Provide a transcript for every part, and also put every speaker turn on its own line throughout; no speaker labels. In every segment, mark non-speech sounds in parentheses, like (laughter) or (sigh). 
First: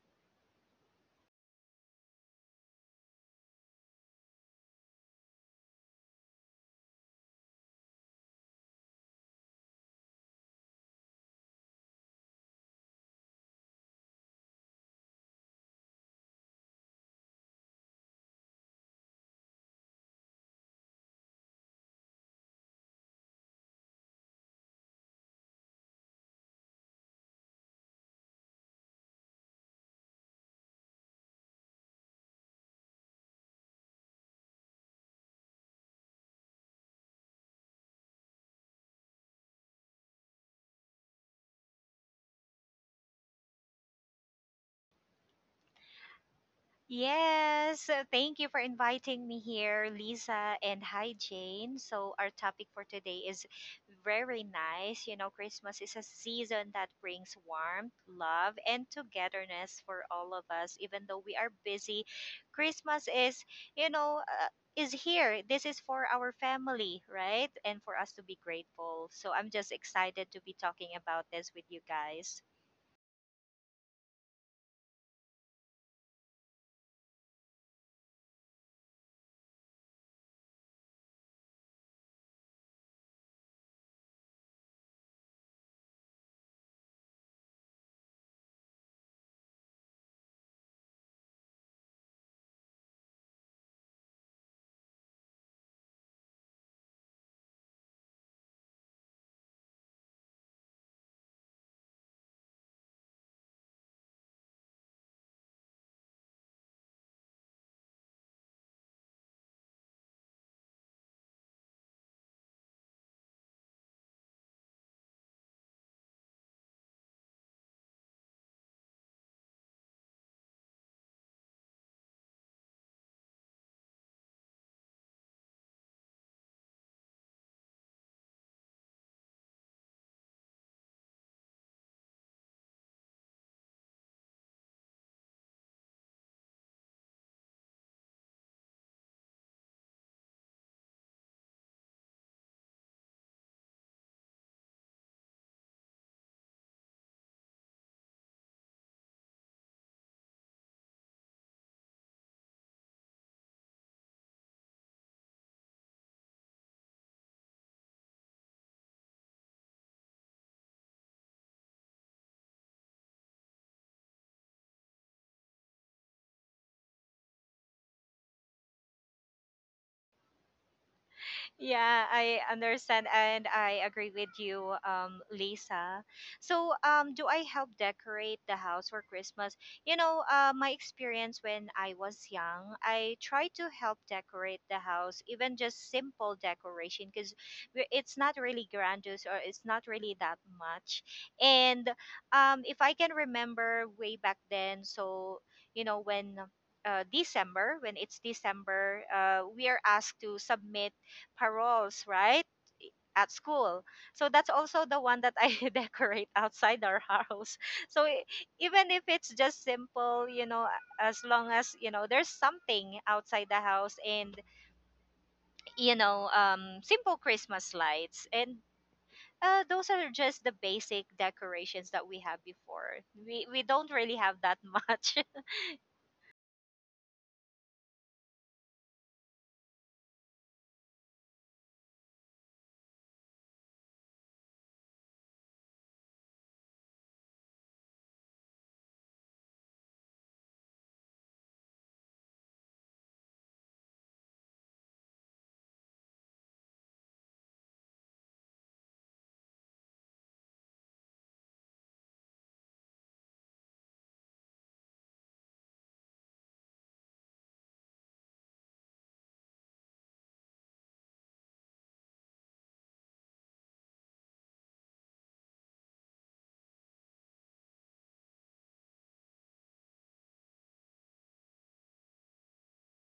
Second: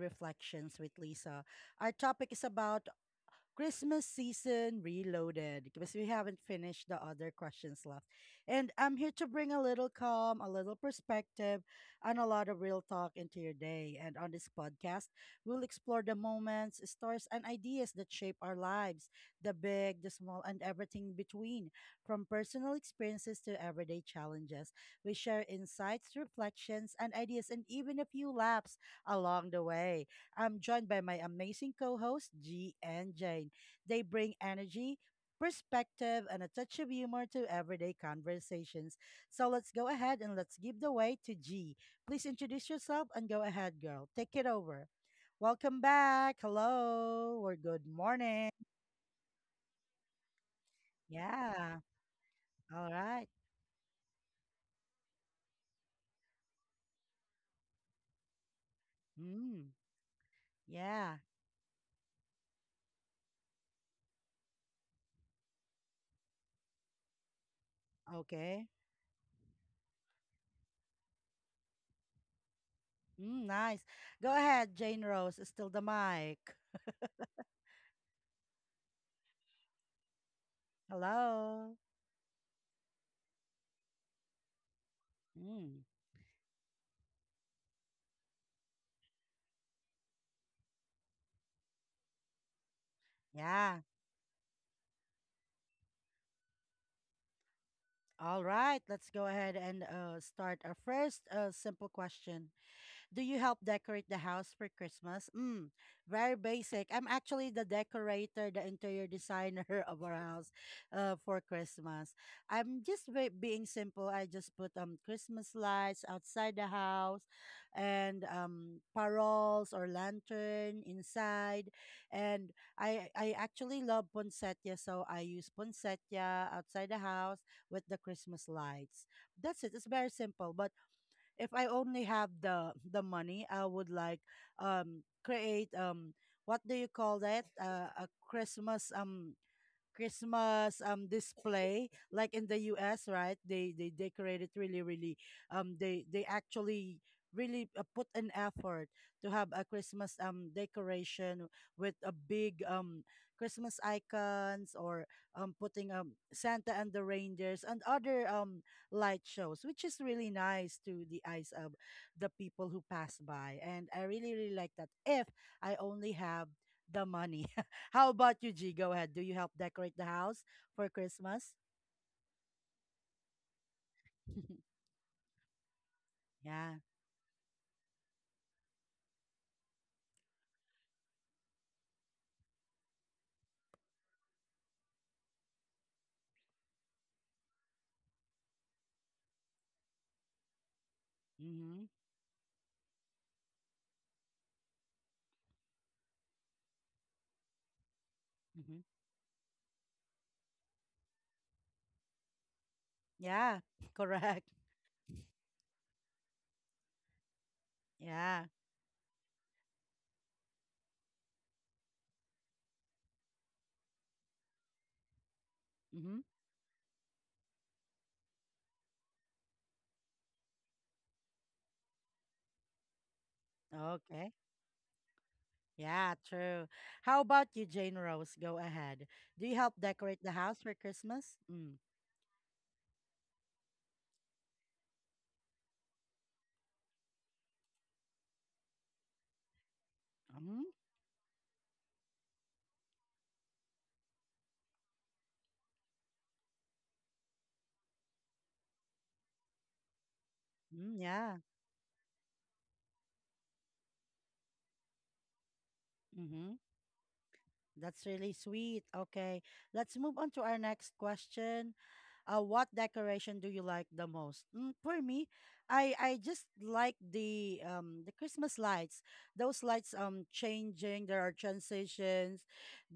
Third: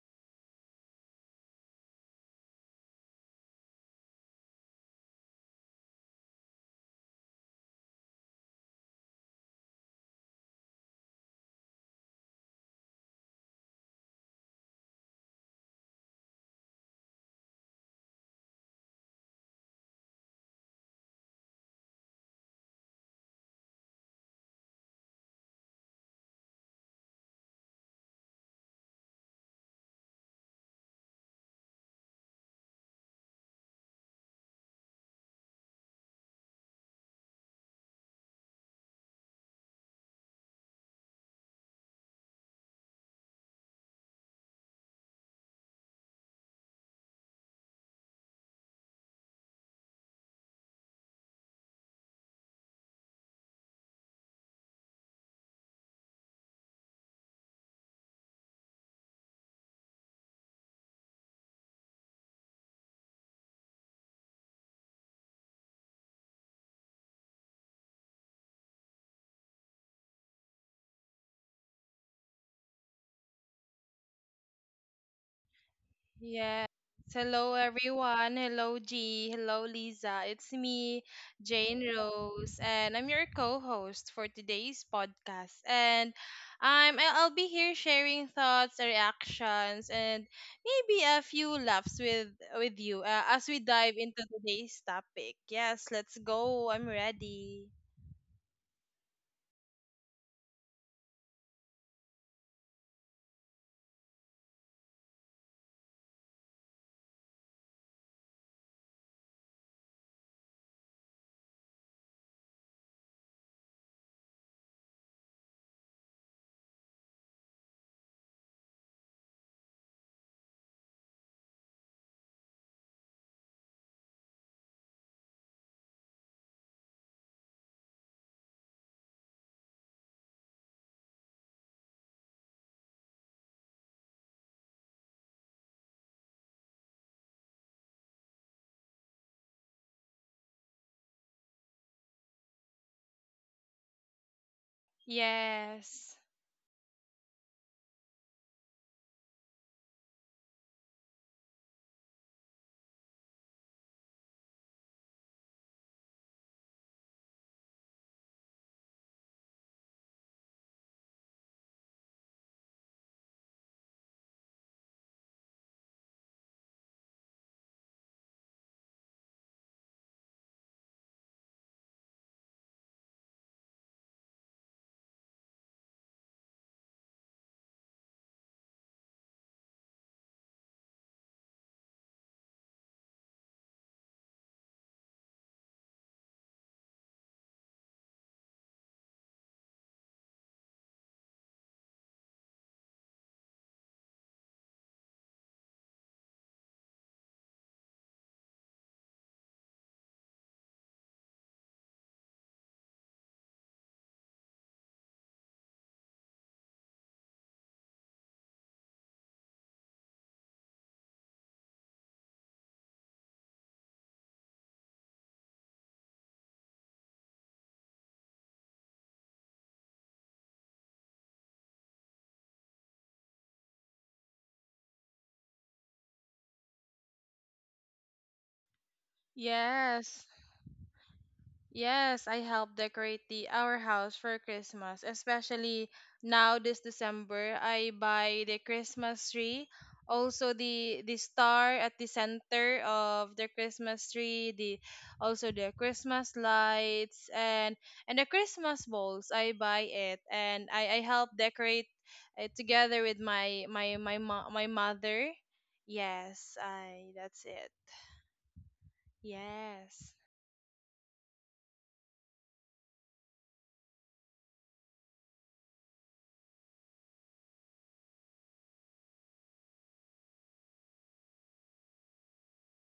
Reflections with Lisa. Our topic is about Christmas season reloaded because we haven't finished the other questions left. And I'm here to bring a little calm, a little perspective, and a lot of real talk into your day. And on this podcast, we'll explore the moments, stories, and ideas that shape our lives, the big, the small, and everything in between. From personal experiences to everyday challenges, we share insights, reflections, and ideas, and even a few laughs along the way. I'm joined by my amazing co hosts, G and Jane. They bring energy, perspective, and a touch of humor to everyday conversations. So let's go ahead and let's give the way to G. Please introduce yourself and go ahead, girl. Take it over. Welcome back. Hello or good
Yes, thank you
morning.
for inviting me here, Lisa, and hi, Jane.
Yeah.
So, our topic for
All
today
right.
is very nice. You know, Christmas is a season that brings warmth, love, and togetherness
Mm.
for all of us, even though
Yeah.
we are busy. Christmas is, you know, uh, is here. This is for our family, right? And for us to be
Okay.
grateful. So, I'm just excited to be talking about this with you guys.
Mm, nice. Go ahead, Jane Rose. Still the mic.
Yes. Hello, everyone. Hello, G. Hello, Lisa. It's me,
Hello.
Jane Rose, and I'm your co-host for today's podcast.
Mm.
And I'll be here sharing thoughts, reactions, and maybe a few laughs with you as we
Yeah.
dive into today's topic. Yes, let's go. I'm ready.
All right, let's go ahead and start our first simple question. Do you help decorate the house for Christmas? Mm, very basic. I'm actually the decorator, the interior designer (laughs) of our house for Christmas. I'm just being simple. I just put Christmas lights outside the house and paroles or lantern inside. And I actually love poinsettia, so I use poinsettia outside the house with the Christmas lights. That's it. It's very simple, but if I only have the money, I would like create what do you call that? A Christmas Christmas display like in the US, right? They decorate it really, really
Yes.
they actually really put an effort to have a Christmas decoration with a big Christmas icons or putting Santa and the reindeers and other light shows, which is really nice to the eyes of the people who pass by. And I really, really like that if I only have the money. How about you, G? Go ahead. Do you help decorate the house for Christmas?
Yeah, I understand and I agree with you,
(laughs)
Lisa. So,
Yeah.
do I help decorate the house for Christmas? You know, my experience when I was young, I try to help decorate the house, even just simple decoration, because it's not really grandiose or it's not really that much. And
Mm-hmm.
if I can remember way back then, so, you know, when December, when it's
Mm-hmm.
December, we are asked to submit paroles, right? At
Yeah.
school.
(laughs)
So that's
Correct.
also the one that I (laughs) decorate outside our house. So
Yeah.
even if it's just simple, you know, as long as, you know, there's something outside the house and, you know,
Mm-hmm.
simple Christmas lights. And those are just the basic decorations that we have before. We don't really have
Okay.
that much.
Yeah, true. How about you, Jane Rose? Go ahead. Do you help decorate
Yes.
the house for Christmas? Mm.
Yes, I helped decorate the our house for Christmas, especially now this December. I buy the Christmas tree, also
Mm-hmm.
the star at the center of the Christmas tree, the also the Christmas lights and the Christmas balls. I buy it and I
Mm,
help
yeah.
decorate it together with my mother. Yes,
Mm-hmm.
I that's it.
That's really sweet. Okay. Let's
Yes.
move on to our next question. Uh, what decoration do you like the most? Mm, for me, I just like the Christmas lights. Those lights changing. There are transitions,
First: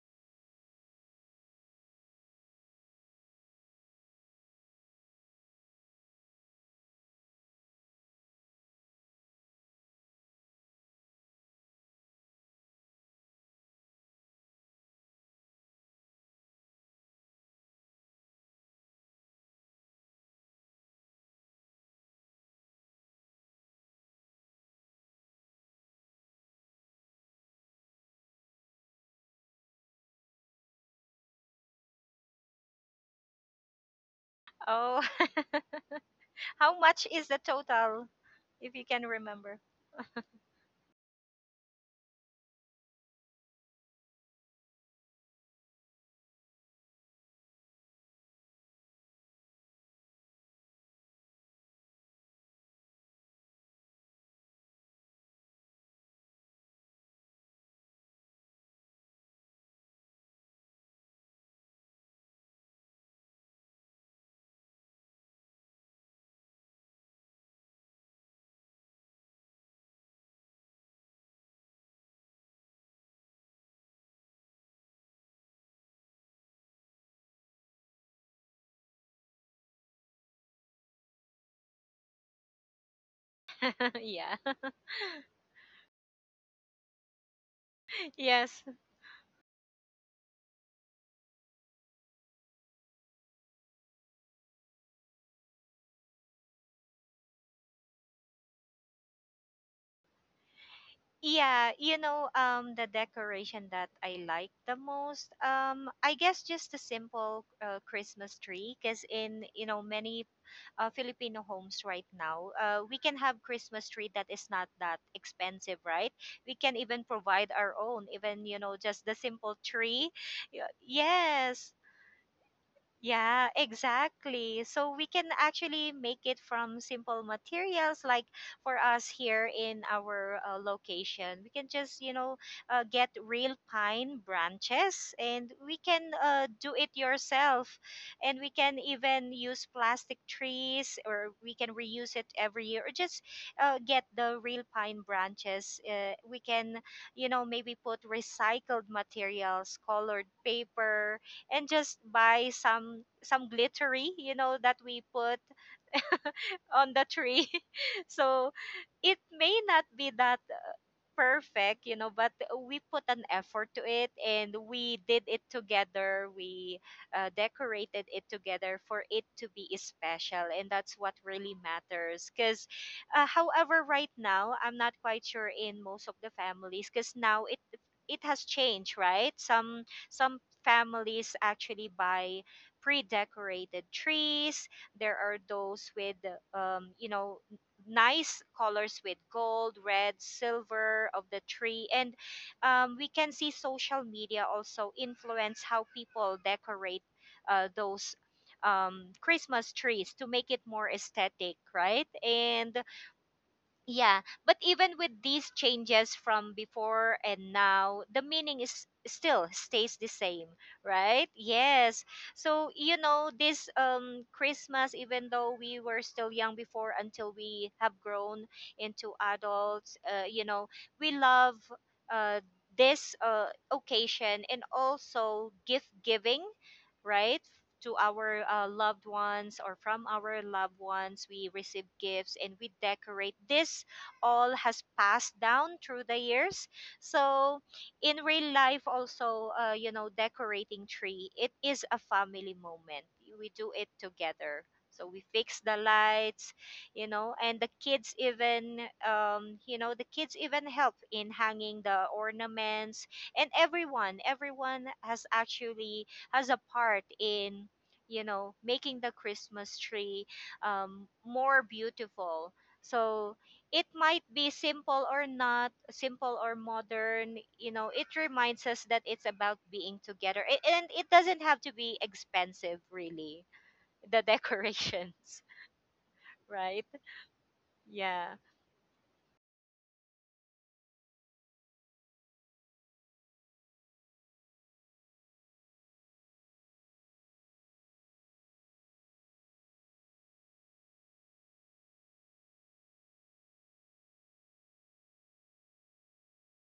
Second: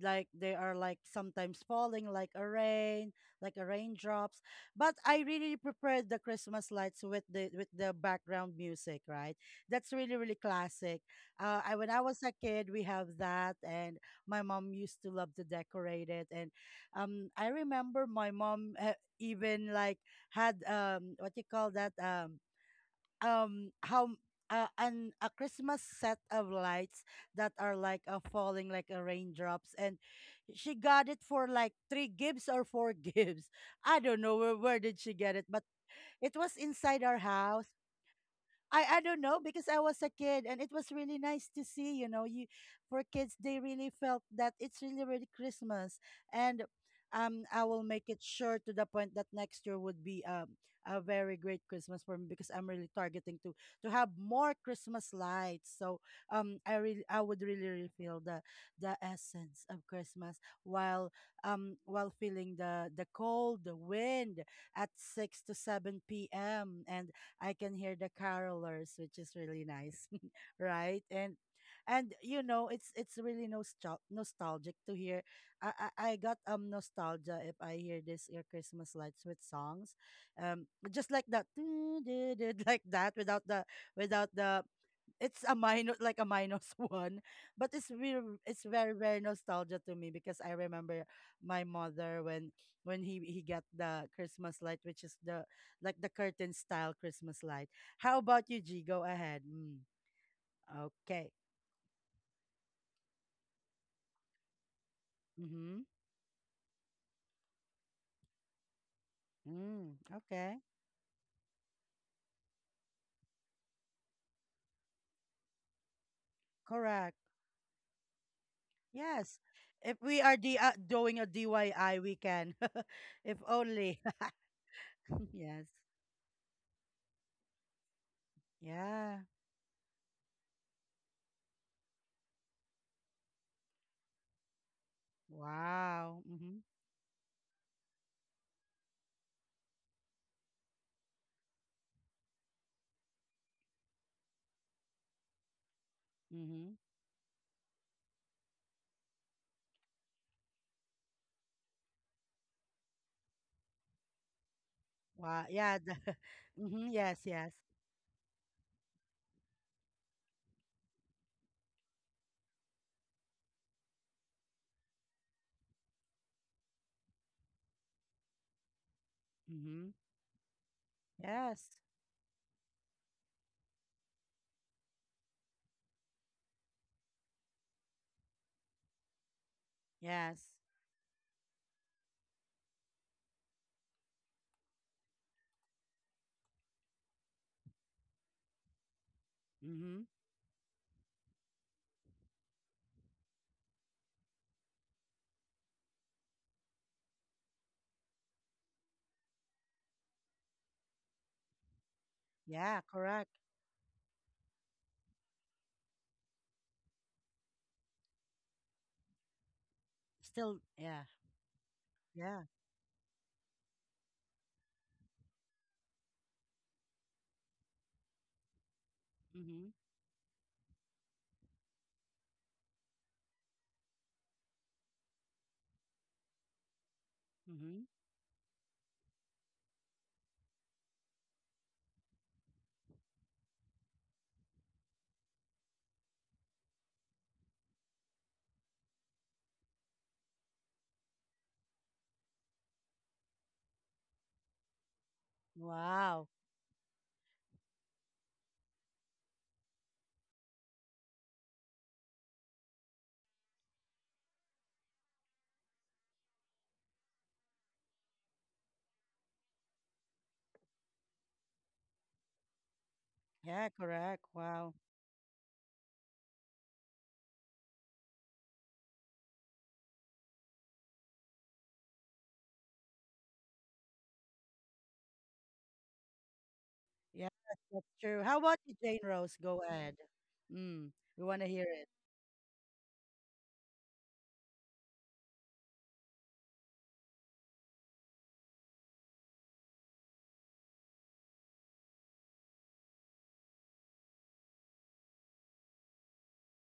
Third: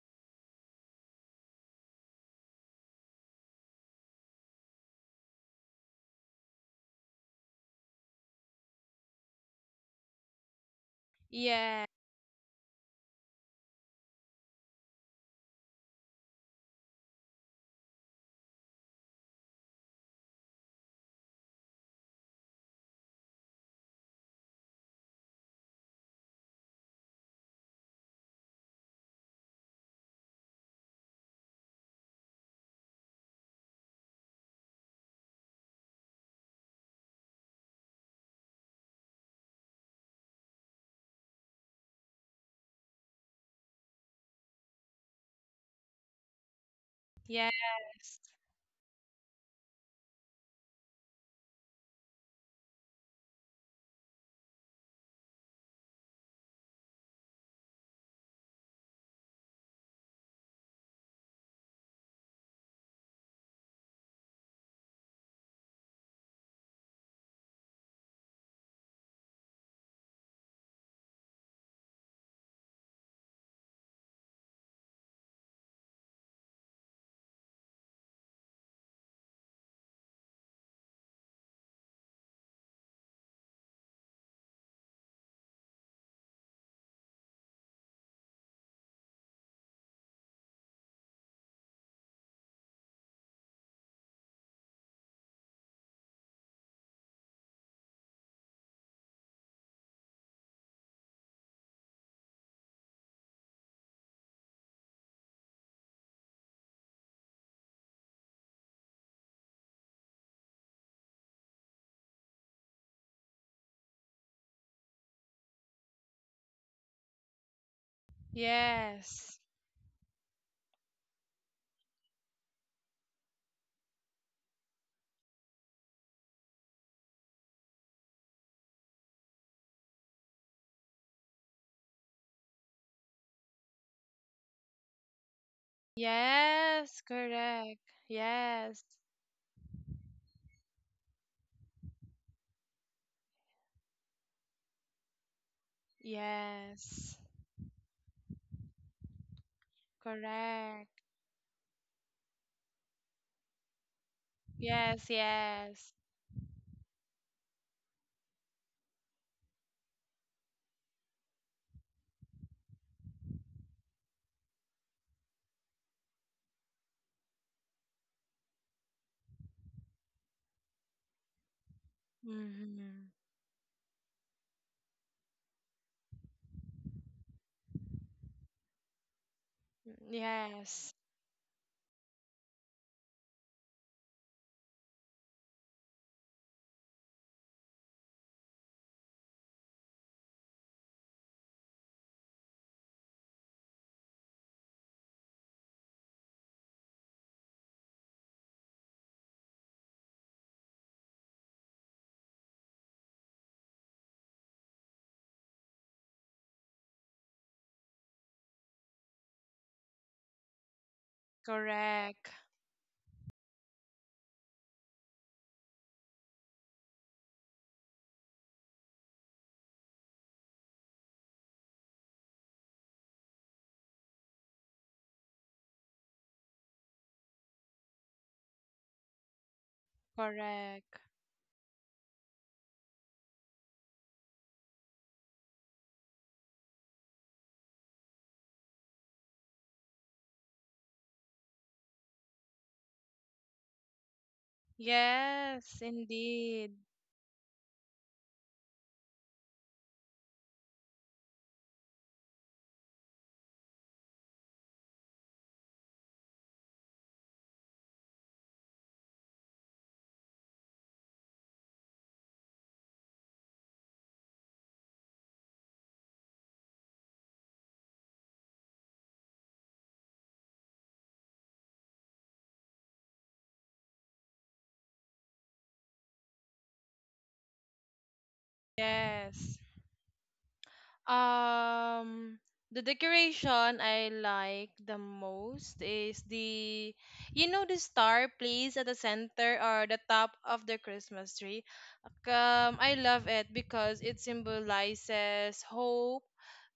like they are like sometimes falling like a rain, like a raindrops. But I really prefer the Christmas lights with the background music. Right, that's really, really classic. I
Yeah.
when I was a kid, we have that, and my mom used to love to decorate it. And I remember my mom. Even like had what you call that, how an a Christmas set of lights that are like falling like a raindrops. And she got it for like three gibbs or four (laughs) gibbs. I don't know
(laughs)
where did
oh,
she get it, but
(laughs)
it was
how
inside
much
our
is the
house.
total? If you
I
can
don't know
remember.
because I was a kid and it was really nice to see, you know. You for kids, they really felt that it's really, really Christmas. And
Yes.
I will make it sure to the point that next year would be a very great Christmas for me because I'm really targeting to have more Christmas lights. So I really I would really, really feel the essence of Christmas while while feeling the cold, the wind at 6 to 7 p.m. And I can hear the carolers, which is really nice, (laughs) right? And you know, it's really nostalgic to hear. I got nostalgia if I hear this your Christmas lights with songs, um, just like that, (laughs) like that without the
(laughs)
without
yeah.
the,
(laughs)
it's a minus, like a minus (laughs) one. But it's very, it's
Yes.
very, very nostalgia to me because I remember my mother when he got the Christmas light, which is the like the curtain style Christmas light. How about you, G? Go ahead. Mm. Okay.
Yeah, you know, the decoration that I like the most,
Mm-hmm.
I guess just the simple Christmas tree, because in, you know,
Mm.
many
Okay.
Filipino homes right now, we can have Christmas tree that is not that expensive, right? We can even
Correct.
provide our own, even, you know, just the
Yes.
Yes.
simple
If
tree.
we are
Y-
doing a
Yes.
DIY, we can. (laughs) If
Yeah,
only.
exactly. So we can
(laughs) Yes.
actually make it from simple materials like for us
Yeah.
here in our location. We can just, you know, get real pine branches and we can
Wow. Mm-hmm.
do it
Yes,
yourself.
correct.
And we can
Yes.
even use plastic trees or we can reuse it every year or just get the real pine branches. We
Mm-hmm.
can,
Yes.
you know, maybe put recycled materials, colored
Correct.
paper and just buy some glittery, you know, that we
Yes,
put
Wow. Yeah. The,
yes.
(laughs) mm-hmm.
on the
Yes.
tree.
Yes.
(laughs) so it may not be that perfect, you know, but we put an effort to it and we did it together. We decorated it together for it to be
Mm-hmm.
special. And that's what really
Yes.
matters.
Mm-hmm.
However, right now, I'm not quite sure in most of the families because now it has changed, right? Some
Yes.
Yes.
families actually buy pre-decorated trees. There are those with you know, nice colors with gold,
Mm-hmm.
red, silver of the tree. And we can see social media also influence how people decorate those Christmas trees to make it more aesthetic, right? And
Yeah. Correct.
yeah, but even with these changes from before and now, the meaning is still stays the same,
Still. Yeah.
right? Yes.
Correct.
Yeah.
So, you know, this Christmas, even though we were still young before until we have grown into
Mm-hmm.
adults, you know, we love uh this occasion and also gift giving, right?
Mm-hmm.
To our loved ones or from our loved
Correct.
ones, we receive gifts and we decorate. This all has passed down through the years. So, in real life, also, you know, decorating tree, it is a family moment. We do it together. So we fix the
Yes,
Wow.
lights,
indeed.
you know, and the kids even, you know, the kids even help in hanging the ornaments, and everyone has actually has a part in, you know, making the Christmas tree more beautiful. So
Yeah,
it might
correct.
be
Wow.
simple or not simple or modern. You know, it reminds us that it's about being together. And it doesn't have to be expensive, really, the decorations. (laughs) right?
Yeah, that's true.
Yeah.
How about you, Jane Rose?
Yes.
Go ahead. Mm, we want to hear it.
Um, the decoration I like the most is the star placed at the center or the top of the Christmas tree. I love it because it symbolizes hope,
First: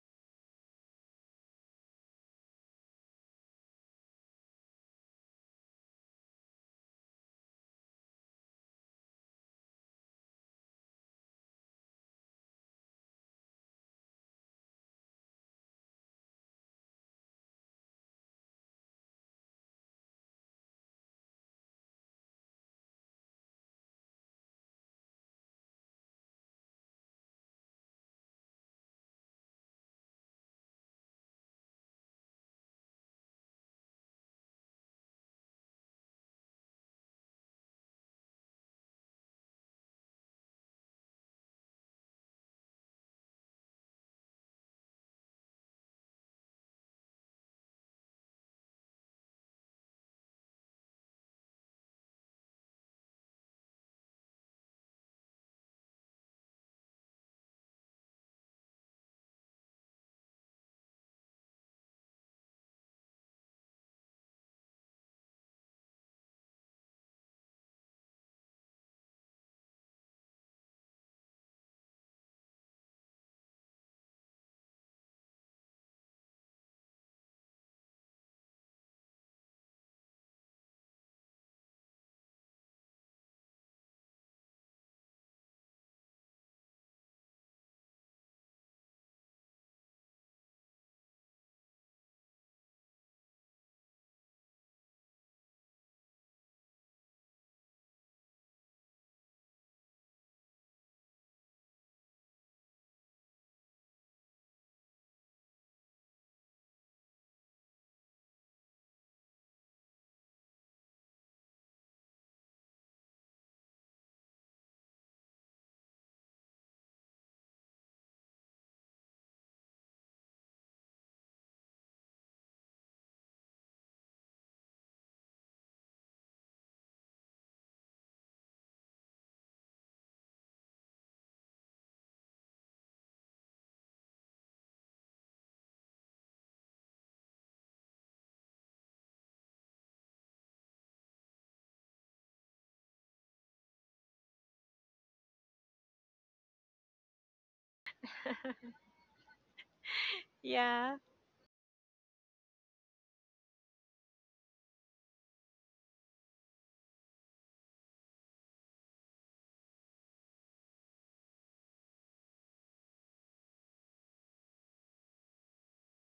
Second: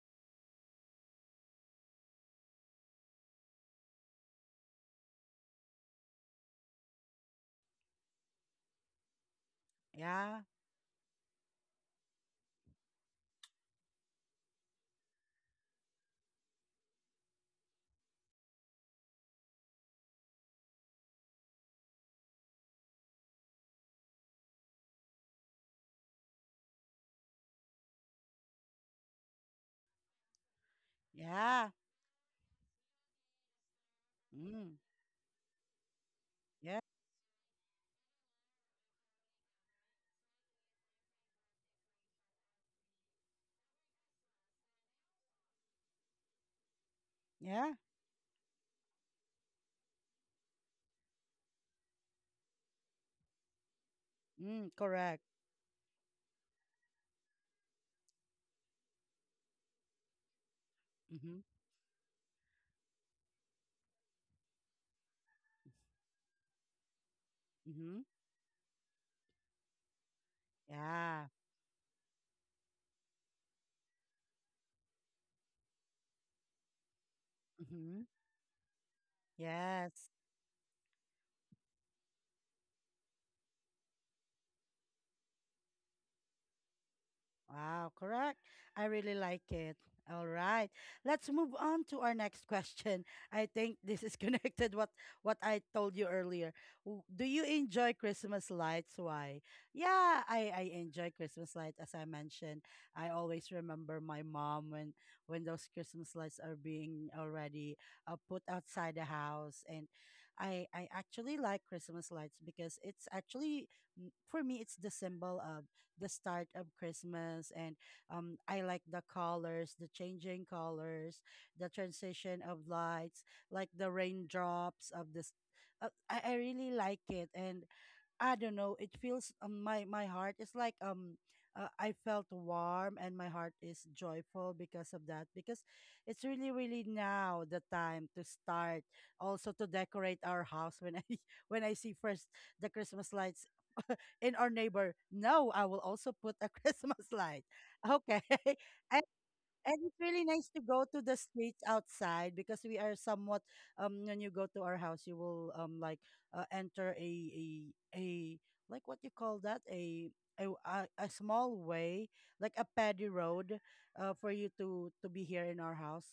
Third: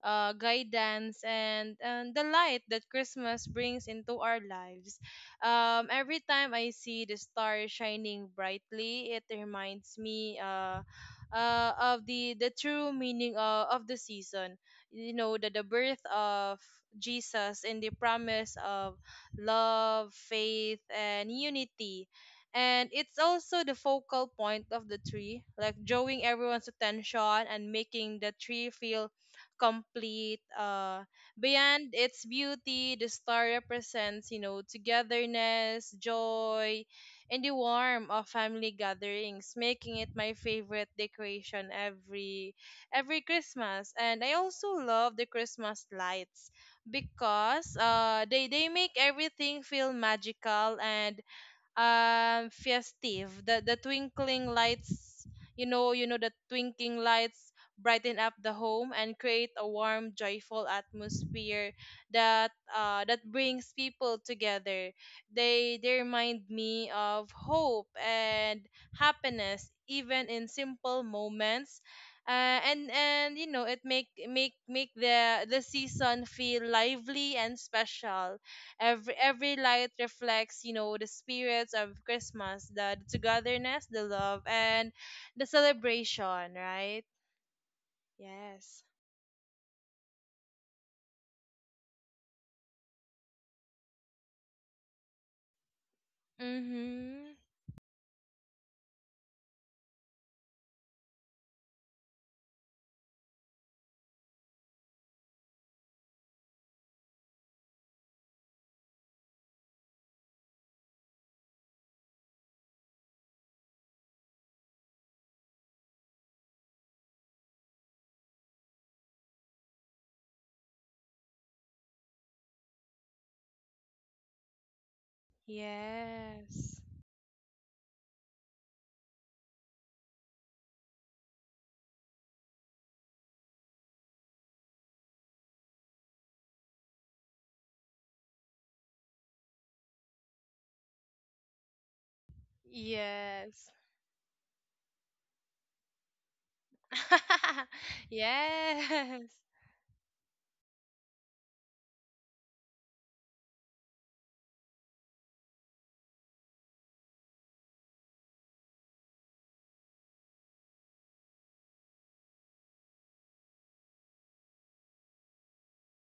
guidance, and the light that Christmas brings into our lives. Every time I see the star shining brightly, it reminds
Yeah,
me of the true meaning of the season, you know, that the birth of Jesus and the promise of love, faith, and unity. And it's also the focal point of the tree, like drawing everyone's attention and making the tree feel complete uh
yeah.
beyond its beauty, the star represents, you know,
Mm,
togetherness,
yeah,
joy, and the warmth of family gatherings, making it my favorite decoration every Christmas. And I also love the Christmas lights
yeah.
because they make everything feel magical and festive. The twinkling
Mm, correct.
lights, you know, the twinkling lights brighten up the home and create a warm, joyful
Mm-hmm.
atmosphere that brings people together. They remind me of hope
Mm-hmm.
and happiness even in simple
Yeah.
moments, and you know, it make make make the season feel lively and
Mm-hmm.
special. Every light
Yes.
reflects, you know, the spirits of Christmas, the togetherness, the love, and the celebration, right?
Wow, correct. I
Yes.
really like it. All right. Let's move on to our next question. I think this is (laughs) connected what I told you earlier. Do
Mhm.
you enjoy Christmas lights? Why? Yeah, I enjoy Christmas light as I mentioned. I always remember my mom when those Christmas lights are being already put outside the house. And I actually like Christmas lights because it's actually for me it's the symbol of the start of Christmas. And I like the colors, the changing colors, the transition of lights, like the raindrops of this. I really
Yes.
like it. And I don't know. It feels, my my heart is like I felt warm and my heart is joyful because of that, because it's really, really now the time to start also to decorate our house when I (laughs) when I see first the Christmas lights
Yes.
in our neighbor. No, I will also put a (laughs) Christmas light.
(laughs)
Okay. (laughs)
yes.
And it's really nice to go to
Yeah.
the streets outside because we are somewhat when you go to our house, you will like enter a a, like what you call that, a a, a small way, like a paddy road, for you to be here in our house,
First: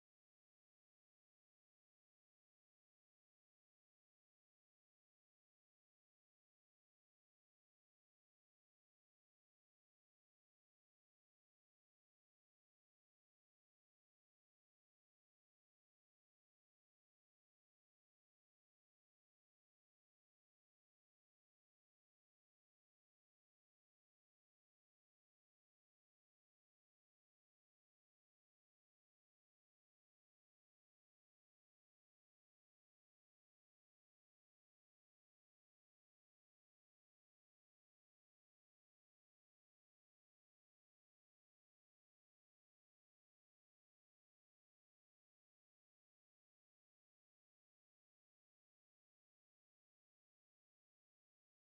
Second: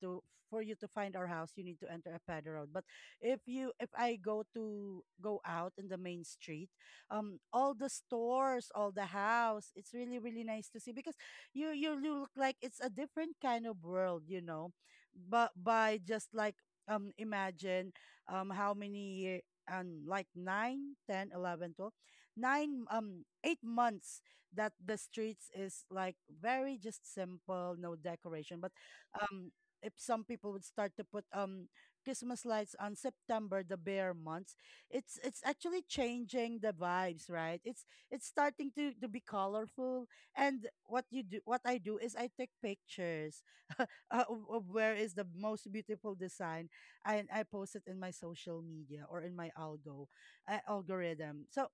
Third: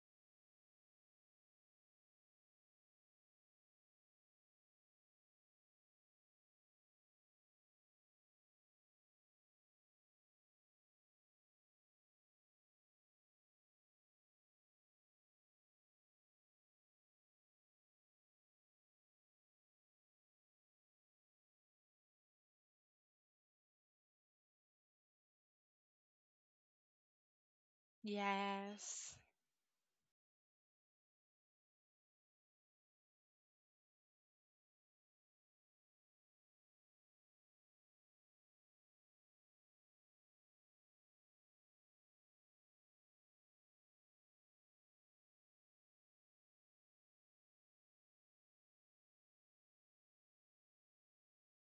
to for you to find our house you need to enter a paddy road. But if you if I go to go out in the main street, all the stores, all the house, it's really, really nice to see because you look like it's a different kind of world, you know. But by just like imagine how many year, um, like 9, 10, 11, 12, 9 8 months that the streets is like very just simple, no decoration. But
Yes.
um if some people would start to put Christmas lights on September, the bare months, it's actually changing the vibes, right? It's starting to be colorful. And what you do, what I do is I take pictures (laughs) uh, of where is the most beautiful design, and I post it in my social media or in my algorithm. So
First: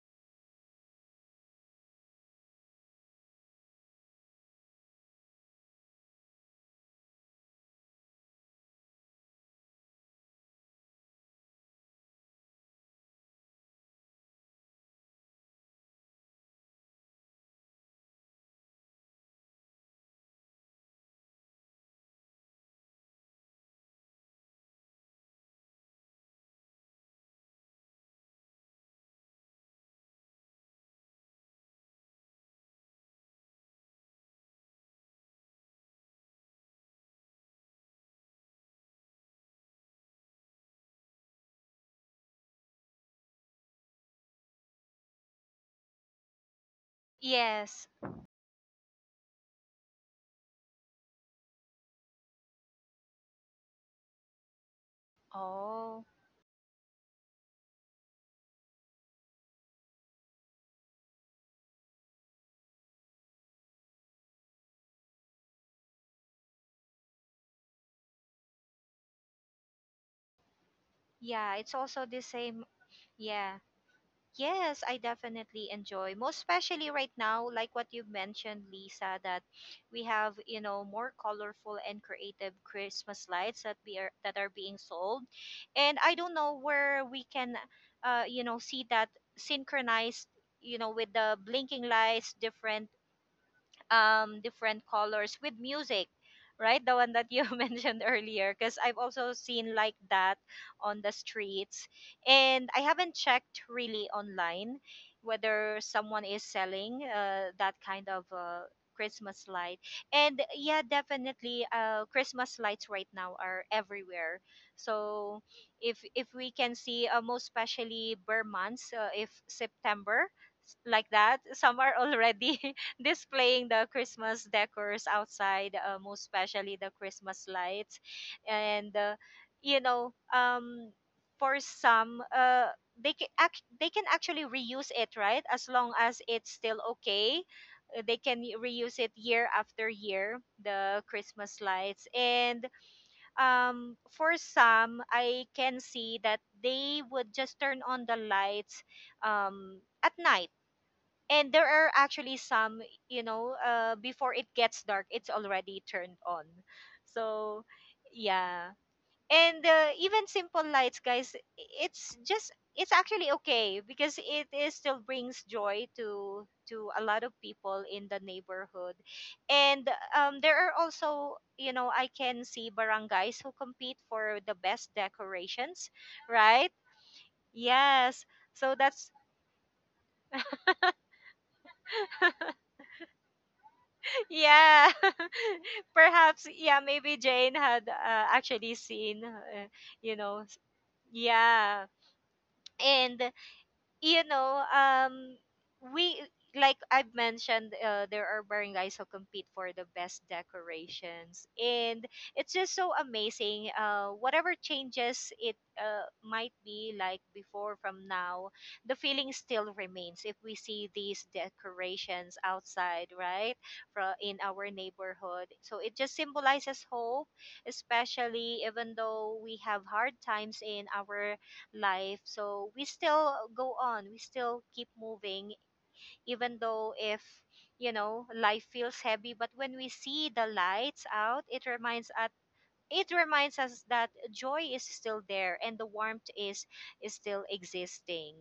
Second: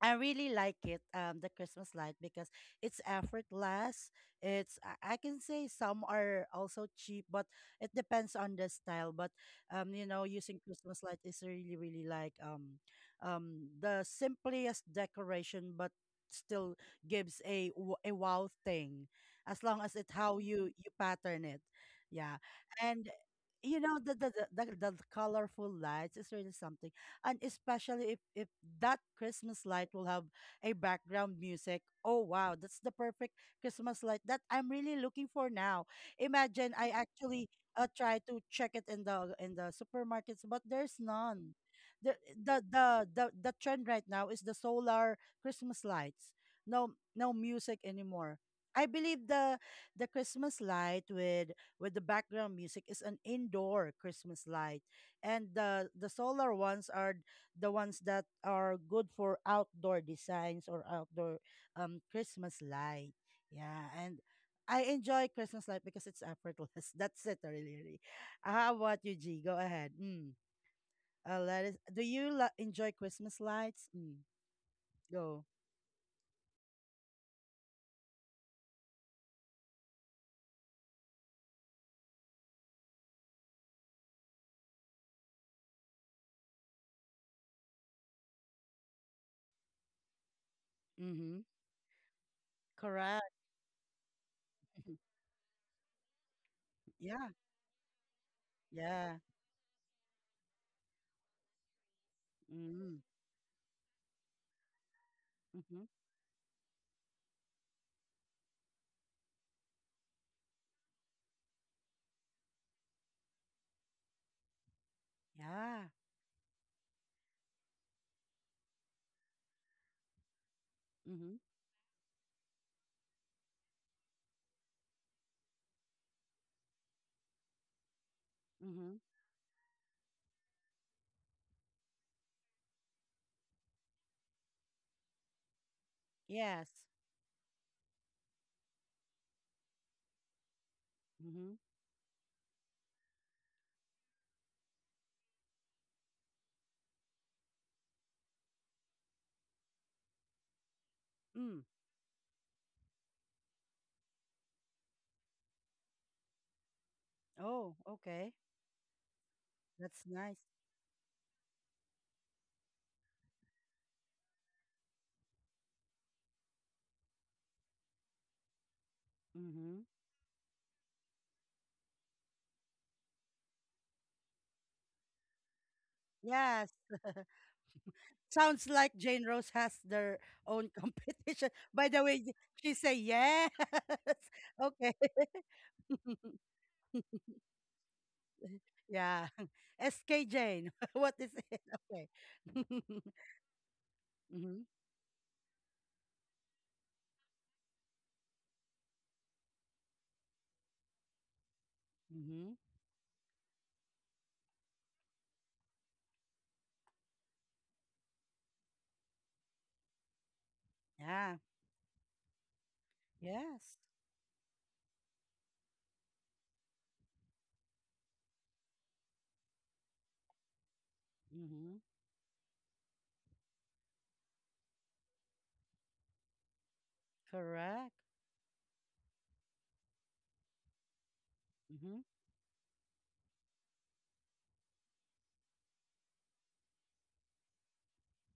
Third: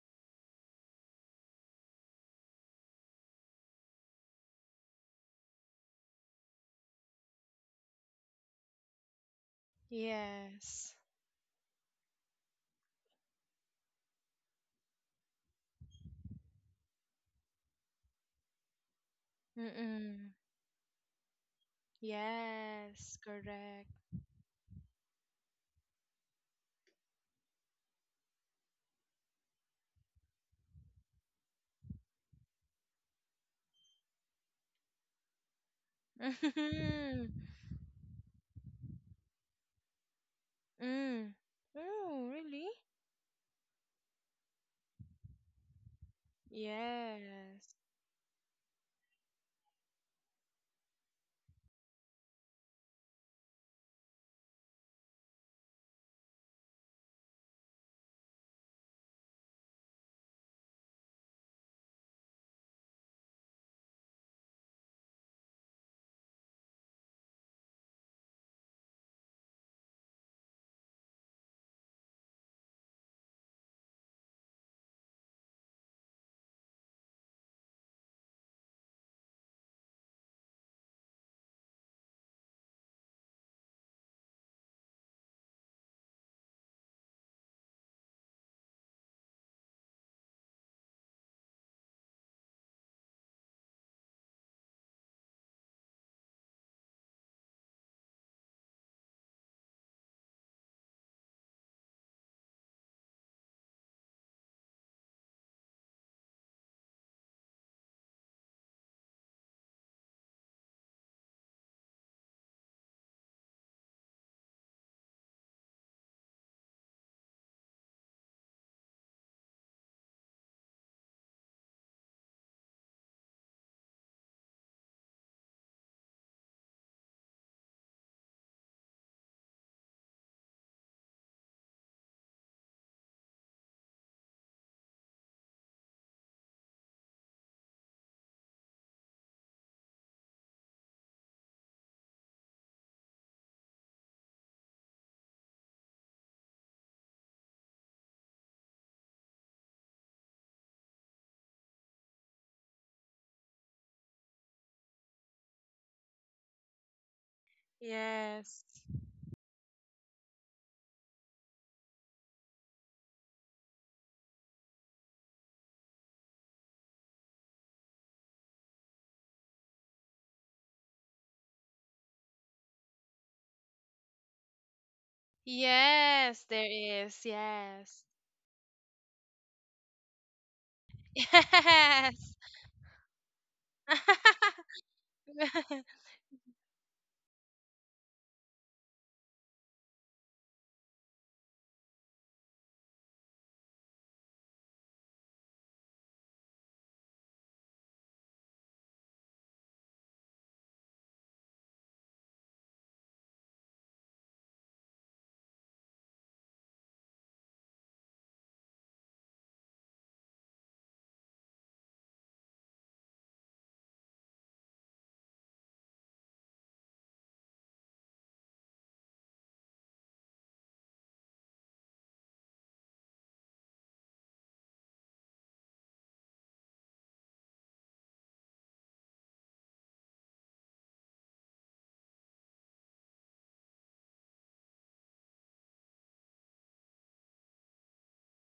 I really like it, the Christmas light because it's effortless. It's I can say some are also cheap, but it depends on the style. But you know, using
Yes.
Christmas light is really, really like, the simplest decoration, but still gives a a wow thing, as long as it
Mm-mm.
how you you pattern it, yeah. And
Yes,
you
correct.
know the the colorful lights is really something. And especially if that Christmas light will have a background music. Oh wow, that's the perfect Christmas light that I'm really looking for now. Imagine I
Mm-hmm.
actually try to check it in the supermarkets, but there's
Mm.
none. The,
Oh,
the
really?
the the trend right now is the solar Christmas lights. No no
Yes.
Yes.
music anymore. I believe the Christmas light with the background music is an indoor Christmas light, and
Oh
the solar ones are the ones that are good for outdoor designs or outdoor Christmas light. Yeah, and I enjoy Christmas light because it's effortless. (laughs) That's it, really. Really. How about you, G? Go ahead. Mm.
yeah.
Let
It's
us, do
also the
you
same.
enjoy Christmas
Yeah.
lights? Mm.
Yes, I
Go.
definitely enjoy. Most especially right now, like what you mentioned, Lisa, that we have, you know, more colorful and creative Christmas lights that are being sold. And I don't know where we can you know, see that synchronized, you know, with the
Mm-hmm.
blinking lights, different
Correct.
different
Mhm.
colors with music, right? The one that
Yeah.
you (laughs) mentioned earlier, because I've
Yeah.
also seen like that on the streets. And I
Mm-hmm.
haven't checked really online whether
Mm-hmm.
someone is selling that kind of Christmas light. And yeah, definitely, Christmas lights right now are everywhere. So
Yeah.
if we can see, most especially bare months, if September like
Mm-hmm.
that, (laughs) some are already displaying the Christmas decors outside, most especially the Christmas lights. And,
Mm-hmm.
you know, for some, they can, they can actually reuse it, right? As long as it's
Yes.
still okay. They can reuse it year after year, the
Mm-hmm.
Christmas lights. And for some, I can see that they would just turn on the lights at night, and
Mm.
there are actually some, you know, before it gets dark, it's already turned on. So
Oh, okay.
Yes.
yeah. And
That's
even
nice.
simple lights, guys, it's just it's actually okay, because it is still brings joy to a lot of people in the neighborhood.
Mm-hmm.
And there are also, you know, I can see barangays who compete for the best decorations,
Yes, there
Yes.
right?
(laughs)
is. Yes.
Yes.
Sounds
So
like
that's
Jane Rose has their own
(laughs)
competition. (laughs) By the way,
Yes.
she say yes. (laughs)
(laughs)
Yeah,
Okay.
(laughs)
(laughs)
perhaps. Yeah, maybe Jane had actually seen,
Yeah. (laughs)
you
SK
know,
Jane. (laughs) What is it?
yeah.
Okay. (laughs)
And you
Mm-hmm.
know, we like I've mentioned, there are barangays who compete for the best decorations, and it's
Mm-hmm.
just so amazing. Whatever changes it might be like before from now, the feeling still remains if we see these
Yeah.
decorations outside, right,
Yes.
from in our neighborhood. So it just symbolizes hope, especially even though we have hard times in our
Mm-hmm.
life. So we still go on, we still keep moving, even though if, you
Correct.
know, life feels heavy. But when we see the lights out, it
Mm-hmm.
reminds us. It reminds us that joy is still there and the warmth is still existing.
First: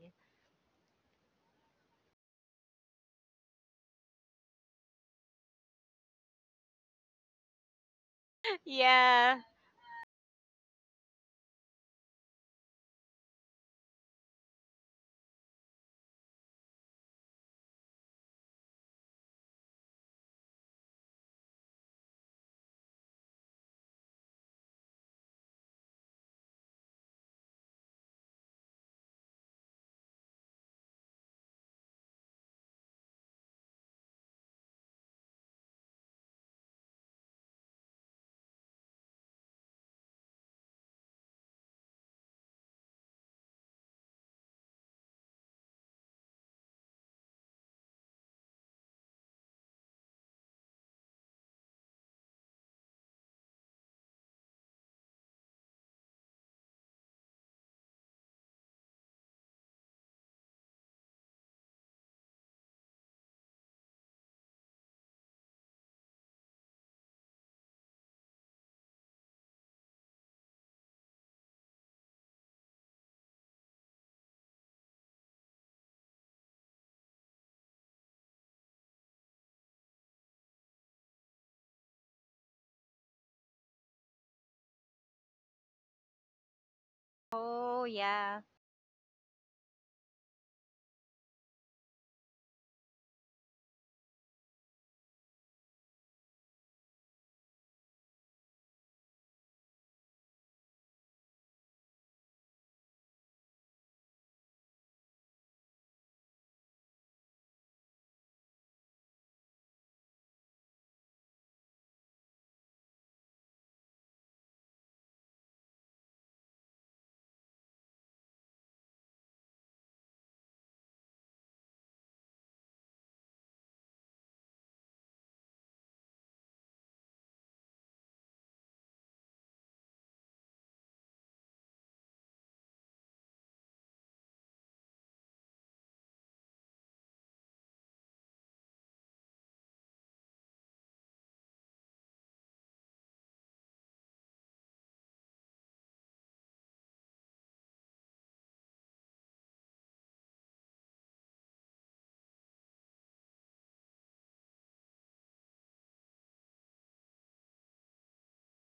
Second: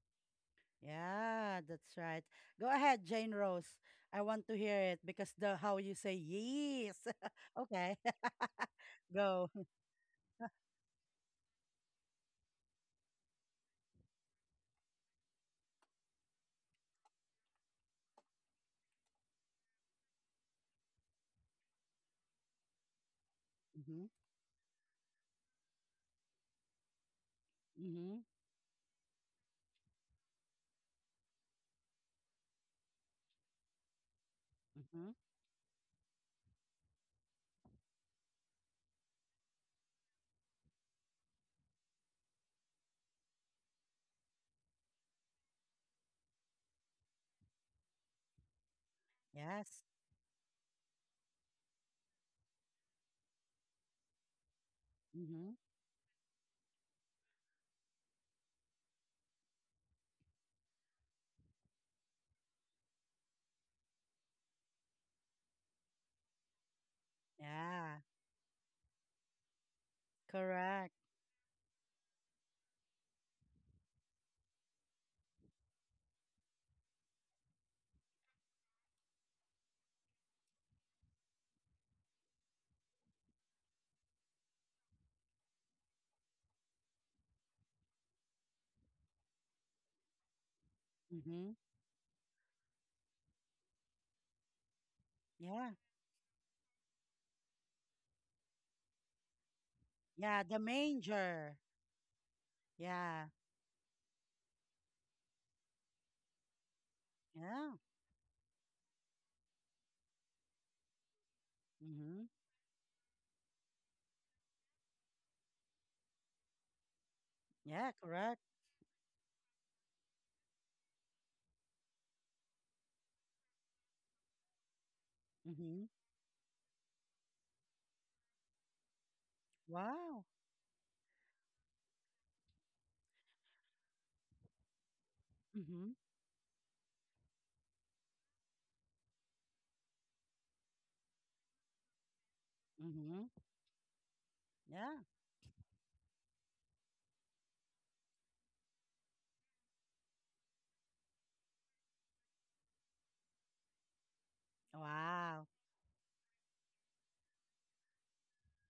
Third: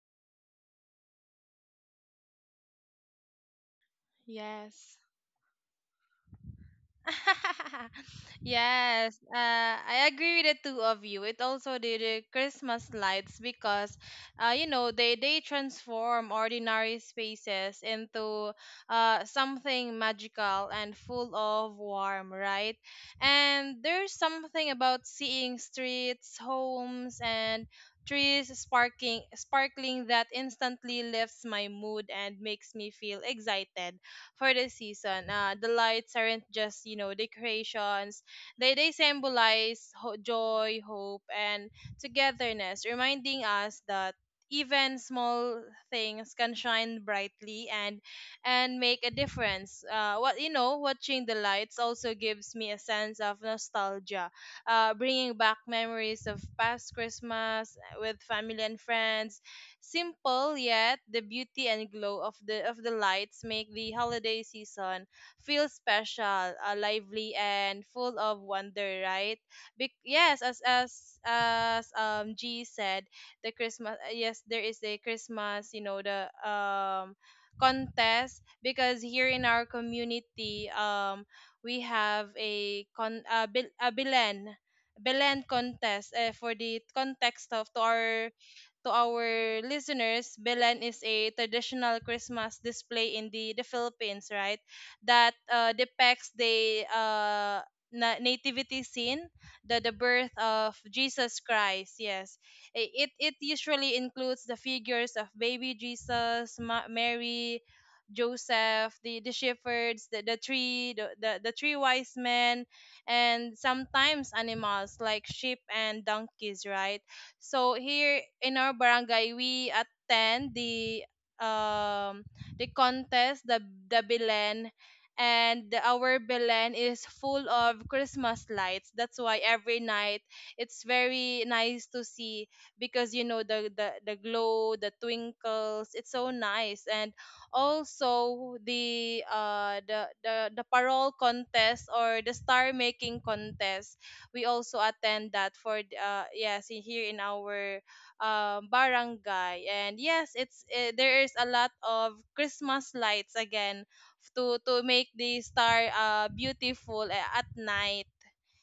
Yeah, that's right. Go ahead, Jane Rose. I want to hear
Yes.
it because the how you say yes. (laughs) Okay.
(laughs)
(laughs)
(laughs)
Yes,
Yeah.
Go.
I agree with the two of you. It also did the Christmas lights because, you know, they transform ordinary spaces into something magical and full of warmth, right? And
Mhm.
there's something about seeing streets, homes, and
Mhm.
trees sparking sparkling that instantly lifts my mood and makes me feel excited for the
Mhm.
season. The lights aren't just, decorations; they symbolize joy, hope, and togetherness, reminding us that even small things can shine brightly and make a
Yes.
difference. What you know, watching the lights also gives me a sense of nostalgia, bringing
Mhm.
back memories of past Christmas with family and friends. Simple, yet the beauty and glow of the lights make the holiday season feel special, lively, and
Yeah.
full of wonder, right? Yes, as
Correct.
as as um G said, the Christmas yes, there is a Christmas, you know, the contest, because here in our community we have a a Belen contest. For the context of
Oh yeah.
to our listeners, Belen is a
Mhm.
traditional Christmas display in the Philippines, right? That
Yeah.
depicts the nativity scene, the birth
Yeah. The
of Jesus
manger.
Christ. Yes, it
Yeah.
it usually includes the figures of baby Jesus, Mary,
Yeah.
Joseph, the shepherds, the three wise
Mhm.
men, and sometimes animals like sheep and donkeys, right? So
Yeah.
here
Correct.
in our barangay, we attend um the contest, the Belen, and
Mhm.
our Belen is full of Christmas lights. That's why every
Wow.
night it's very nice to see, because you know the glow, the twinkles.
Mhm.
It's so nice. And also the parole contest, or the star making
Mhm.
contest, we also
Yeah.
attend that for yes, here in our barangay. And yes, it's there is a lot of Christmas lights again to make the
Wow.
star beautiful at night.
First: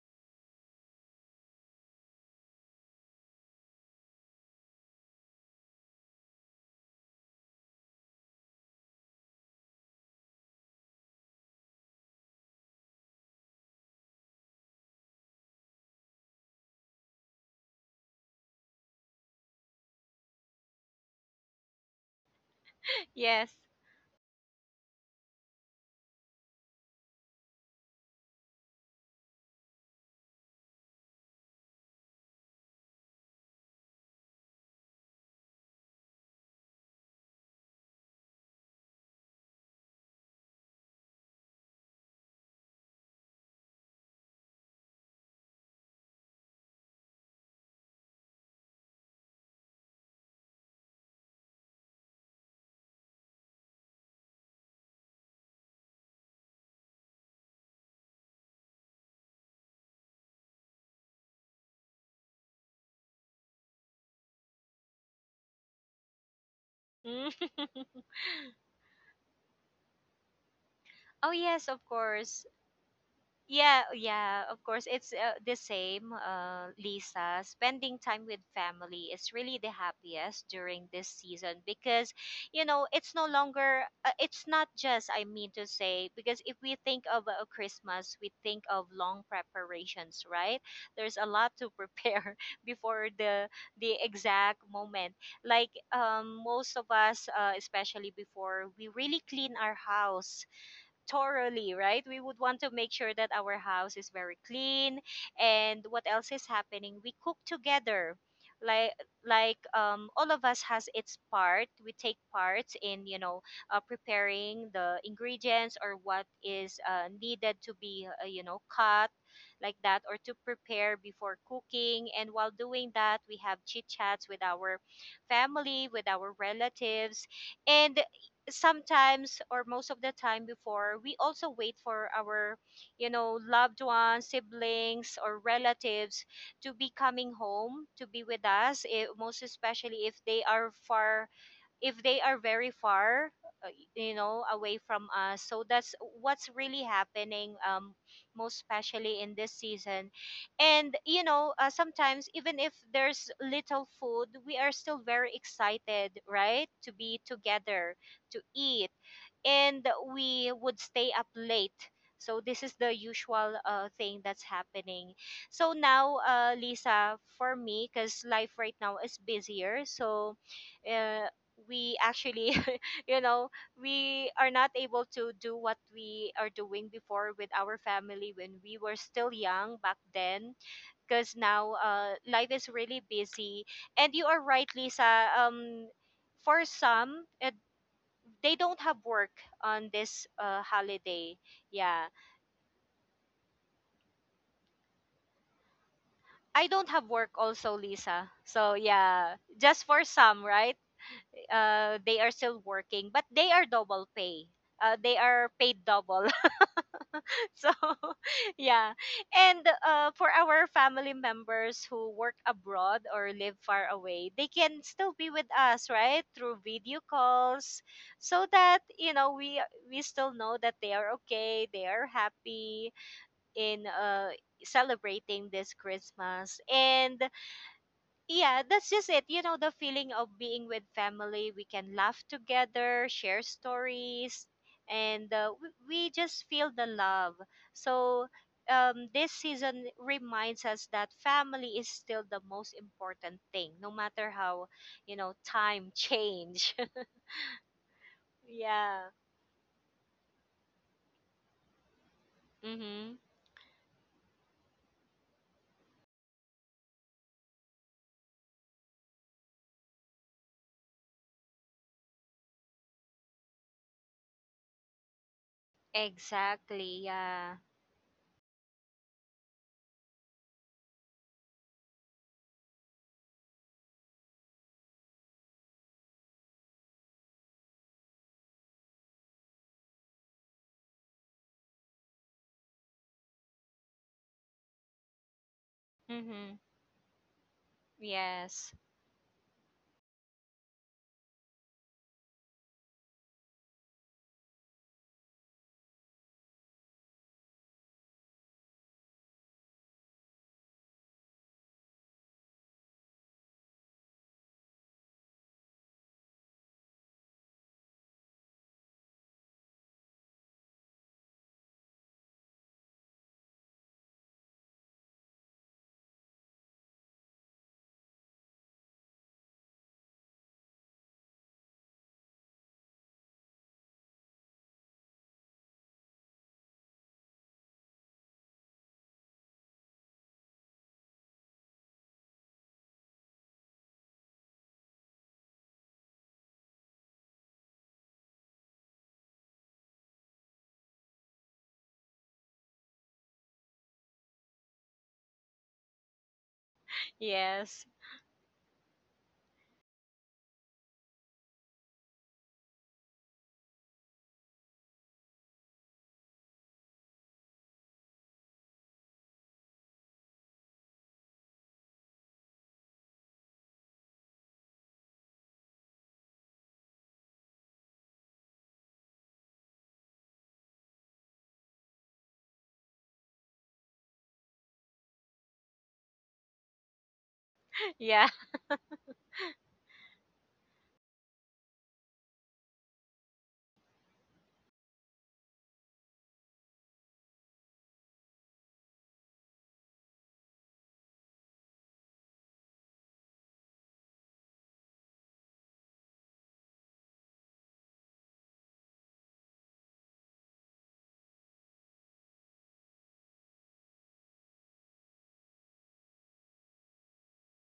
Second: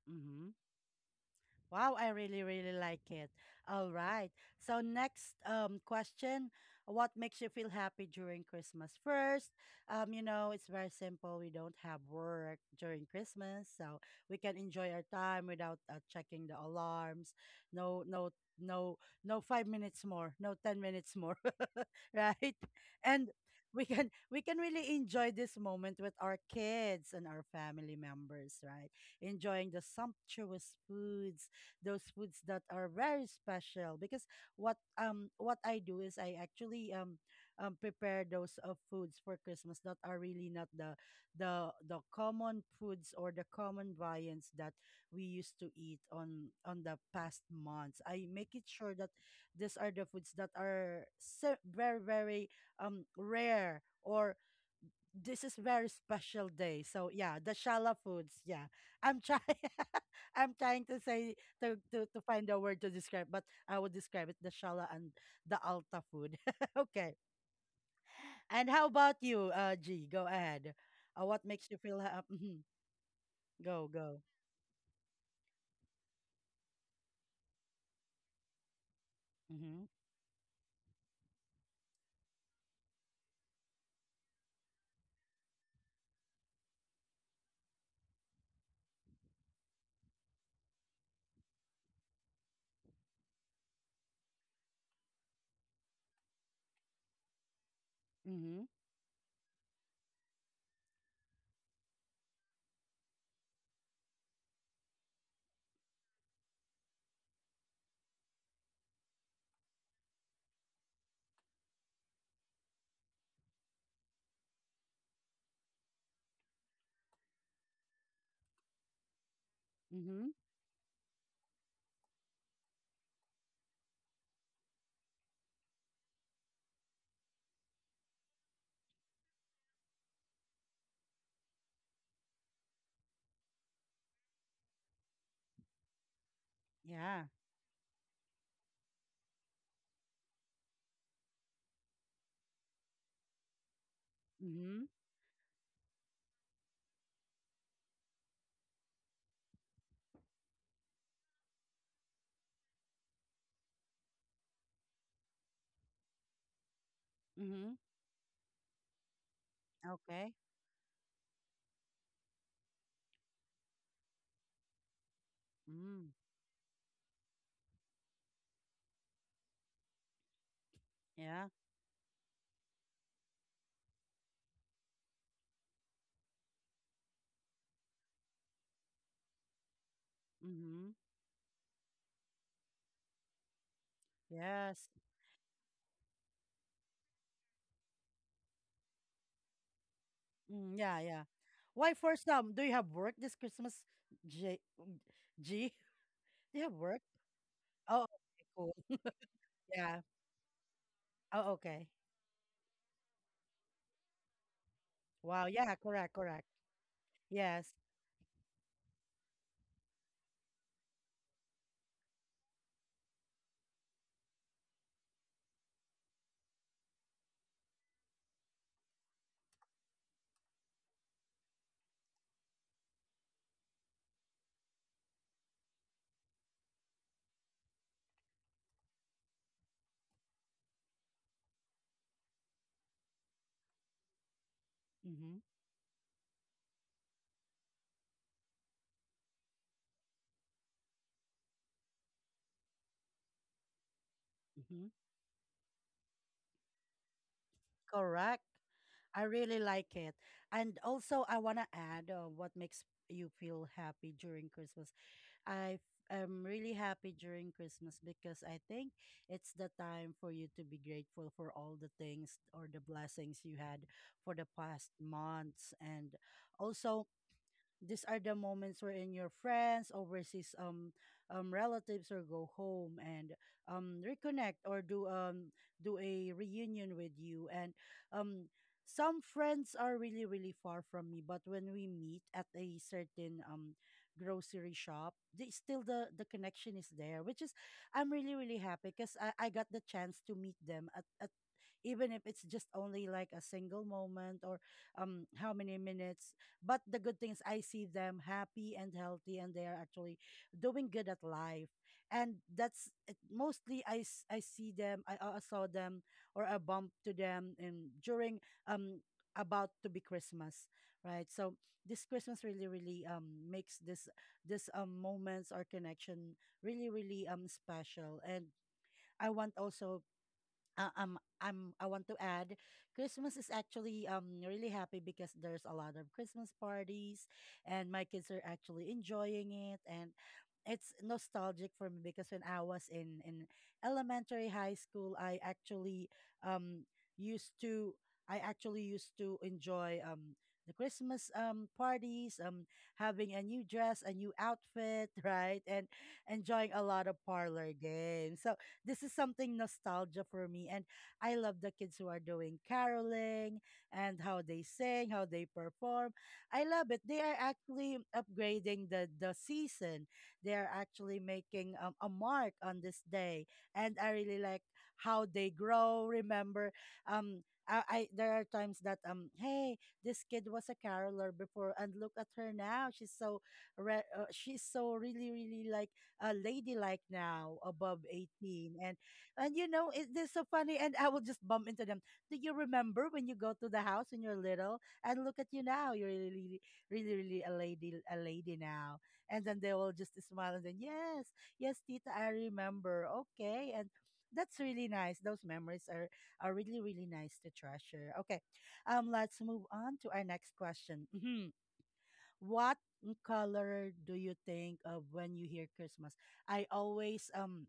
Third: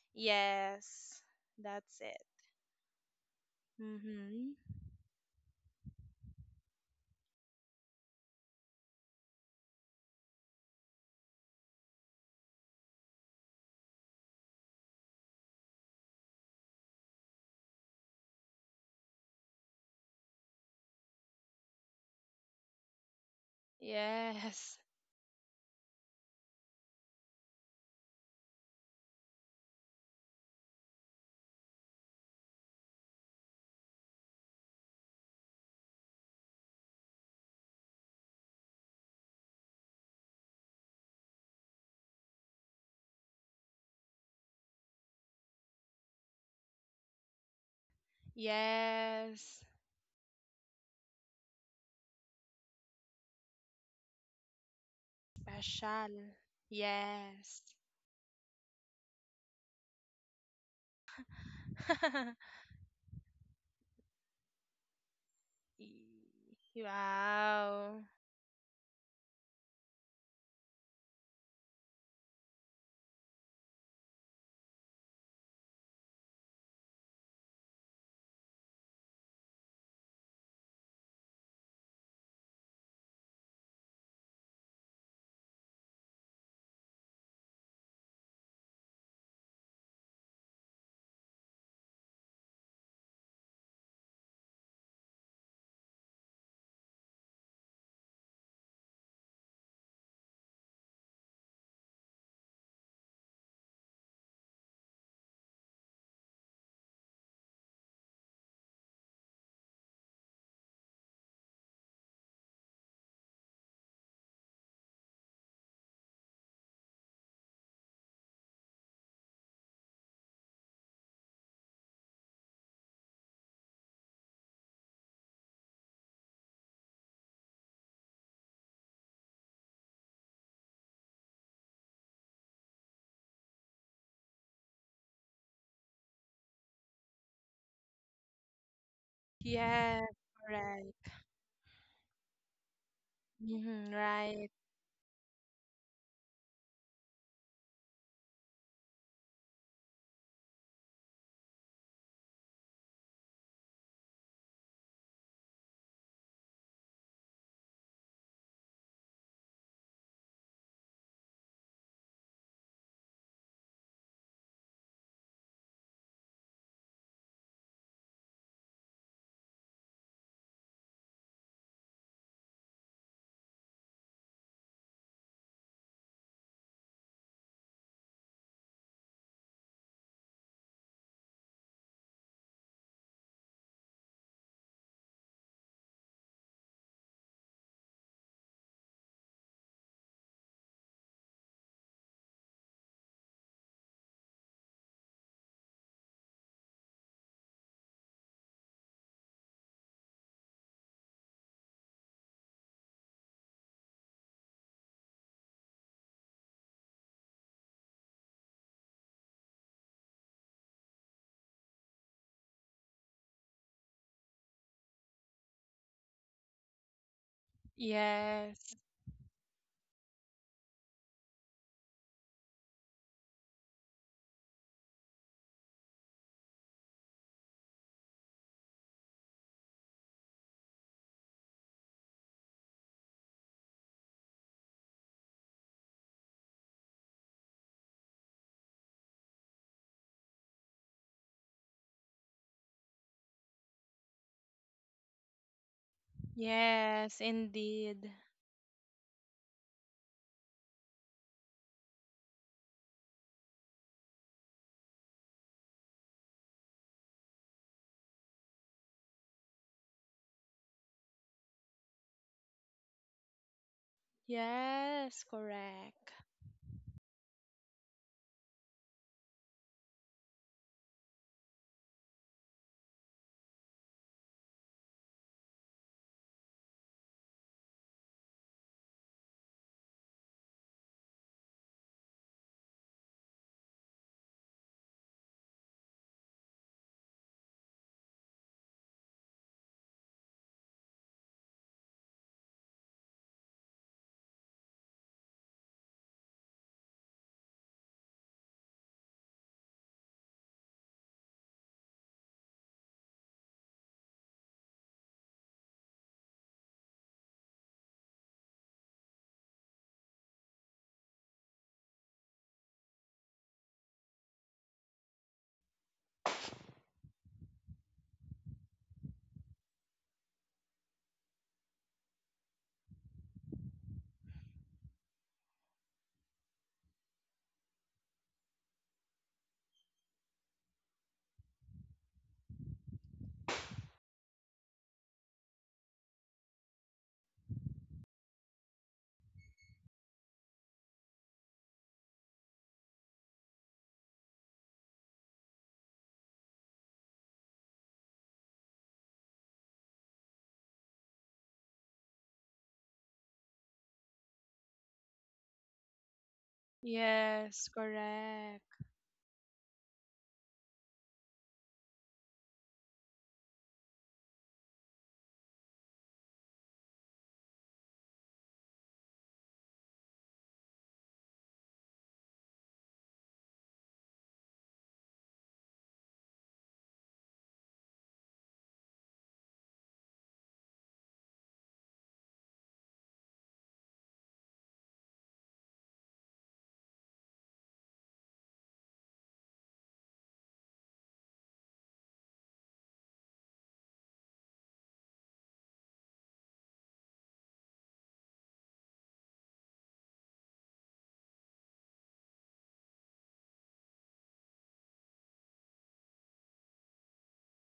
Mhm.
Yes,
Wow,
that's
I
it.
really, really like it. All right.
Mhm.
So next question, what makes you feel happy during Christmas? First, you know, it's very simple. We don't have work during Christmas, so we can enjoy our time without checking the alarms. No, no, no, no 5 minutes more, no 10 minutes more, (laughs) right? And
Yes.
we can
Yes.
really enjoy this moment with our kids and our family members, right? Enjoying the sumptuous foods, those foods that are very special because what I do is I actually prepare those foods for Christmas that are really not the common foods or the common viands that we used to eat on the past months. I
(laughs)
make it sure that
Yes.
these are the foods that are very very rare, or this is very
Special.
special day. So yeah, the
Yes.
Shala foods. Yeah, I'm trying. (laughs) I'm trying to say, to find
(laughs)
a word to describe, but I would describe it the Shala and the Alta food. (laughs) Okay.
Mm. (laughs)
Wow.
And how about you, G? Go ahead. Uh,
Oh
what makes
yes,
you
of
feel happy?
course.
Hmm.
Yeah,
Go
oh,
go.
yeah, of course. It's the same, Lisa. Spending time with family is really the
Mhm.
happiest during this season, because, you know, it's no longer, it's not just, I mean to say, because if we think of Christmas, we think of long preparations, right? There's a lot to prepare (laughs) before the exact moment. Like most of us, especially
Mhm.
before, we really clean our house thoroughly, right? We would want to make sure that our house is very clean, and what else is happening. We cook together. Like like all of us has its part. We take parts in, you know, preparing the ingredients or what is needed to be, you know, cut like that, or
Mhm.
to prepare before cooking. And while doing that, we have chit chats with our family, with our relatives. And sometimes, or most of the time before, we also wait for our, you know, loved ones, siblings, or relatives to be
Yeah.
coming home to be with us, eh, most
Yes.
especially if they are
Right.
far, if they are very far,
Hmm,
you know,
right.
away
Mhm.
from us. So that's what's really happening, most especially in this season. And you know, sometimes even if there's little food, we are still very excited, right, to be
Mhm.
together to eat. And
Okay.
we would stay up late. So this is the usual thing that's happening. So
Mm.
now, Lisa, for me, because life right now is busier, so uh,
Yeah.
we actually, (laughs) you know, we are not able to do what we are doing before with our family when we were still young back then.
Mhm.
Because now, life is really busy, and you are right,
Yes.
Lisa. For some, they don't have work on this
Mm, yeah, yeah.
holiday.
Why
Yeah.
for some? Do you have work this Christmas? J mm, G? (laughs) Do you
I
have
don't
work?
have work also,
Oh,
Lisa.
okay,
So,
cool.
yeah, just
Yeah.
for some, right?
Oh, okay.
They are still working, but they are double pay. They
Wow.
are
Yeah,
paid
correct,
double.
correct.
(laughs)
Yes.
so, (laughs) yeah. And for our family members who work abroad or live far away, they can still be with us, right? Through video calls, so
Yes.
that, you know, we still know that they are okay, they are happy in celebrating this Christmas. And yeah, that's just it. You know, the feeling of being with family, we can laugh together, share stories, and
Mm-hmm.
uh, we just feel the love. So this season reminds us that family is still the most important thing, no matter how,
Mm-hmm.
you know, time change.
Yes, indeed.
Correct.
(laughs) yeah.
I really like it. And also, I want to add, what makes
Mm-hmm.
you feel happy during Christmas. I am really happy during Christmas because I think it's the time for you to be grateful for all the things or the blessings you had for the past
Yes,
months.
correct.
And
Exactly.
also,
Yeah.
these are the moments wherein your friends, overseas, relatives, or go home and reconnect or do a reunion with you. And um, some friends are really really far from me, but when we meet at a certain grocery shop, still the
Mm-hmm.
connection is there, which is I'm really really
Yes.
happy because I got the chance to meet them at, even if it's just only like a single moment or how many minutes, but the good thing is I see them happy and healthy, and they are actually doing good at life. And mostly I see them, I saw them, or I bumped to them during um about to be Christmas, right? So this Christmas really, really makes this moments or connection really, really special. And I want also, am I want to add, Christmas is actually really happy because there's a lot of Christmas parties, and my kids are actually enjoying it, and it's nostalgic for me because when I was in elementary high school, I actually um used to used to enjoy the Christmas parties, having a new dress, a new outfit, (laughs) right, and enjoying a lot of parlor
Yes.
games, so this is something nostalgia for me. And I love the kids who are doing caroling, and how they sing, how they perform. I love it. They are
Yes,
actually
correct.
upgrading the season. They are actually making, a mark on this day. And I really like how they grow. Remember, um, I there are times that hey, this kid was a caroler before, and look at her now, she's so she's so really really like a ladylike now,
(laughs)
above
Yeah.
18. And and you know, it is so funny, and I will just bump into them. Do you remember when you go to the house when you're little? And look at you now, you're really really really, really a lady, a lady now. And then they will just smile, and then yes, yes, tita, I remember. Okay. And that's really nice. Those memories are really really nice to treasure. Okay. Let's move on to our next question. Mhm. What color do you think of when you hear Christmas? I always,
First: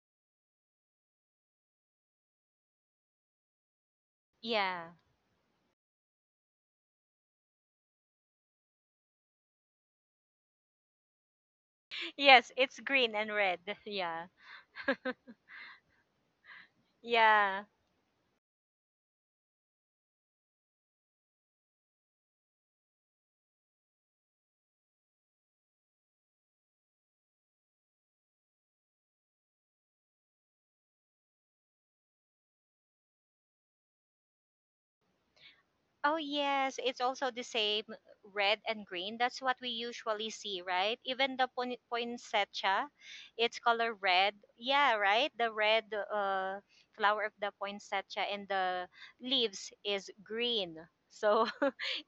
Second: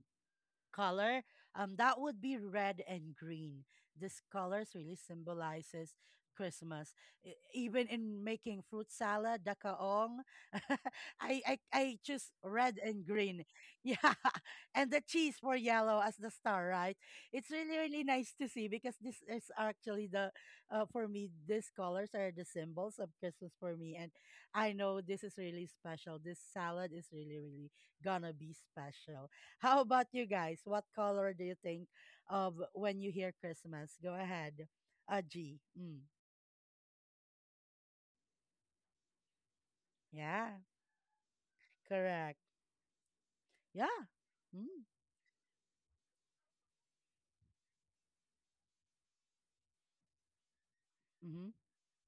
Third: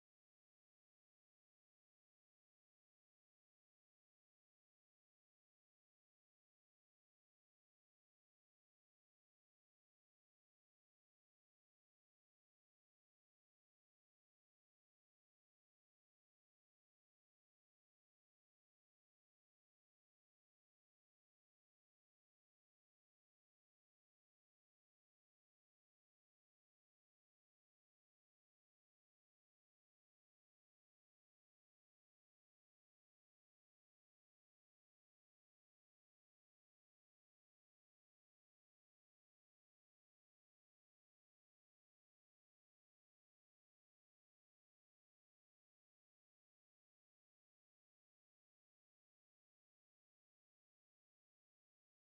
color, that would be red and green. These colors
Yeah.
really symbolizes Christmas. Even in making fruit salad, dakaong, (laughs) I choose
Yes,
red
it's
and
green and
green. (laughs)
red. (laughs)
Yeah,
Yeah.
and the cheese for yellow as the star, right? It's
Yeah.
really really nice to see because this is actually the for me, these colors are the symbols of Christmas for me, and I know this is really special. This salad is really really gonna be special. How about you guys? What color do you think of when you hear Christmas? Go ahead. A G. Mm.
Oh, yes. It's also the same, red and green. That's what we usually
Yeah,
see, right? Even the
correct.
poinsettia, it's color
Yeah.
red.
Mm.
Yeah, right? The red uh, flower of the poinsettia and the leaves is green. So
Mm-hmm.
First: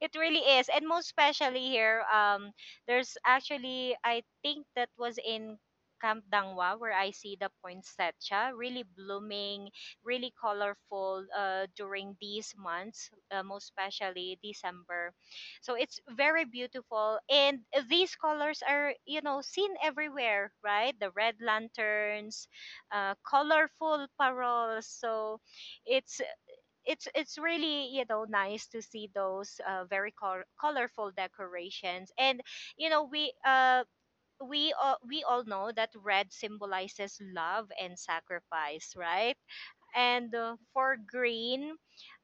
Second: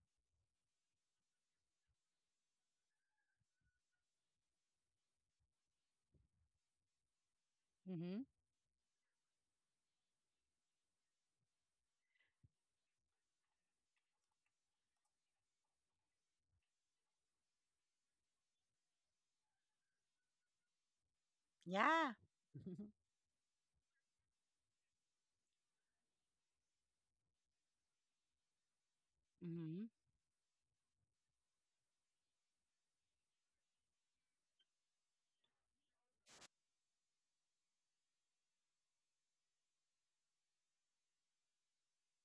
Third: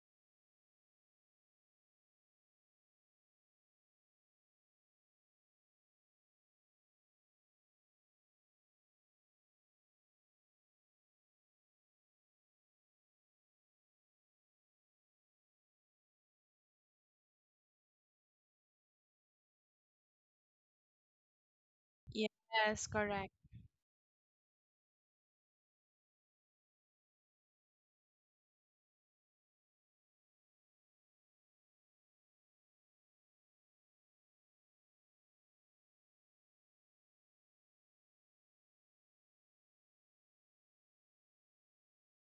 it really is. And most especially here, there's actually I think that was in Camp Dangwa where I see the
Mm-hmm.
poinsettia really blooming, really colorful during these months, most especially December. So it's very beautiful, and these colors are seen everywhere, right? The red
Yeah.
lanterns,
Yes,
Mm-hmm.
correct.
colorful paroles. So it's it's really nice to see those
Mm-hmm.
uh, very colorful decorations, and you know we uh we all know that red symbolizes love and sacrifice, right? And for green,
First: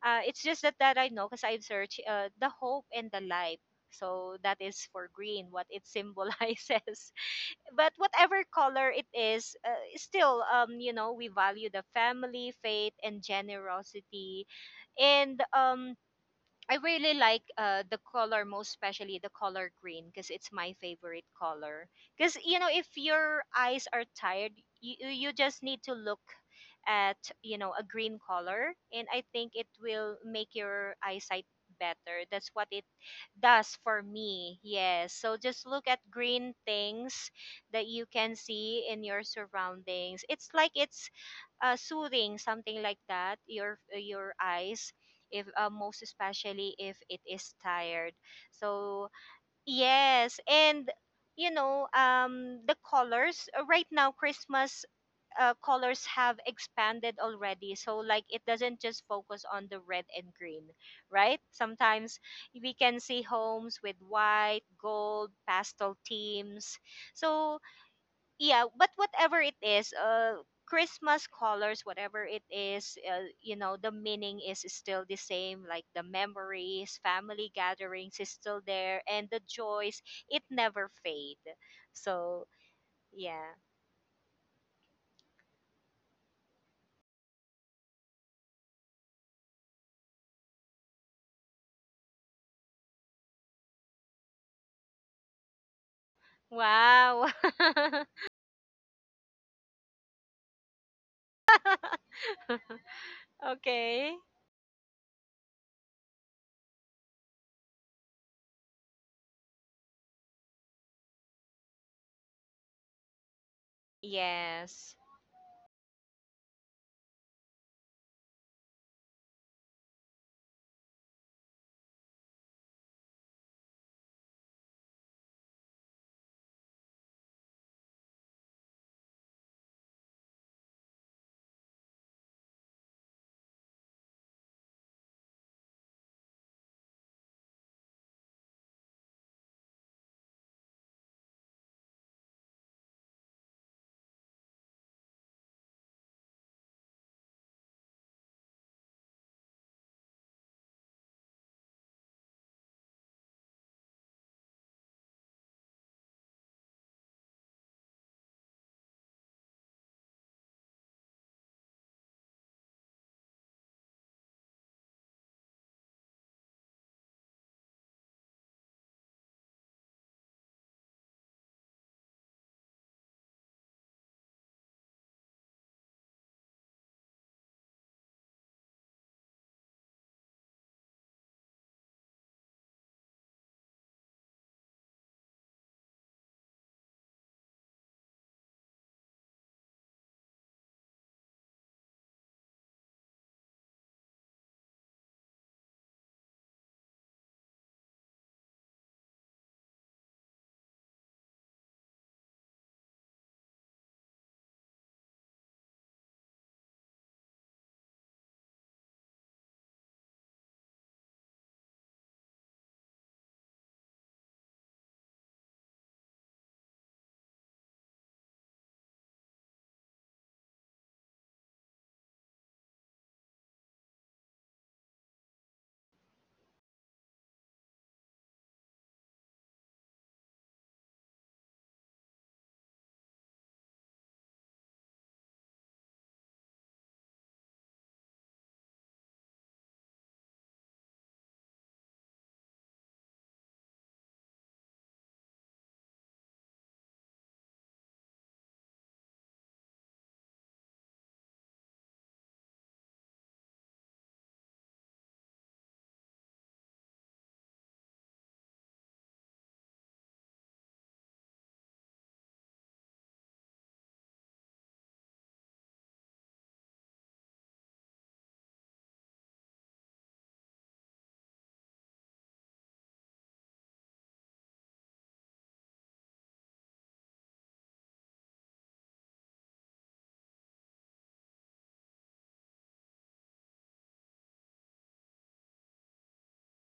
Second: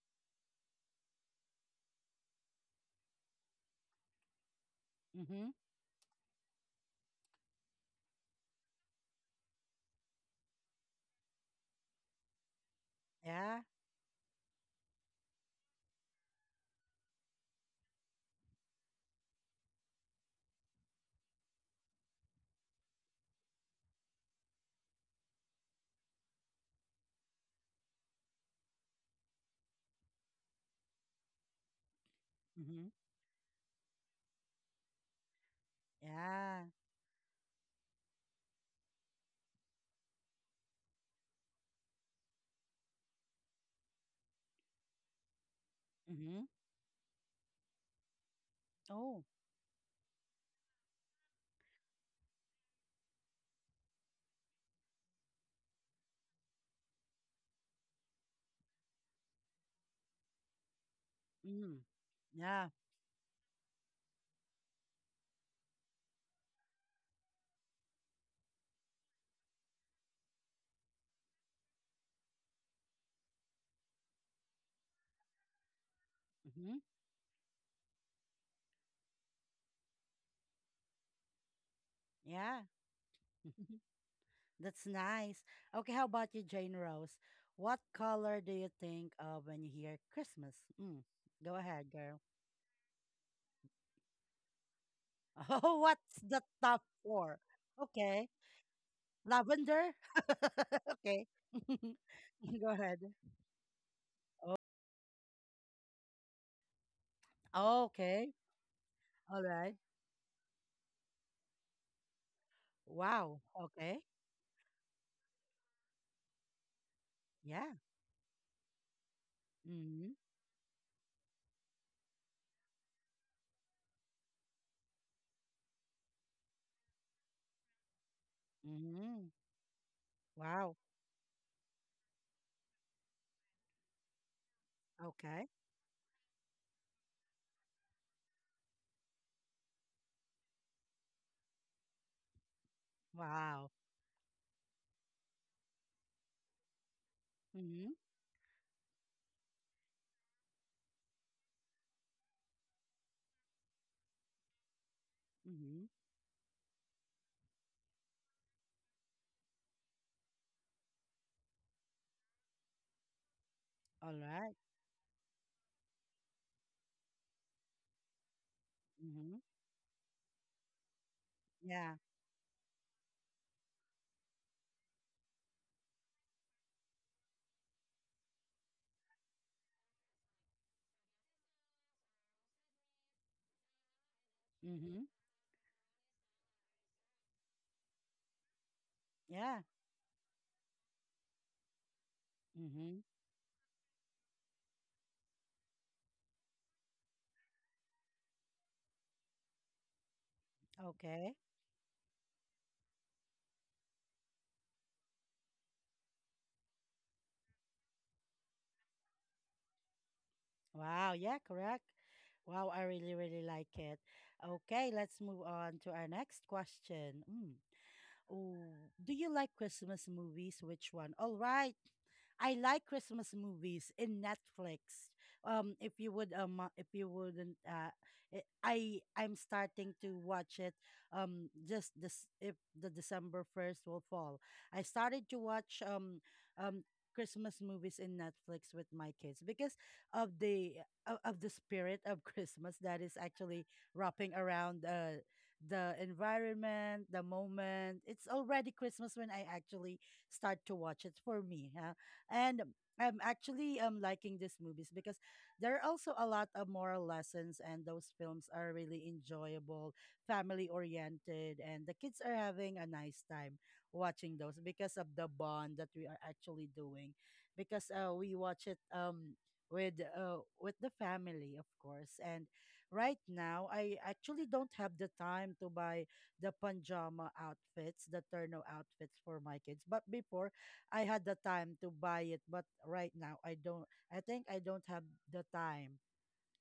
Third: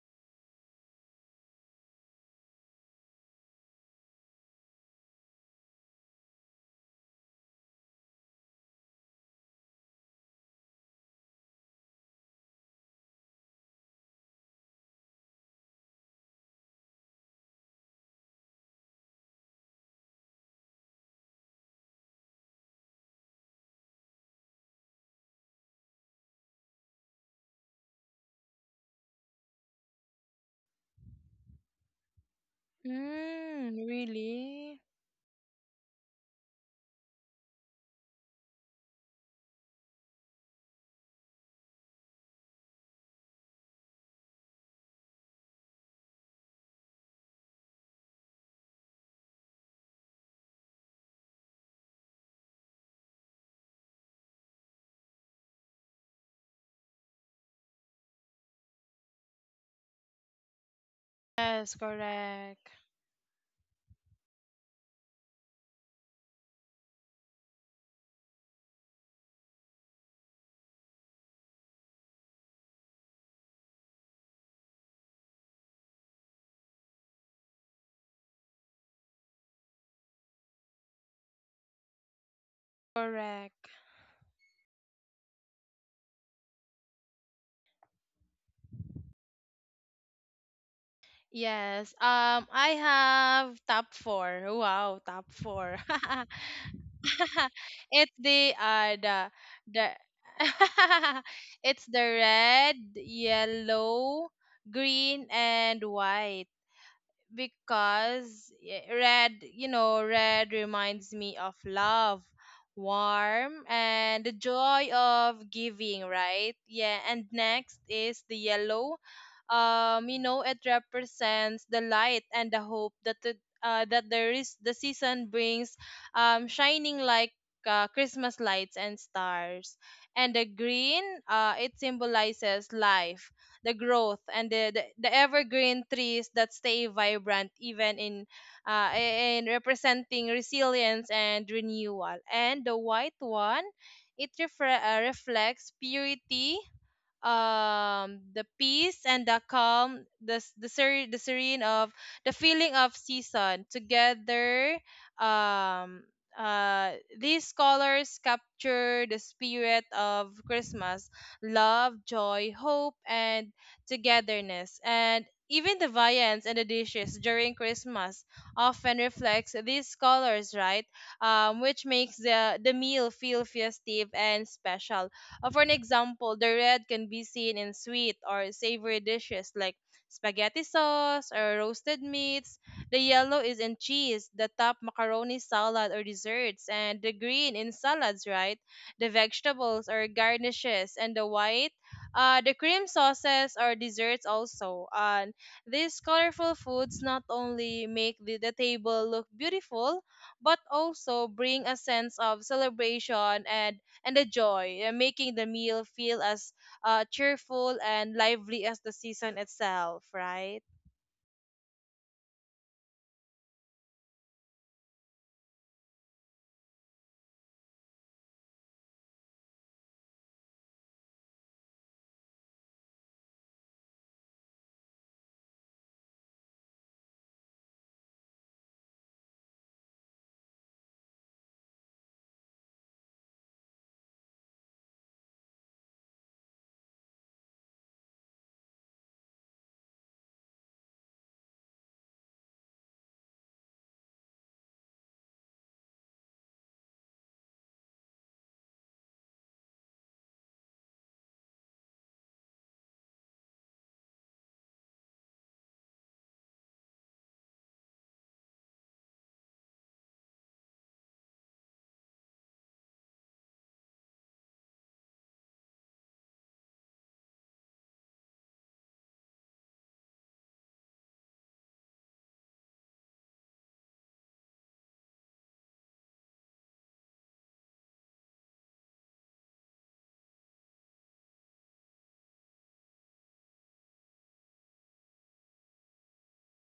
it's just that I know because I've searched, the hope and the light. So that is for green
Mm-hmm.
what it symbolizes. (laughs) But whatever color it is, still we value the family, faith, and
Yeah.
generosity. And I really like the color, most especially the color green, because it's my favorite color. Because you know, if your eyes are tired, you just need to look at, you know, a green color, and I think it will make your eyesight better. That's what it
Mm-hmm.
does
Mm,
for me,
really?
yes. So just look at green
Yeah.
things that you can see in your surroundings. It's like it's soothing, something like that, your eyes, if most
Mm-hmm.
especially if it is tired. So
Oh.
yes, and you know, the colors, right now Christmas colors have expanded already, so like it doesn't just focus on the red and green, right?
Yes,
Mm.
Sometimes
correct.
Yeah.
we can see homes with white, gold, pastel themes. So yeah, but whatever it is, Christmas colors, whatever it is, you know, the meaning is still the same. Like the
Mm-hmm.
memories, family gatherings is still there, and the joys, it never fade. So,
Yeah.
yeah.
Correct.
(laughs) That's nice. Okay, how about you, Jane Rose? What color do you think of when you hear Christmas? Mm. Go ahead,
Yes.
girl.
I have top four. Wow, top
(laughs)
four.
Oh, what's
(laughs)
the top
Wow.
four?
(laughs)
(laughs)
it's
Okay.
the
Lavender?
(laughs)
(laughs) Okay. (laughs)
it's the
Go
red,
ahead.
Okay.
yellow, green, and white.
Oh, okay.
Because red,
All
you
right.
know, red reminds me of love,
Wow.
warm,
Okay.
and the joy
Yes.
of giving, right? Yeah, and
Yeah.
next is the yellow.
Mm-hmm.
You know, it represents the light and the hope that there is the season brings, shining like Christmas lights and
Mm-hmm.
stars. And the
Wow.
green, it symbolizes life, the growth, and the
Okay.
evergreen trees that stay vibrant even in, in representing resilience and renewal. And the white one,
Wow.
it reflects purity,
Mm-hmm.
the peace and the calm, the serene of the feeling of season together.
Mm-hmm.
um uh these colors capture the spirit of Christmas: love, joy, hope, and
All right.
togetherness. And even the viands and the dishes during Christmas often
Mm-hmm.
reflects these colors, right? Which
Yeah.
makes the meal feel festive and special. For an example, the red can be seen in sweet or savory dishes like spaghetti sauce or roasted meats. The yellow is in cheese, the top
Mm-hmm.
macaroni salad, or desserts, and the green in salads, right? The
Yeah.
vegetables or garnishes, and the white, the cream
Mm-hmm.
sauces or desserts also. And these colorful foods not only make the table look beautiful, but also
Okay.
bring a sense of celebration and the joy, making the meal feel as cheerful and lively as the season itself, right?
Wow. Yeah, correct. Wow, I really, really like it. Okay, let's move on to our next question. Mm. Oh, do you like Christmas movies? Which one? All right. I like Christmas movies in Netflix. If you would, if you wouldn't, I'm starting to watch it. Just this, if the December 1st will fall, I started to watch, um, Christmas movies in Netflix with my kids because of the, of the spirit of (laughs) Christmas, that is actually wrapping around the environment, the moment. It's already Christmas when I actually start to watch it for me. Huh? And I'm actually liking these movies because there are also a lot of moral lessons, and those films are really enjoyable, family oriented, and the kids are having a nice time watching those because of the bond that we are actually doing. Because we watch it with the family of course. And right now I actually don't have the time to buy the pajama outfits, the turno outfits for my kids. But before, I had the time to buy it, but right now I think I don't have the time,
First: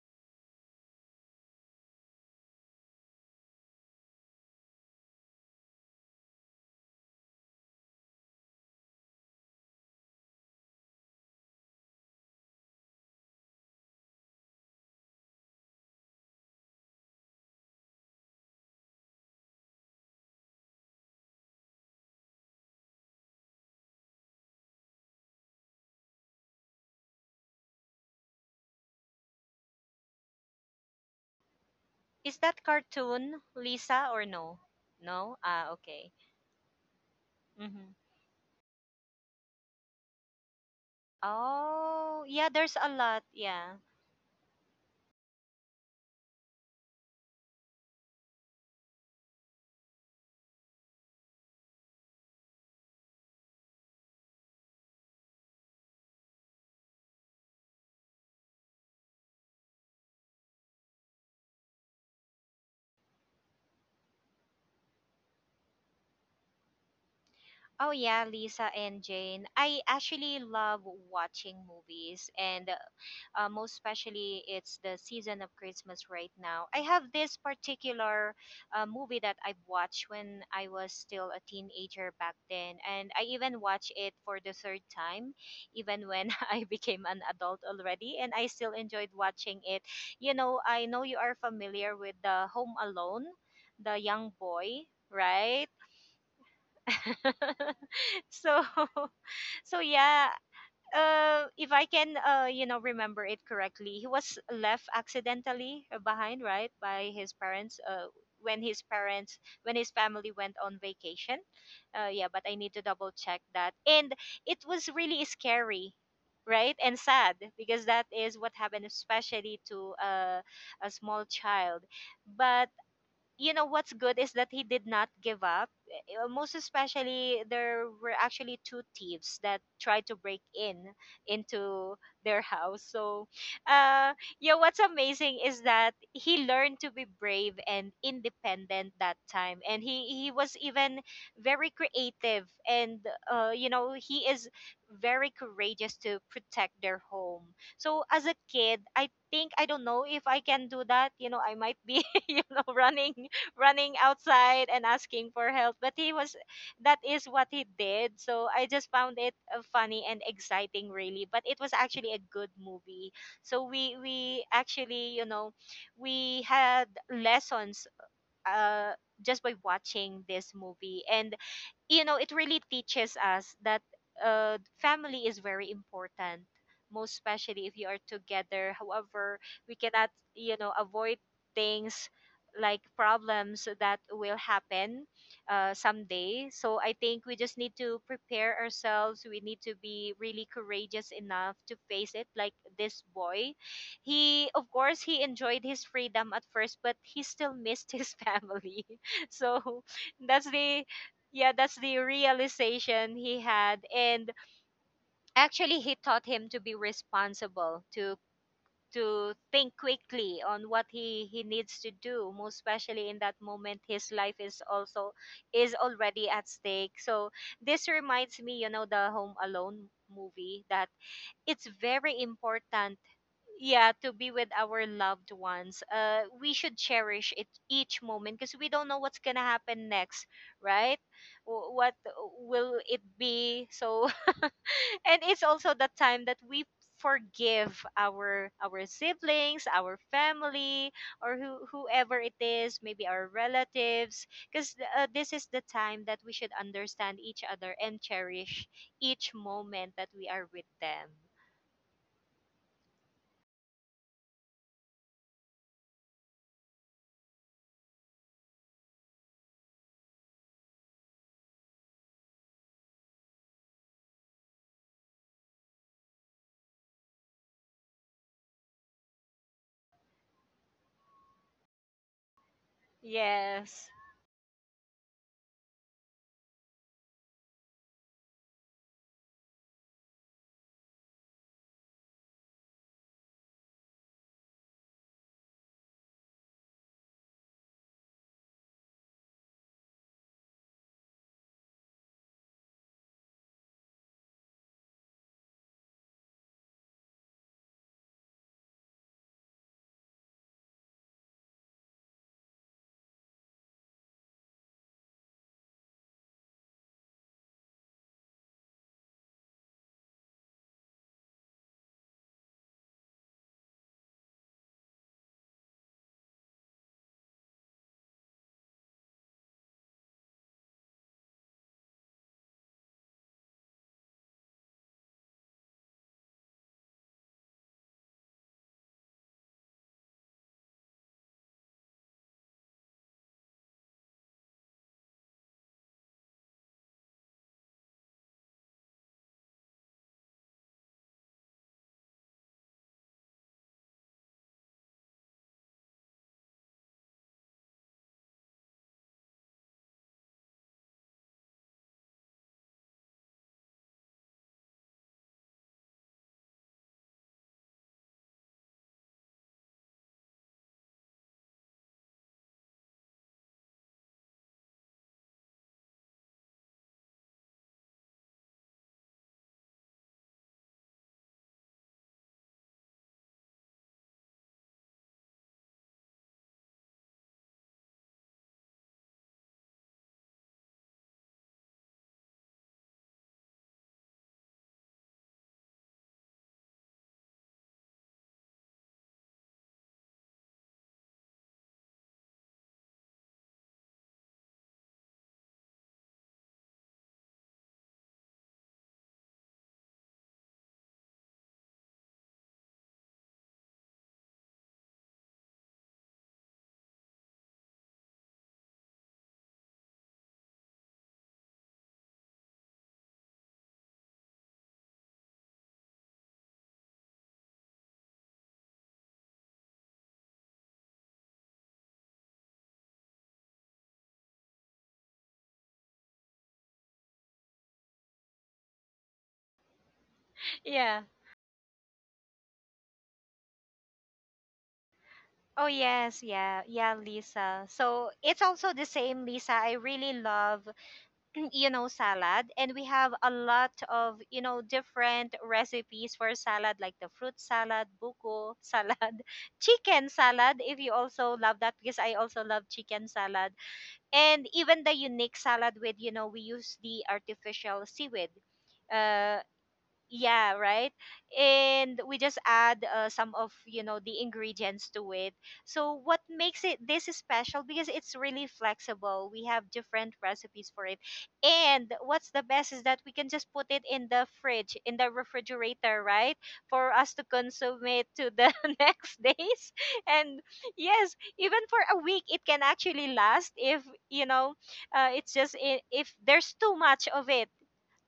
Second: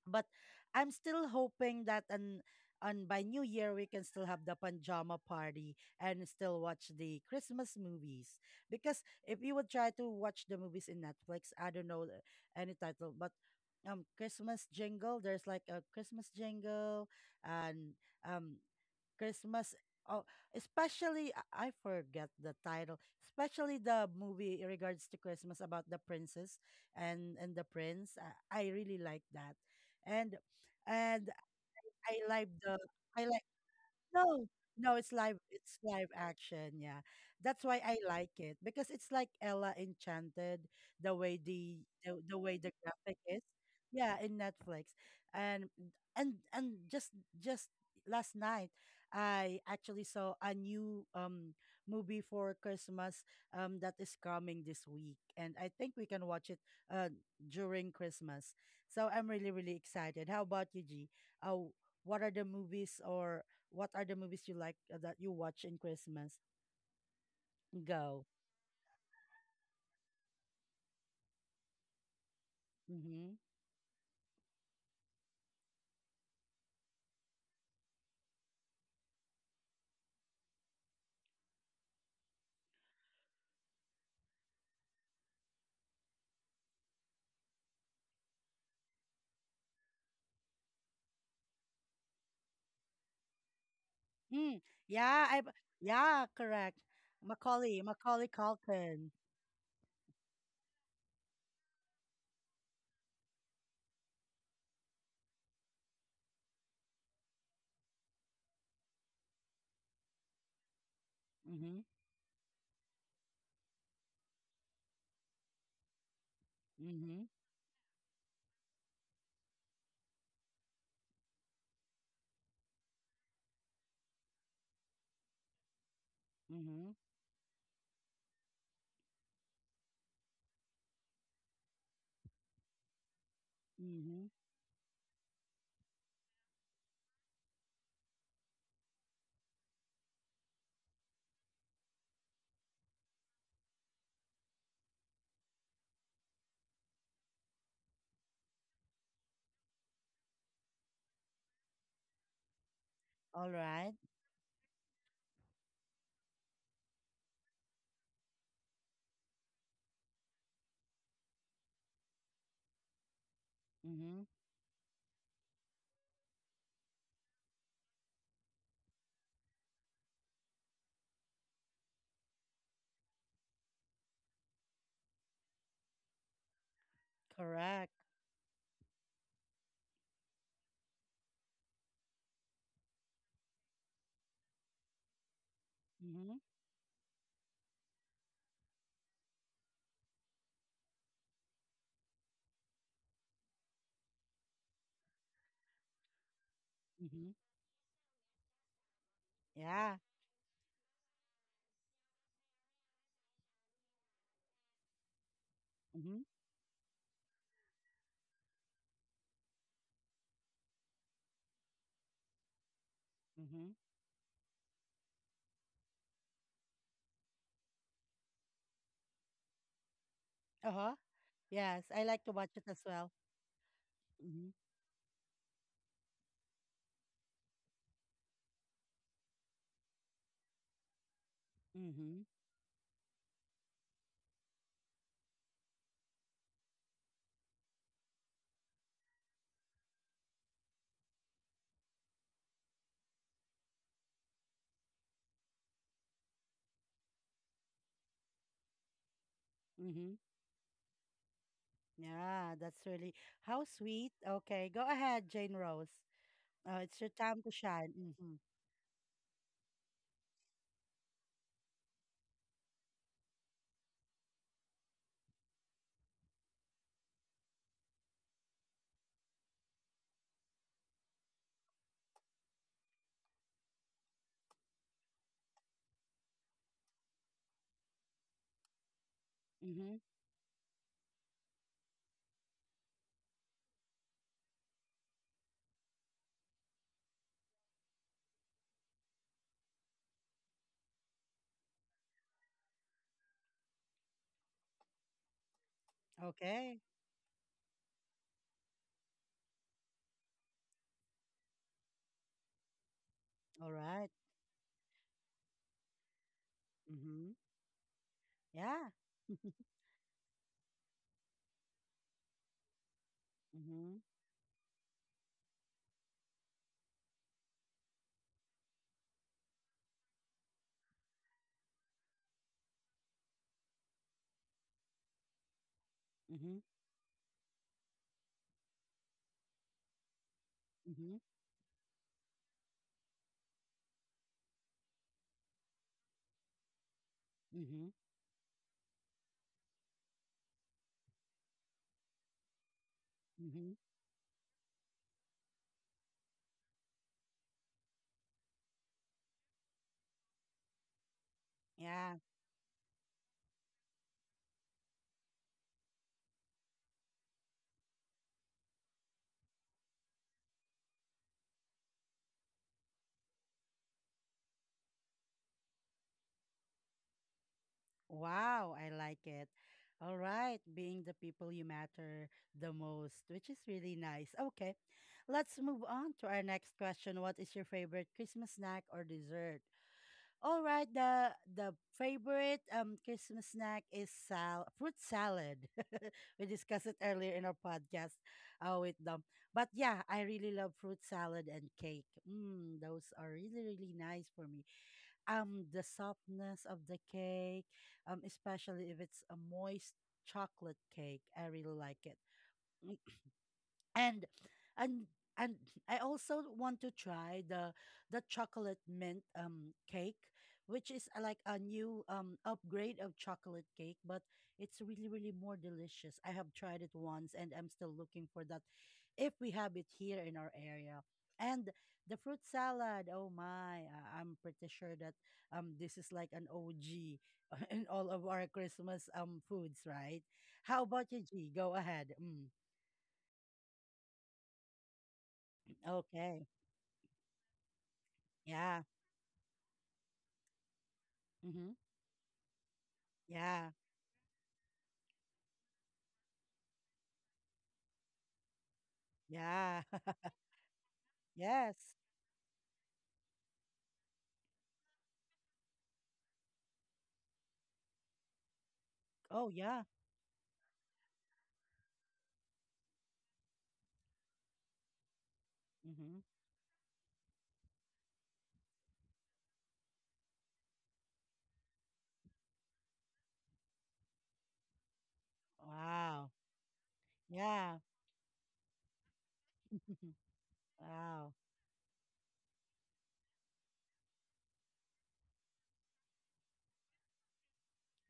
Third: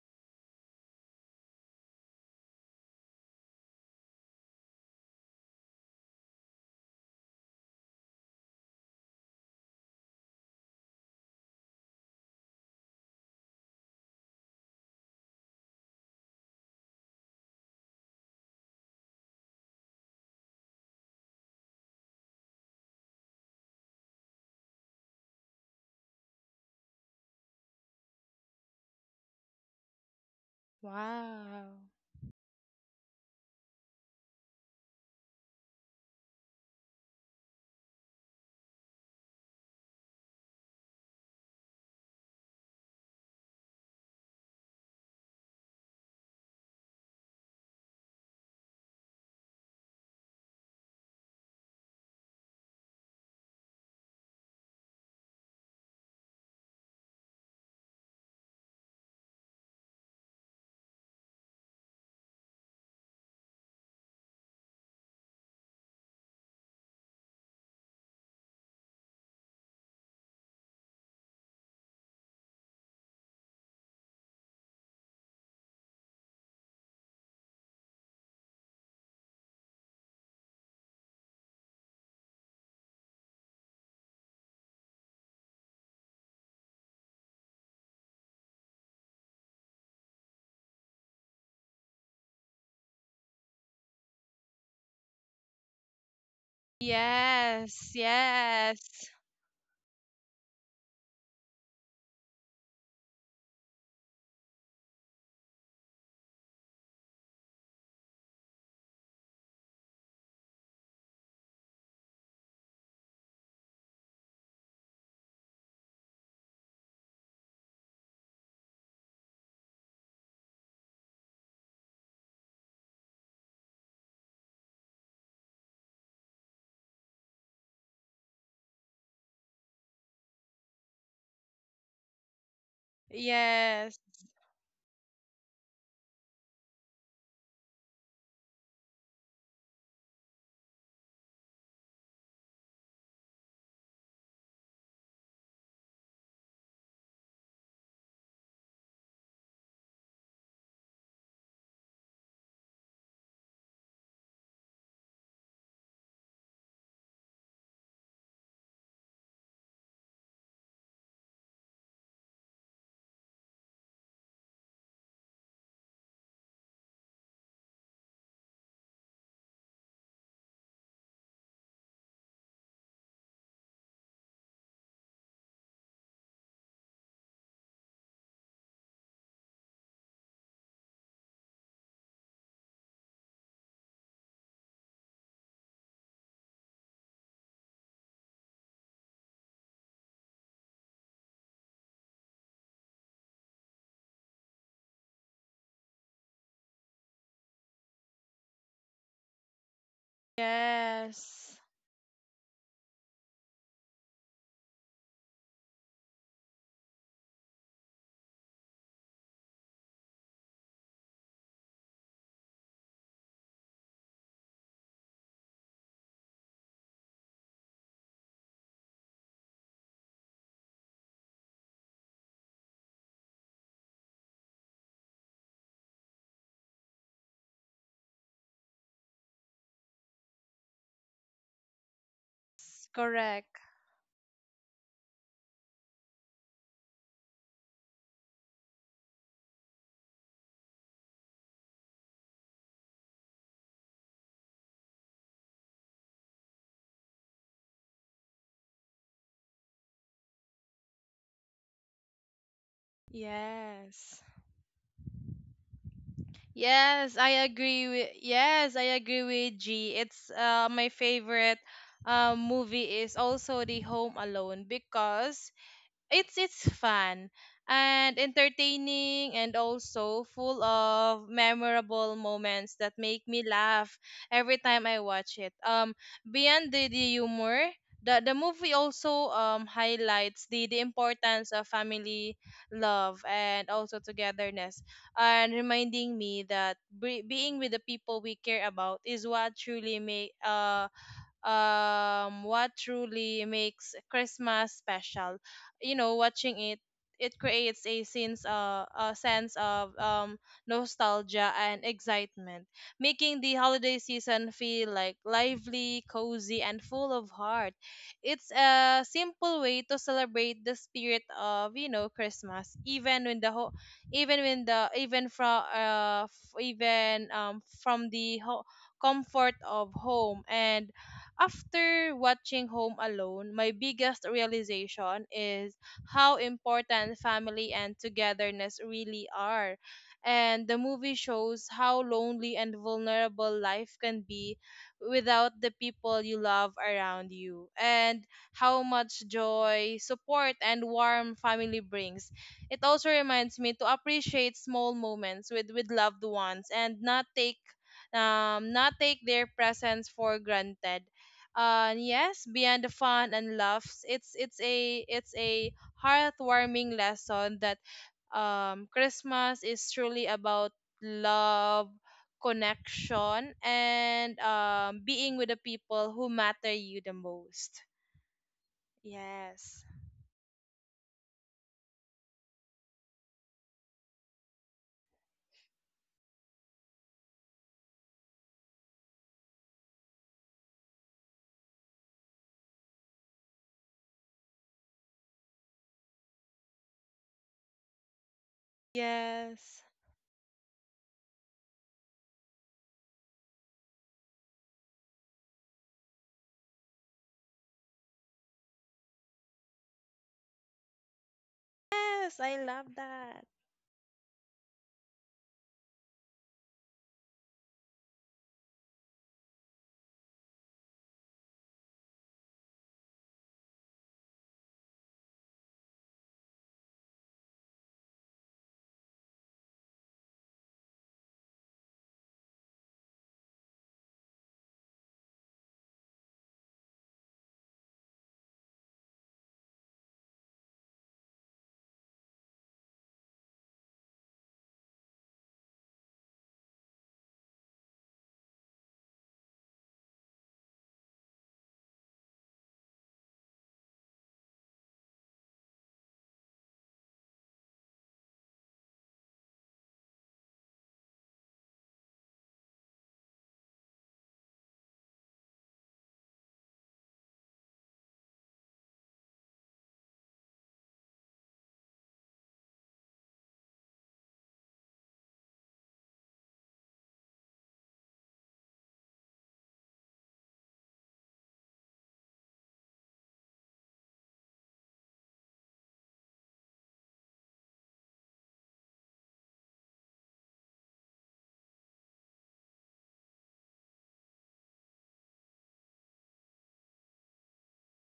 but I'm still hoping that, and by New Year we can still have the pajama party and still watch the Christmas movies. Because if you would try to watch the movies in Netflix, I don't know any title, but Christmas jingle, there's like a Christmas jingle, and um Christmas. Oh, especially I forget the title. Especially the movie in regards to Christmas about the princess and the prince. I really like that, and and
Wow.
I
Is
like
that
the I
cartoon,
like.
Lisa, or
No,
no?
no, it's live.
No? Ah,
It's live
okay.
action. Yeah, that's why
Mm-hmm.
I like it because it's like Ella Enchanted, the way
Oh, yeah,
the
there's a
graphic
lot.
is.
Yeah.
Yeah, in Netflix, and and just last night, I actually saw a new movie for Christmas that is coming this week, and I think we can watch it uh during Christmas. So I'm really really excited. How about you, G? Uh, what are the movies, or what are the movies you like that you watch in Christmas?
Oh
Go.
yeah, Lisa and Jane. I actually love watching movies, and
Mm-hmm.
most especially it's the season of Christmas right now. I have this particular movie that I've watched when I was still a teenager back then, and I even watched it for the third time, even when (laughs) I became an adult already, and I still enjoyed watching it. You know, I know you are familiar with the Home Alone, the young
Mm.
boy,
Yeah, I.
right?
Yeah, correct.
(laughs)
Yes,
Macaulay
so
yes,
(laughs)
Culkin.
So yeah, if I can, you know, remember it correctly, he was left accidentally behind, right, by his parents. When his parents, when his family went on vacation,
Mm-hmm.
yeah. But I need to double check that, and it was really scary. Right and
Mm-hmm.
sad because that is what happened, especially to, a small child. But you know what's good is that he did not give up. Most
Mm-hmm.
especially, there were actually two thieves that tried to break in into their house. So,
yes,
uh,
Mm-hmm.
yeah, what's amazing is that he learned to be brave and independent that time, and he was even very creative, and you know, he is very courageous to protect their home. So, as a kid, I think I don't know if I can do that. You know, I might be (laughs) you know
All
running
right.
outside and asking for help, but he was, that is what he did. So I just found it funny and exciting really, but it was actually a good movie. So we
Mm-hmm.
we actually, you know, we had lessons uh just by watching this movie. And you know, it really teaches us that family is very important, most especially if you
Correct.
are together. However, we cannot, you know, avoid things like problems that will happen
Mm-hmm.
someday. So I think we just need to prepare ourselves. We need to be really courageous enough to face it, like this boy. He, of course, he enjoyed his freedom at first, but he
Mm-hmm.
still missed his (laughs) family. So
Yeah.
that's the, yeah,
yes.
that's the realization he had. And actually, he
Mm-hmm.
taught him to be responsible, to think quickly on what he needs to do, most especially in that
Mm-hmm.
moment. His life is also is already at stake. So this reminds me, you know, the Home Alone movie, that
Uh-huh.
it's
Yes, I
very
like to watch it as
important,
well.
yeah, to be with
Mm-hmm.
our loved ones. Uh, we should cherish it each moment because we don't know what's gonna happen next, right? W- what
Mm-hmm.
will it
Correct.
be? So (laughs) and it's also the time that we forgive our siblings, our family, or who, whoever it is, maybe our relatives. Because this is the time that we should understand each other and cherish each moment that
Mm-hmm.
we are with them.
Yeah, that's really how sweet.
Yes.
Okay, go ahead, Jane Rose. It's your time to shine. Mm-hmm.
Yes, I agree with G. It's my favorite movie is also The Home Alone, because it's fun and entertaining and also full of memorable moments that make me
Yes.
laugh every time I watch it. Beyond the humor, the movie also
Mm-hmm.
highlights the importance of family, love, and also togetherness, and reminding me that being with the people we care about is what truly makes Christmas special. You know, watching
Okay.
it, it creates a sense of nostalgia and excitement, making the
All
holiday
right.
season feel like lively, cozy, and full
Mm-hmm.
of heart. It's
Yeah.
a simple
(laughs)
way to celebrate the spirit of, you know, Christmas even when the ho-
Mm-hmm.
even when the even from f- even from the ho- comfort of home. And after watching Home Alone, my biggest realization is how
Mm-hmm.
important family and togetherness really are. And the
Mm-hmm.
movie shows how lonely and vulnerable life can be without the people you love around you,
Mm-hmm.
and how much joy, support, and warm family brings. It also reminds
Mm-hmm.
me to appreciate small moments with loved ones and not take their presence for granted.
Yeah.
Yes, beyond the fun and laughs, it's a heartwarming lesson that Christmas is truly about love, connection, and being with the people who matter you the most.
Wow, I like it.
Yes.
All right, being the people you matter the most, which is really nice. Okay, let's move on to our next question. What is your favorite Christmas snack or dessert? All right, the favorite Christmas snack is sal fruit salad. (laughs) We discussed it earlier in our podcast, with them. But
Yes.
yeah, I really love fruit salad and cake. Mm, those are really really nice for me. The softness of the cake, especially if it's a moist chocolate cake, I really like it,
Yes, I love that.
and and and I also want to try the chocolate mint cake, which is like a new upgrade of chocolate cake, but it's really really more delicious. I have tried it once, and I'm still looking for that if we have it here in our area. And the fruit salad, oh my, I'm pretty sure that this is like an OG (laughs) in all of our Christmas foods, right? How
Yeah.
about you, G? Go ahead. Mm,
Oh yes,
okay.
yeah, yeah, Lisa. So it's also
Yeah.
the same, Lisa. I really love, (clears throat)
Mm-hmm.
you know, salad, and we have a
Yeah.
lot of, you know, different recipes for salad, like the fruit salad, buko salad, (laughs)
Yeah.
chicken
(laughs)
salad. If you also love
Yes.
that, because I also love chicken salad, and even the unique salad with, you know, we use the artificial seaweed. Uh,
Oh, yeah.
yeah, right. And we just add some of, you know, the ingredients to it. So
Mm-hmm.
what makes it this is special, because it's really flexible, we have different recipes for it. And what's the best is that we can just put it in the fridge, in the refrigerator,
Wow.
right, for us to
Yeah.
consume it to the (laughs) next days.
(laughs)
And yes,
Wow.
even for a week it can actually last, if you know, it's just I- if there's too much of it,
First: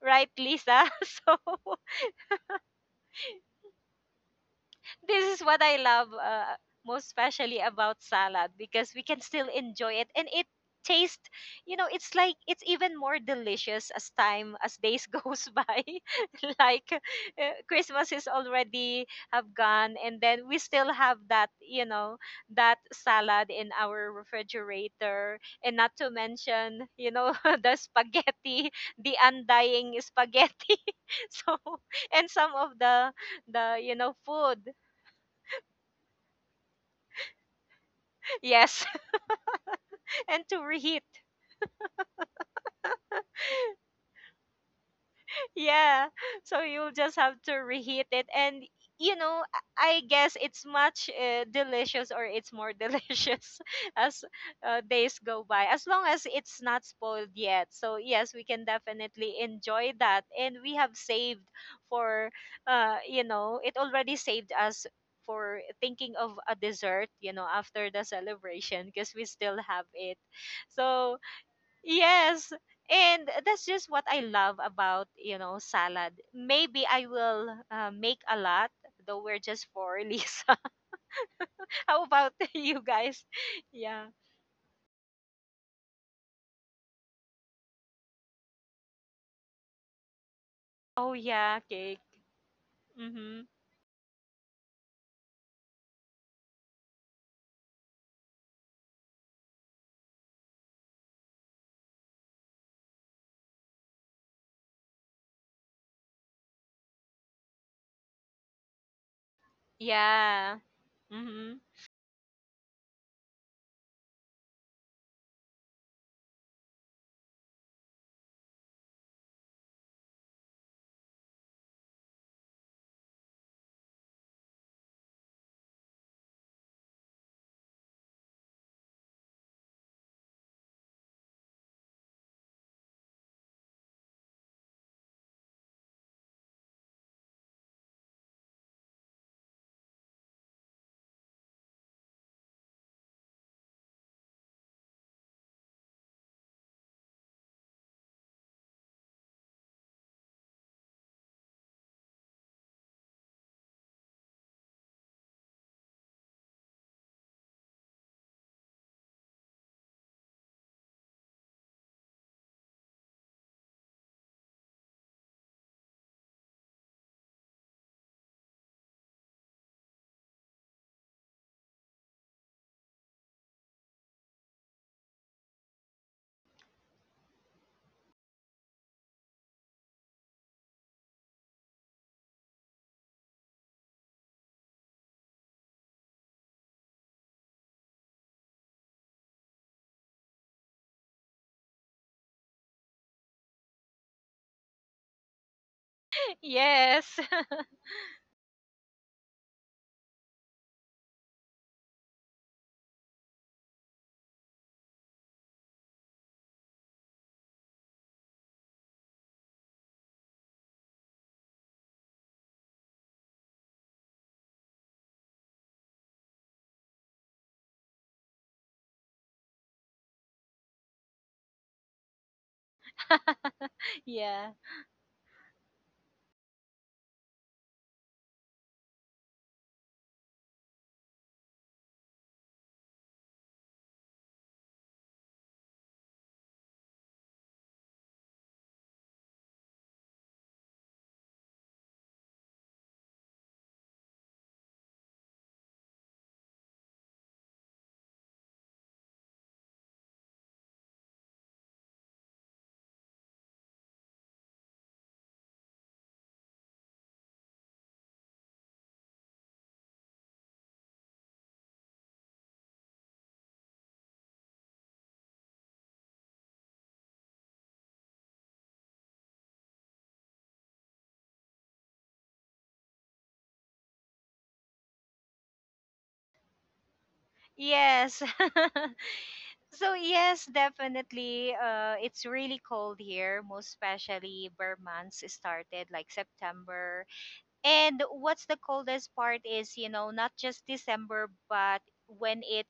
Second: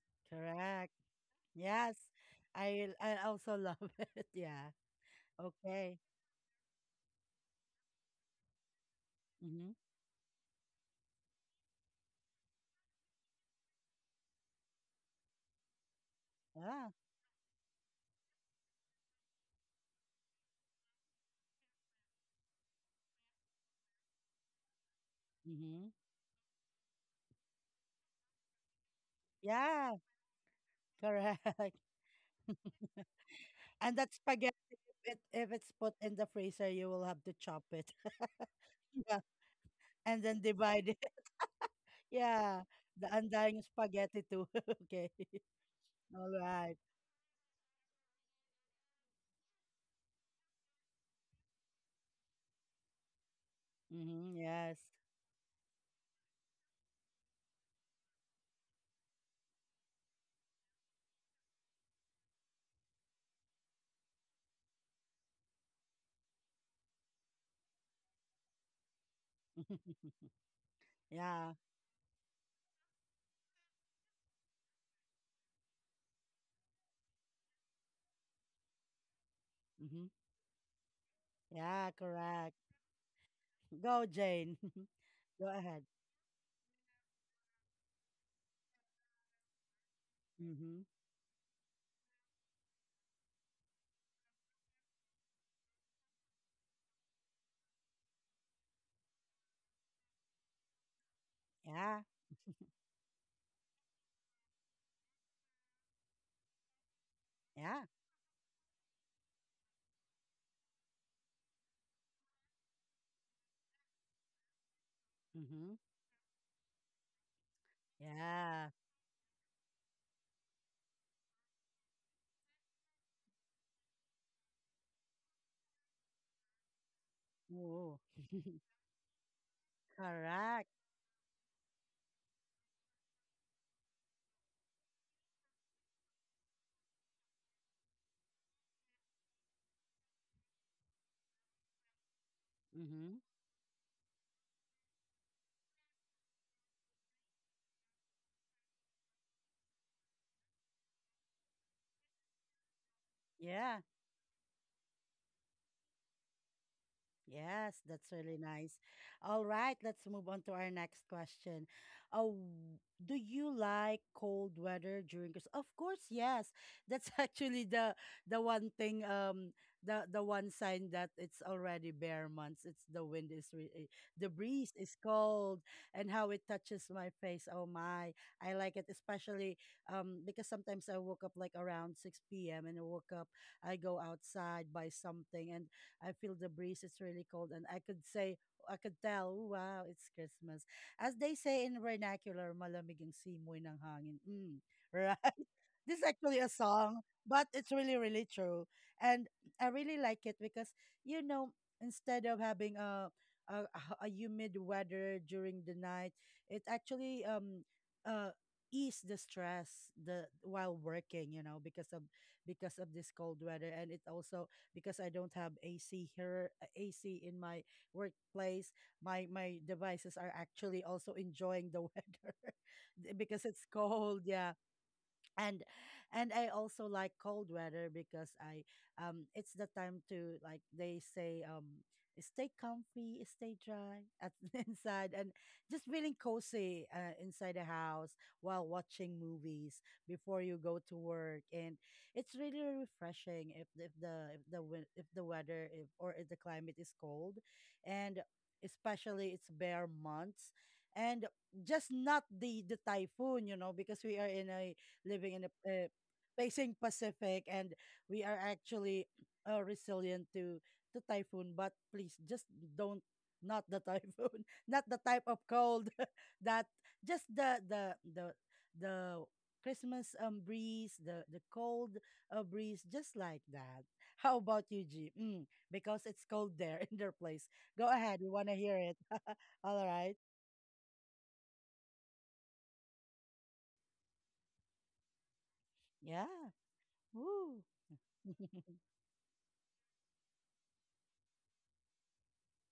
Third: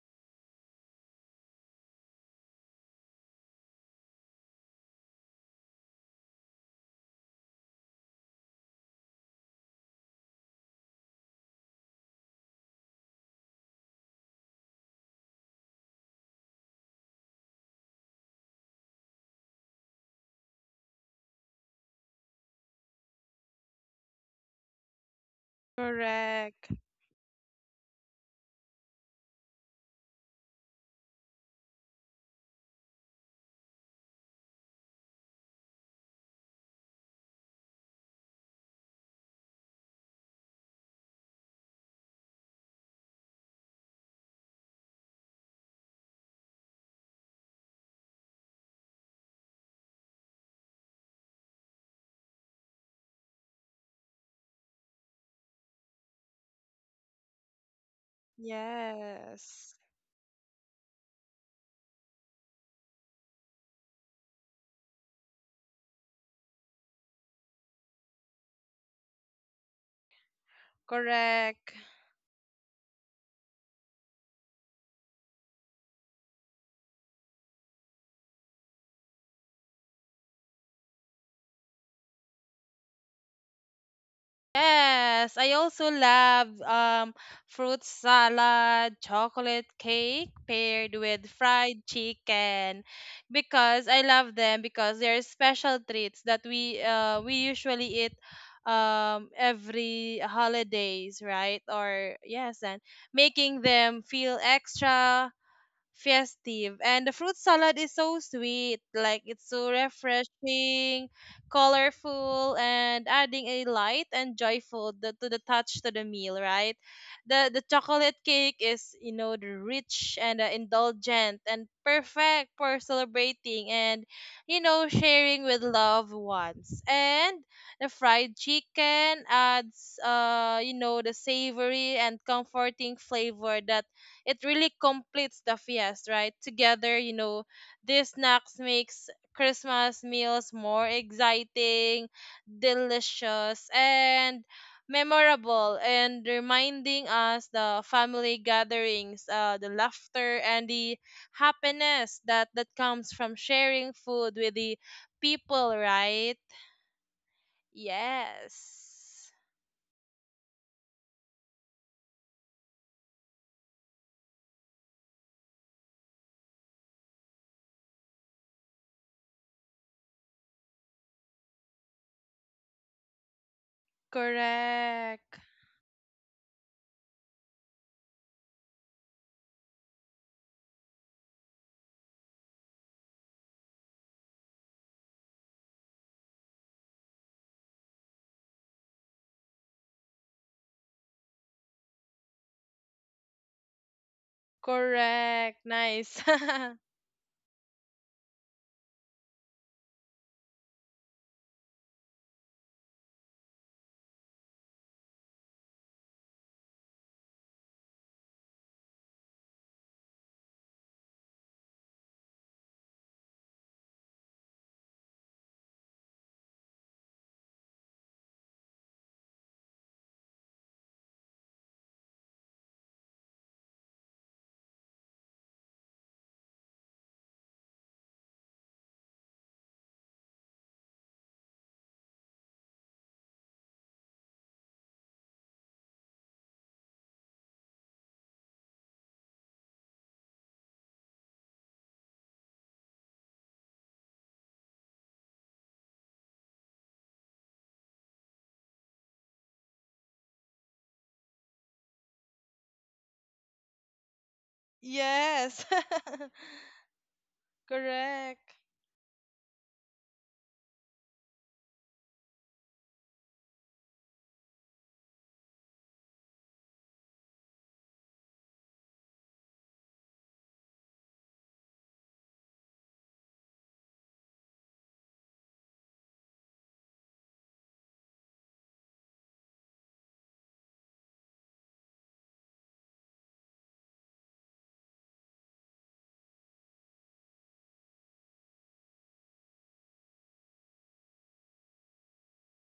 right, Lisa?
Correct.
(laughs) So
Yes. I also love (laughs) it. Yeah.
this is what I
Okay.
love, most especially about salad, because we can still
Mm-hmm.
enjoy it and it tastes, you know, it's like it's even more delicious as time, as days (laughs) goes by. (laughs) Like
Yeah.
Christmas is already have gone, and then we still have that, you know, that salad in our refrigerator. And not
Mm-hmm.
to
Correct.
mention, you know, (laughs) the spaghetti, the
Yeah.
undying spaghetti. (laughs)
Correct.
So
(laughs)
and some of the, you
And
know,
that spaghetti,
food.
if it's put in the freezer, you will have to chop it. (laughs)
Yes, (laughs)
Yeah. And then
and to
divide it.
reheat.
(laughs) Yeah. The undying spaghetti too. (laughs) Okay.
Yeah.
(laughs) All
So
right.
you'll just have to reheat it, and you know, I guess it's much delicious or it's more (laughs) delicious as
Mm-hmm. Yes.
days go by, as long as it's not spoiled yet. So yes, we can definitely
Yes.
enjoy that, and we have saved for you know, it already saved us for thinking of a dessert, you know, after the celebration, because we still have
(laughs)
it. So
Yeah.
Correct.
yes. And that's just what I love about, you know, salad. Maybe I will make a lot, though we're just four, (laughs)
hmm
Lisa.
Yeah,
How about (laughs)
correct.
you guys?
Go,
Yeah.
Jane.
Yes,
(laughs) Go
I
ahead.
also love fruit salad, chocolate cake
Hmm
paired
Oh,
with
yeah,
fried
cake.
chicken,
Mm-hmm.
because I love them because they're special treats that we usually eat every holidays, right?
Yeah.
Or yes, and making them feel extra festive. And the fruit salad
Yeah.
is so sweet, like it's so
Yeah.
refreshing,
Mm-hmm.
colorful, and adding a light and joyful to the
hmm
touch to the meal, right? The chocolate cake
Yeah.
is, you know, the rich and, indulgent and perfect for celebrating and, you know, sharing with loved ones. And the
Ooh.
fried
(laughs)
chicken adds,
Correct.
you know, the savory and comforting flavor that it really completes the feast, right? Together, you know, these snacks makes Christmas meals more exciting,
Hmm
delicious, and memorable, and reminding us the family gatherings, the laughter, and the happiness that comes from
Yeah.
sharing food with the people, right?
Yes, that's really nice.
Yes.
All right, let's move on to our next question. Oh, do you like cold weather during Christmas? Of course, yes. That's (laughs) actually the one thing the one sign that it's already bare months. It's the wind is the breeze is
Correct.
cold and how it touches my face. Oh my, I like it, especially because sometimes I woke up like around 6 p.m. and I woke up, I go outside buy something and I feel the breeze. It's really cold, and I could say, I could tell, wow, it's Christmas. As they say in vernacular, malamig ang simoy ng hangin. Mm, right?
Correct.
(laughs) This is
Nice.
(laughs)
actually a
(laughs)
song,
Yes.
but
(laughs)
it's really, really true. And I really like it because, you know, instead of having a, a humid weather during the night, it actually uh, ease the stress the while working, you know, because of this cold weather. And it also, because I don't have AC here, AC in my workplace. My devices are actually also enjoying the (laughs) weather (laughs) because it's cold.
Yeah.
Yeah. and and I also like cold weather because I it's the time to, like they say, stay comfy, stay dry at (laughs) inside, and just feeling cozy inside the house while watching movies before you go to work. And it's really refreshing if the weather, if, or if the climate is cold. And especially it's bare months, and just not the typhoon, you know, because we are in a living in the
Yes. (laughs)
facing Pacific, and we are
Correct.
actually resilient to typhoon. But please, just don't, not the typhoon, (laughs) not the type of cold (laughs) that just the Christmas breeze, the cold breeze, just like that. How about you, G? Mm, because it's cold there (laughs) in their place. Go
Yes.
ahead, we want to hear
(laughs)
it. (laughs) All
So,
right,
yes, definitely. It's really cold here, most especially where months started, like
yeah.
September.
Woo.
And what's the
(laughs)
coldest part is, you know, not just December, but when it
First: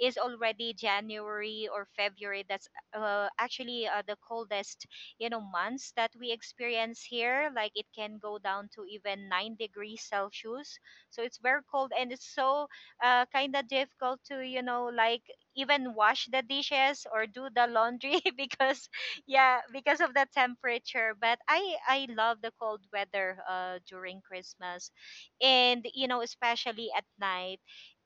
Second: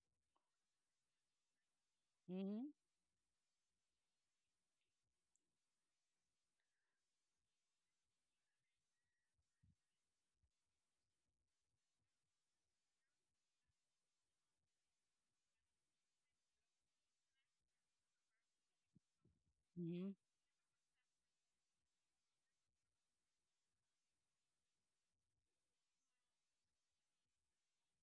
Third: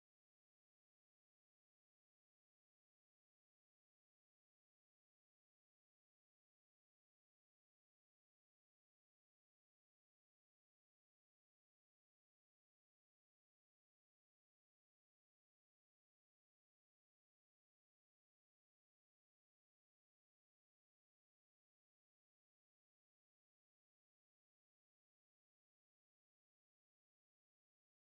is already January or February,
Mm-hmm.
that's actually the coldest, you know, months that we experience here. Like it can go down to even 9 degrees Celsius. So it's very cold, and it's so kind of difficult to, you know, like even wash the dishes or do the laundry (laughs) because yeah, because
Mm-hmm.
of the temperature. But I love the cold weather during Christmas, and you know, especially at night.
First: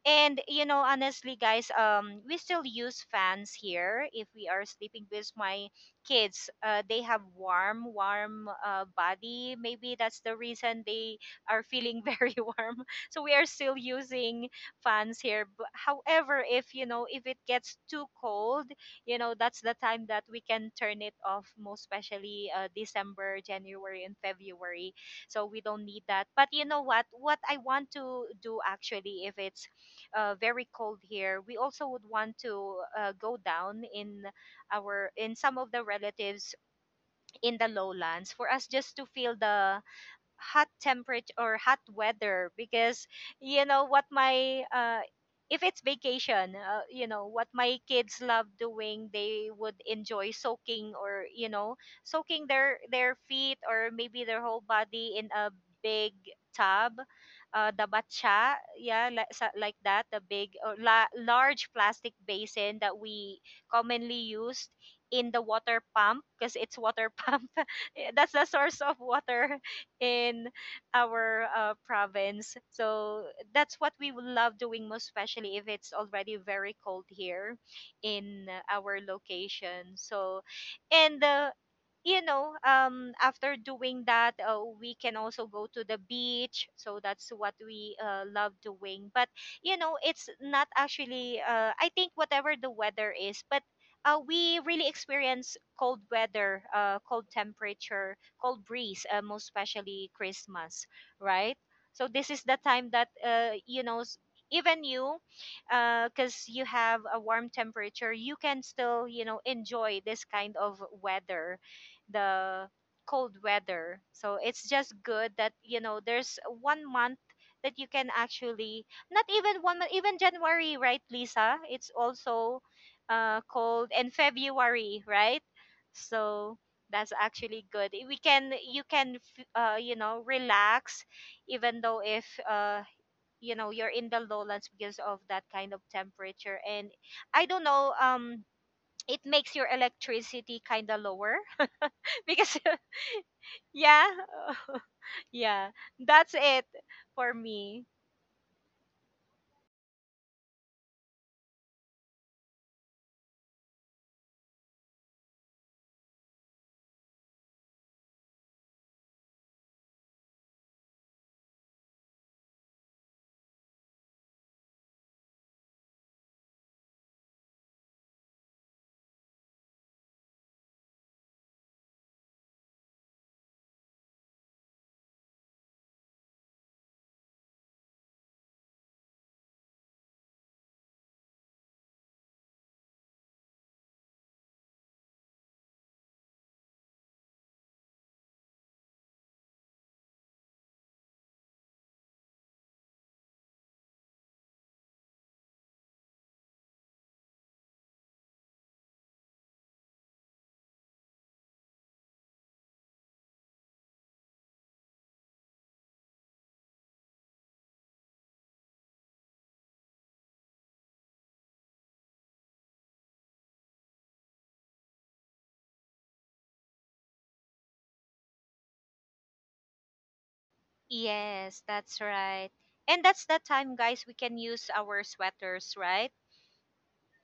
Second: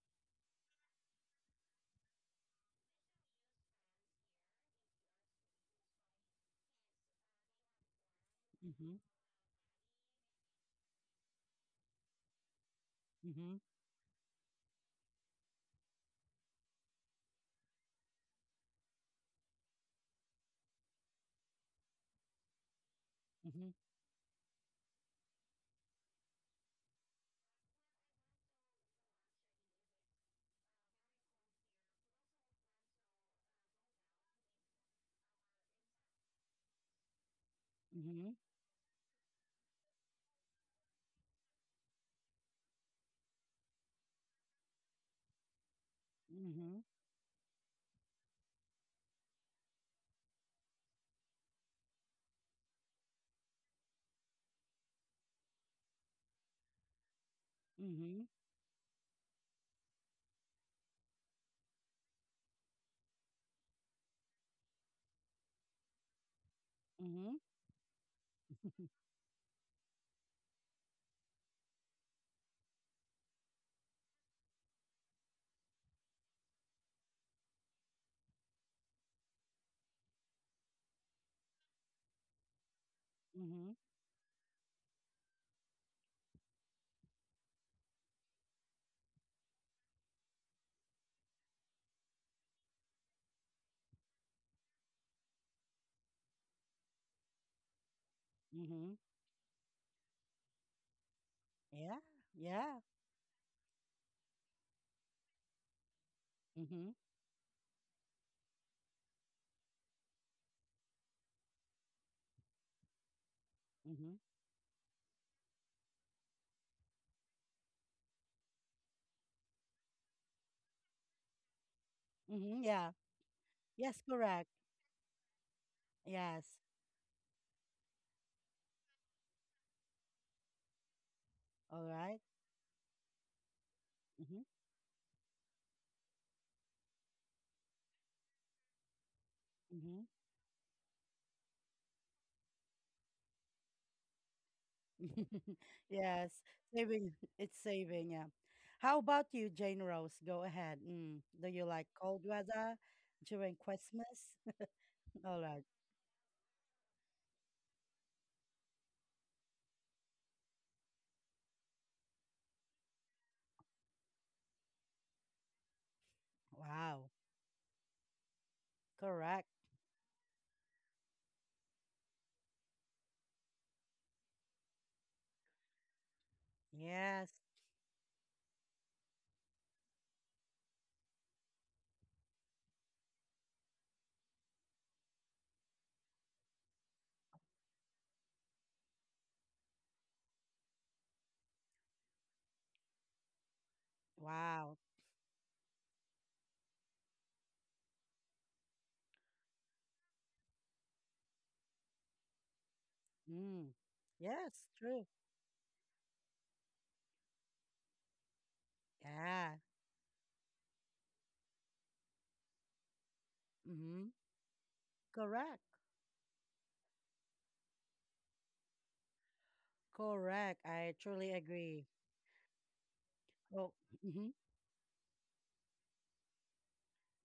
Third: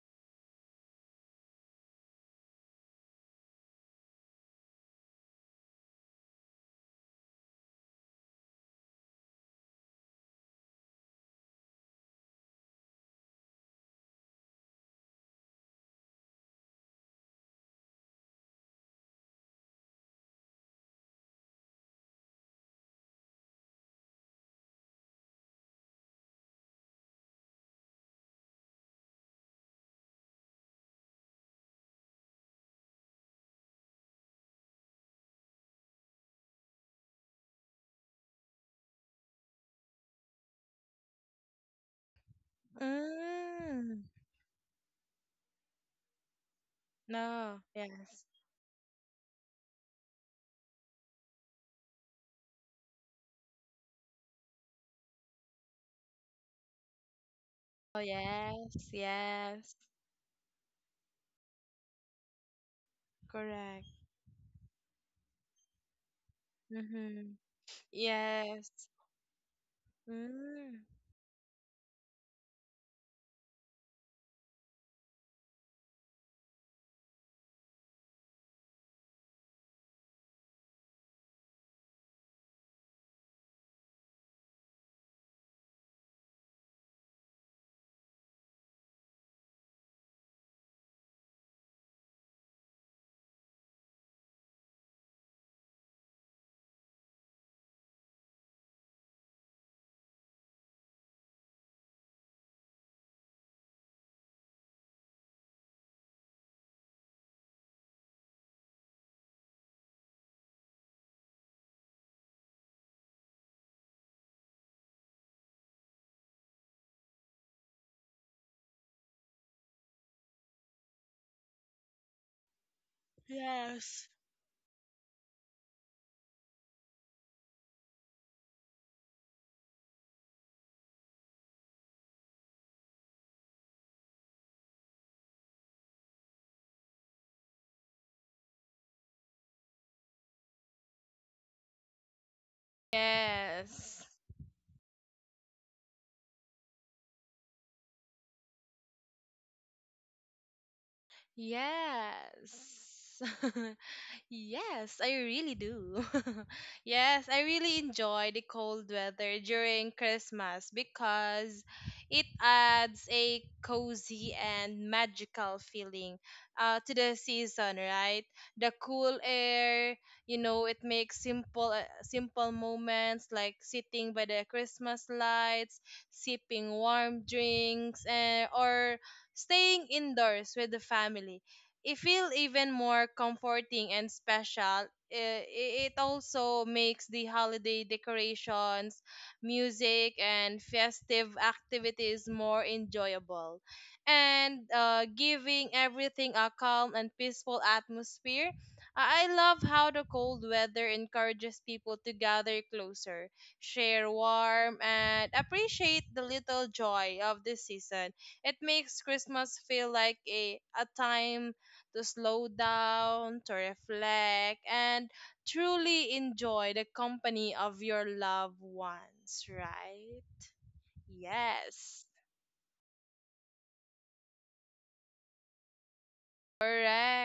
And you know, honestly, guys, we still use fans here if we are sleeping, because my kids, they have warm, warm
Mm-hmm.
body. Maybe that's the reason they are feeling (laughs) very warm. So we are
Mhm,
still using fans here. But however, if you know, if it gets too cold, you know, that's the time that we can turn it off. Most especially December,
mhm,
January, and February, so we don't need that. But you know what I want to do actually, if it's very cold here, we also would want to go down in our in some of the relatives in the lowlands,
mhm,
for us just to feel the hot temperature or hot weather. Because you know what,
Mm.
my if it's vacation,
mhm,
you know what
No.
my kids
Yes.
love doing, they would enjoy soaking, or you know, soaking their feet or maybe their whole body in a big tub, the
Oh,
mhm,
batcha,
yes.
yeah, like, so,
Yes.
like that, the big or la- large plastic basin that we
Correct.
commonly used in the water pump, because it's water (laughs)
Mm-hmm.
mhm,
pump, that's the
Yes.
source of water in
Mm.
our province. So that's what we would love doing, most especially if it's already very cold here in our location. So, and you know, after
mhm,
doing that, we can also go to the beach. So that's what we love doing. But, it's not actually, I think, whatever the weather is, but we really experience cold weather, cold temperature, cold
mhm.
breeze, most especially Christmas, right?
Yeah,
So this is the
yeah.
time that, even you, because you
Mhm,
have a warm temperature, you can still, enjoy this kind of weather, the cold weather.
mhm,
So it's just good that there's one month that you can actually, not even one month, even January, right, Lisa? It's also
mhm. Yeah.
cold
Yes,
Yes.
and
correct.
February, right?
Yes.
So that's actually good. We can you can relax, even
All
though
right.
if you're in the
Mhm,
lowlands because of that kind of temperature. And I don't know. It makes your
mhm.
electricity kind of lower (laughs) because
Yes.
yeah. (laughs)
(laughs)
Yeah.
Yes.
That's it
Saving.
for
It's
me.
saving. Yeah. How about you, Jane Rose? Go ahead. Mm. Do you like cold
Yes.
weather
(laughs)
during Christmas?
Yes, I
(laughs) All
really
right.
do. (laughs) Yes, I really enjoy the cold weather during Christmas, because it adds a cozy and magical feeling, to
Wow.
the season, right? The cool
Correct.
air, you know, it makes simple moments like sitting by the Christmas lights, sipping warm
Yes.
drinks, and, or staying indoors with the family, it feel even more comforting and special. It also makes the holiday decorations, music, and festive activities more enjoyable, and,
Wow.
giving everything a calm and peaceful atmosphere. I love how the cold weather encourages people to gather closer,
Mm.
share
Yes.
warm,
True.
and appreciate the little joy of the season. It makes
Yeah.
Christmas feel like a time to slow down, to
Mm-hmm.
reflect, and
Correct.
truly enjoy the company of your loved ones, right?
Correct. I truly
Yes,
agree.
that's
Yes.
right. And that's the
Oh,
time, guys, we
hmm,
can use our sweaters, right?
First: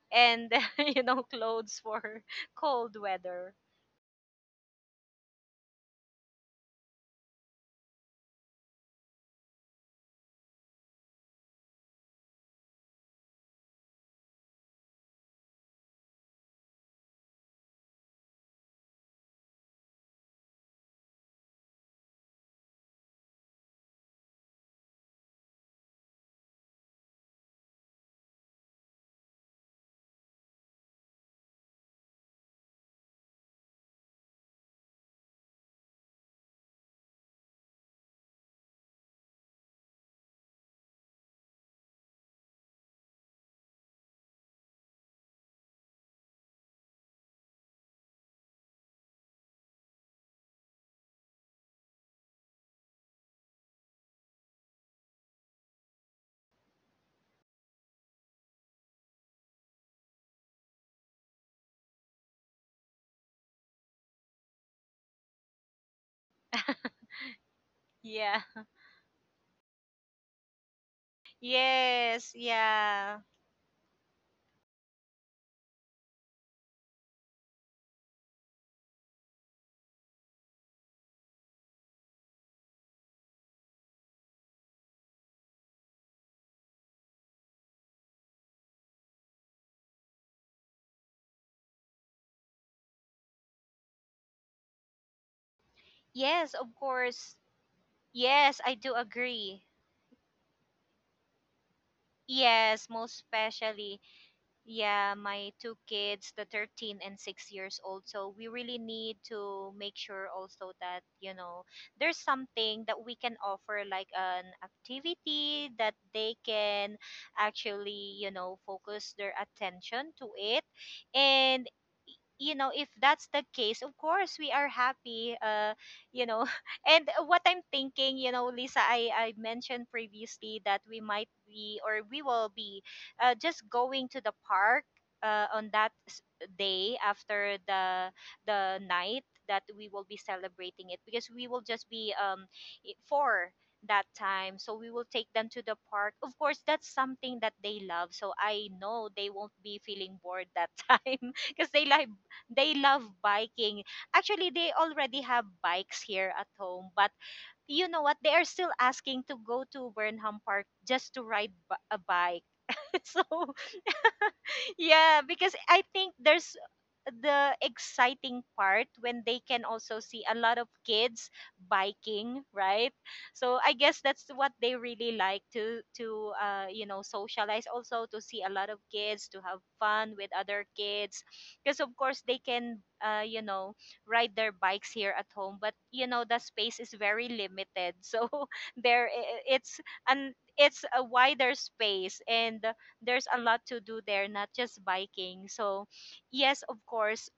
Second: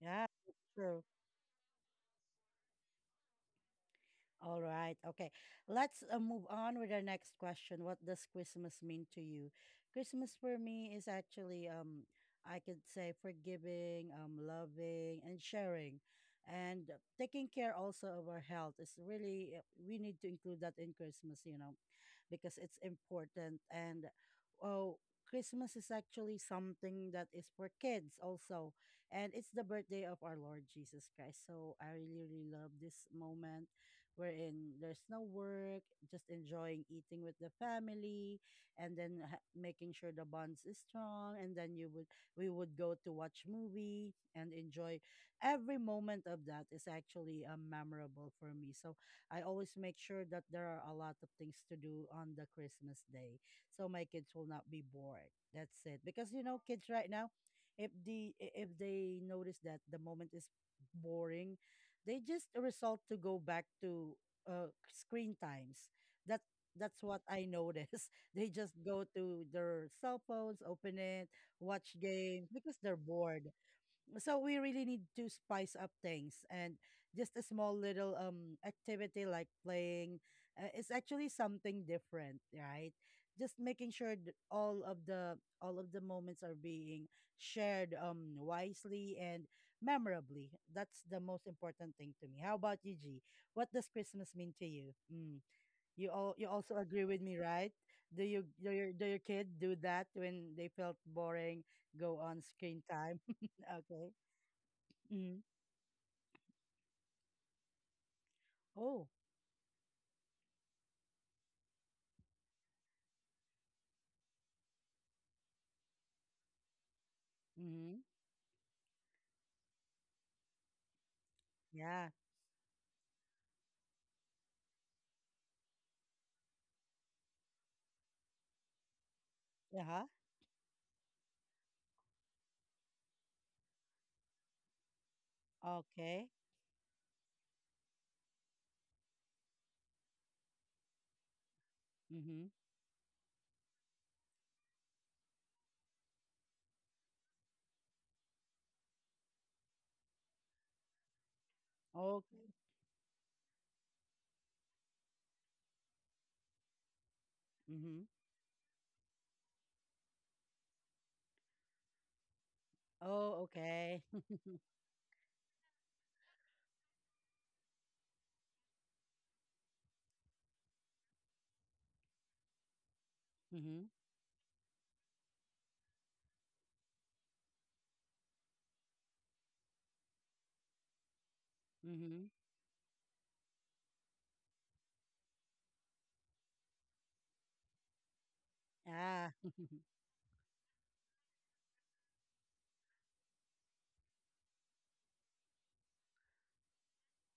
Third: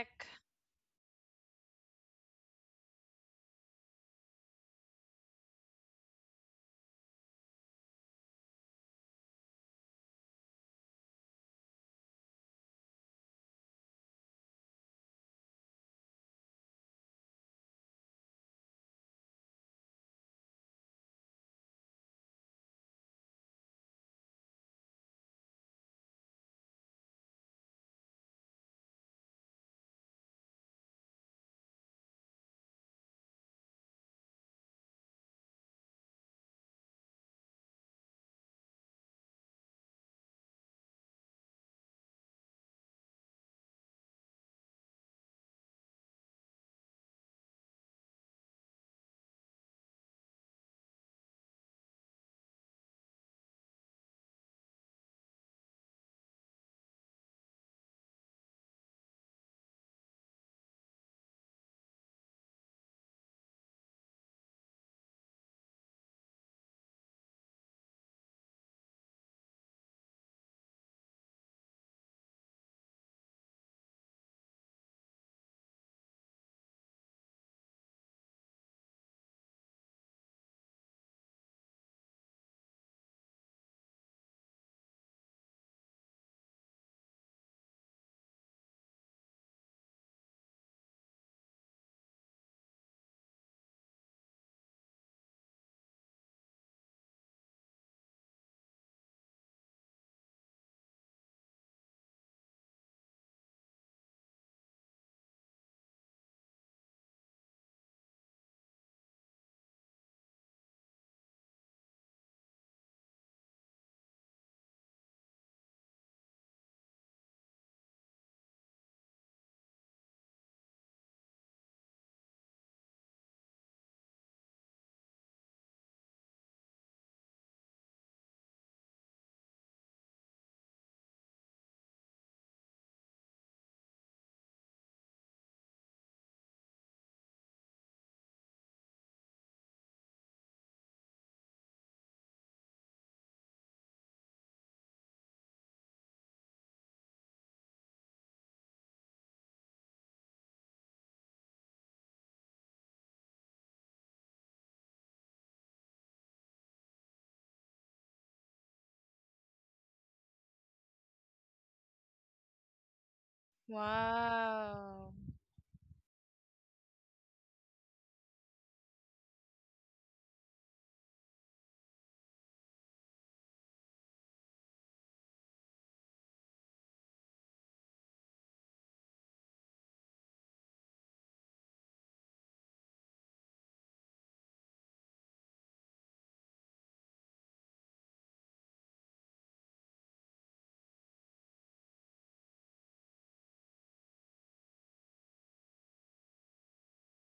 yeah,
And, (laughs)
true.
clothes for (laughs) cold weather.
All right. Okay. Let's move on with our next question. What does Christmas mean to you? Christmas for me is actually I could say forgiving, loving and sharing, and taking care also of our health. It's really, we need to include that in Christmas, you know, because it's important. And oh, Christmas is actually something that is for kids also. And it's the birthday of our Lord Jesus Christ. So I really, really love this moment, wherein there's no work, just enjoying eating with the family, and then making sure the bonds is strong. And then you would we would go to watch movie and enjoy every moment of that. Is actually memorable for me. So I always make sure that there are a lot of things to do on the Christmas day, so my kids will not be bored. That's it. Because you know, kids right now, if if they notice that the moment is boring, they just result to go back to screen times. That that's what I notice. (laughs)
Yeah.
They just go to their cell phones, open it, watch
Yes,
games because they're
yeah.
bored. So we really need to spice up things. And just a small little activity like playing, is actually something different, right? Just making sure that all of the moments are being shared, wisely and memorably. That's the most important thing to me. How about you, G? What does Christmas mean to you? Mm. You all, you
Yes, of
also agree with
course.
me, right?
Yes, I do
Do your kid
agree.
do that when they felt boring, go on screen
Yes, most
time? (laughs)
especially.
Okay.
Yeah,
Mm.
my two kids, the 13 and 6 years old. So we really
Oh.
need to make sure also that, there's something that we can offer, like an activity that they can
Mm-hmm.
actually, focus their attention to it. And
Yeah.
if that's the case, of course we are happy, you know (laughs) and what I'm thinking, Lisa, I mentioned
Uh-huh.
previously that we might be, or we will be, just going to the park, on that
Okay.
day after the night that we will be celebrating it, because we will just be
Mm-hmm.
four that time. So we will take them to the park, of course that's something that they love, so I know they won't be feeling bored that (laughs) time because
Okay.
they love biking. Actually, they already have bikes here at home, but you know
Mm-hmm.
what? They are still asking to go to Burnham Park just to ride a bike. (laughs) So
Oh, okay. (laughs) Mm-hmm.
Wow.
yeah, because I think there's the exciting part when they can also see a lot of kids biking, right? So I guess that's what they really like to, socialize also, to see a lot of kids, to have fun with other kids, because of course
Mm-hmm.
they can, ride their bikes here at home, but the space is very limited (laughs) so there,
Ah.
it's, and it's a wider space, and there's a lot to do there, not just biking. So, yes, of course.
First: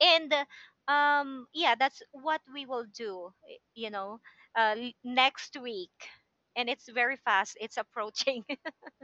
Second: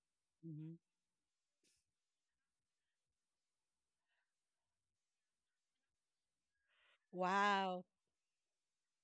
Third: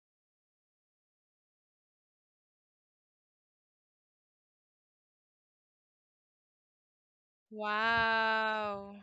And
(laughs) Mm-hmm.
yeah, that's what we will do, next week. And it's very fast, it's
Wow.
approaching.
Wow.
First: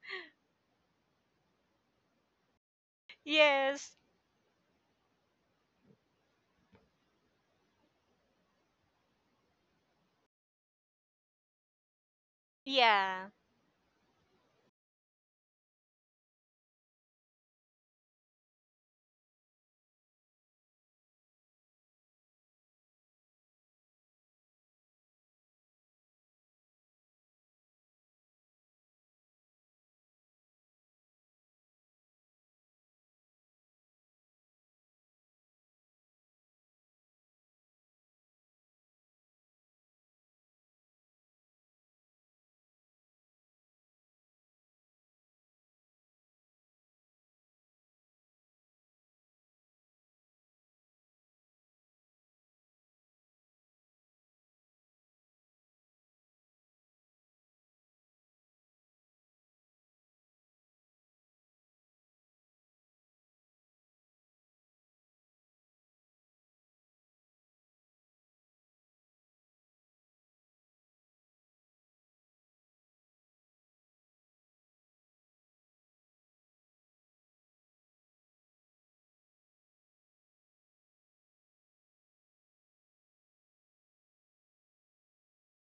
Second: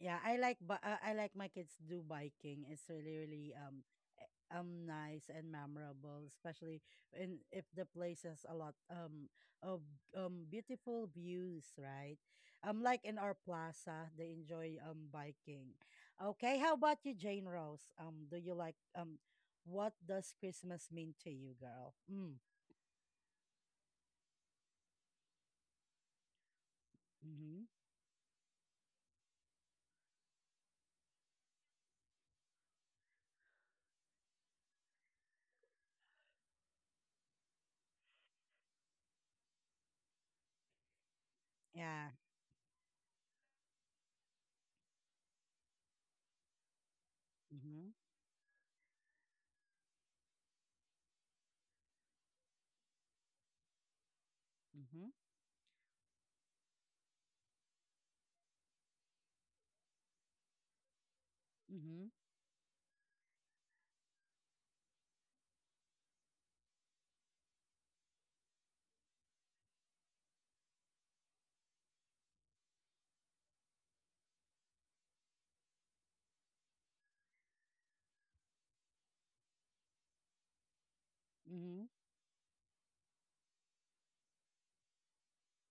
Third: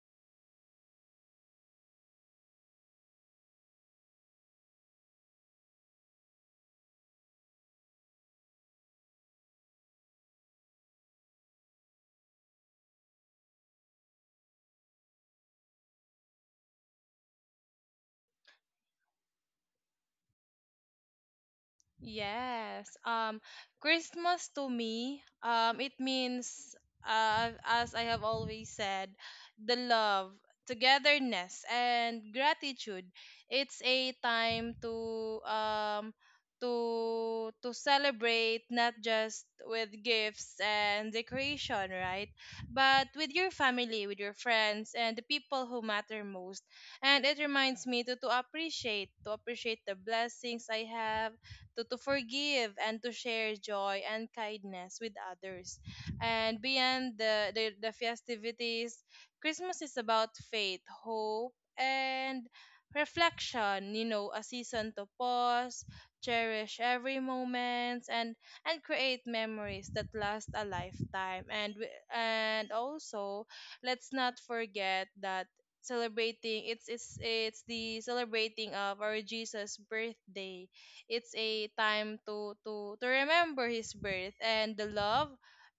Yeah, I like, but I like my kids do biking. It's really,
(laughs)
really
Yes.
nice and memorable, especially in, if the place has a lot of beautiful views, right? Like in
Yeah,
our plaza, they enjoy biking. Okay, how about you, Jane Rose? Do you like what does Christmas mean to you, girl? Mm.
Yes. Christmas to me, it means,
Mm-hmm.
as I have always said, the love, togetherness, and gratitude. It's a time to celebrate not just with gifts and decoration,
Yeah.
right? But with your family, with your friends, and the people who matter most. And it reminds
Mm-hmm.
me to appreciate the blessings I have to forgive and to share joy and kindness with
Mm-hmm.
others. And beyond the festivities, Christmas is about faith, hope,
Mm-hmm.
and reflection, you know, a season to pause, cherish every moment and create memories that last a lifetime. And also, let's not forget that celebrating it's the celebrating of our Jesus birthday. It's a
Mm-hmm.
time to remember his birth and the love,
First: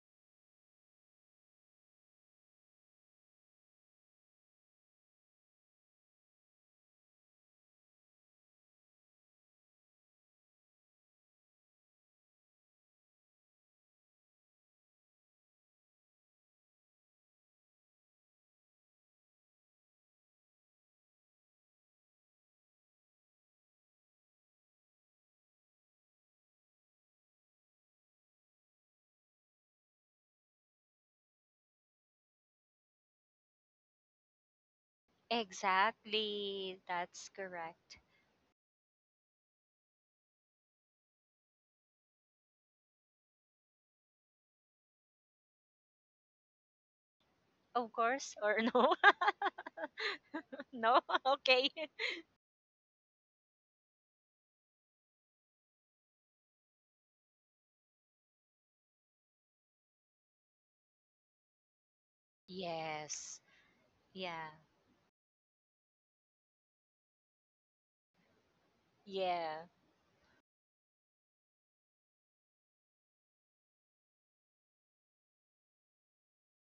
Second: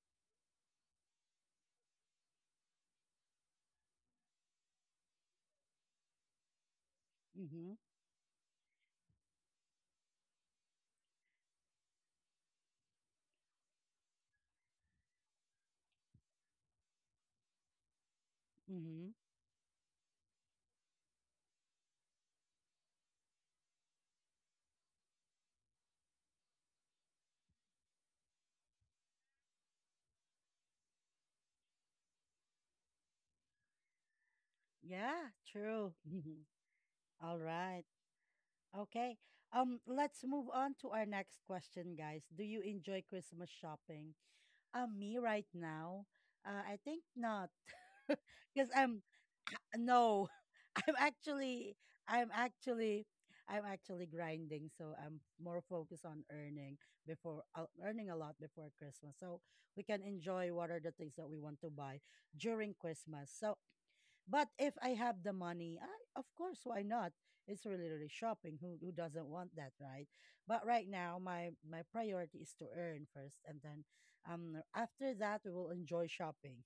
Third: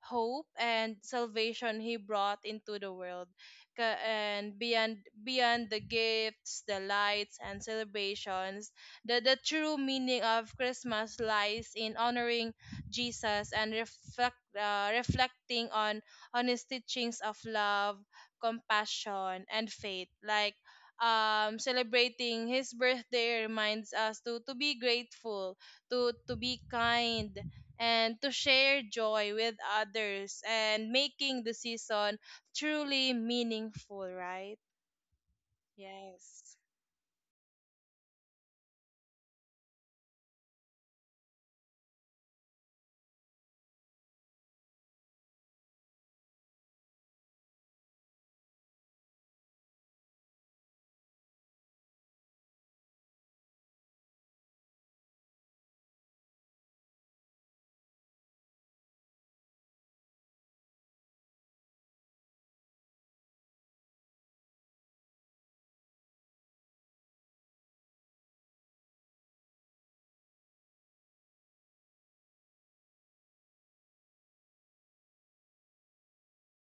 hope, and salvation he brought into the world. And beyond the gifts, the lights, and
Mm-hmm.
celebrations, the true meaning of Christmas lies in honoring Jesus and reflecting on his teachings of love,
Mm-hmm.
compassion, and faith. Like, celebrating his birthday reminds us to be grateful, to be kind, and to share joy with others, and making the season truly meaningful, right?
Yeah, true.
Yes.
exactly.
(laughs)
That's
All right.
correct.
Okay. Let's move on to our next question, guys. Do you enjoy Christmas shopping? Me right now, I think not,
Of course, or
(laughs) because
no?
I'm no,
(laughs)
(laughs) I'm
No? (laughs) Okay.
actually, I'm actually, I'm actually grinding. So I'm more focused on earning before, earning a lot before Christmas, so we can enjoy what are the things that we want to buy during Christmas.
Yes.
So but
Yeah.
if I have the money, I, of course, why not? It's really, really shopping. Who doesn't want
Yeah.
that, right? But right now, my priority is to earn first, and then after that, we will enjoy shopping.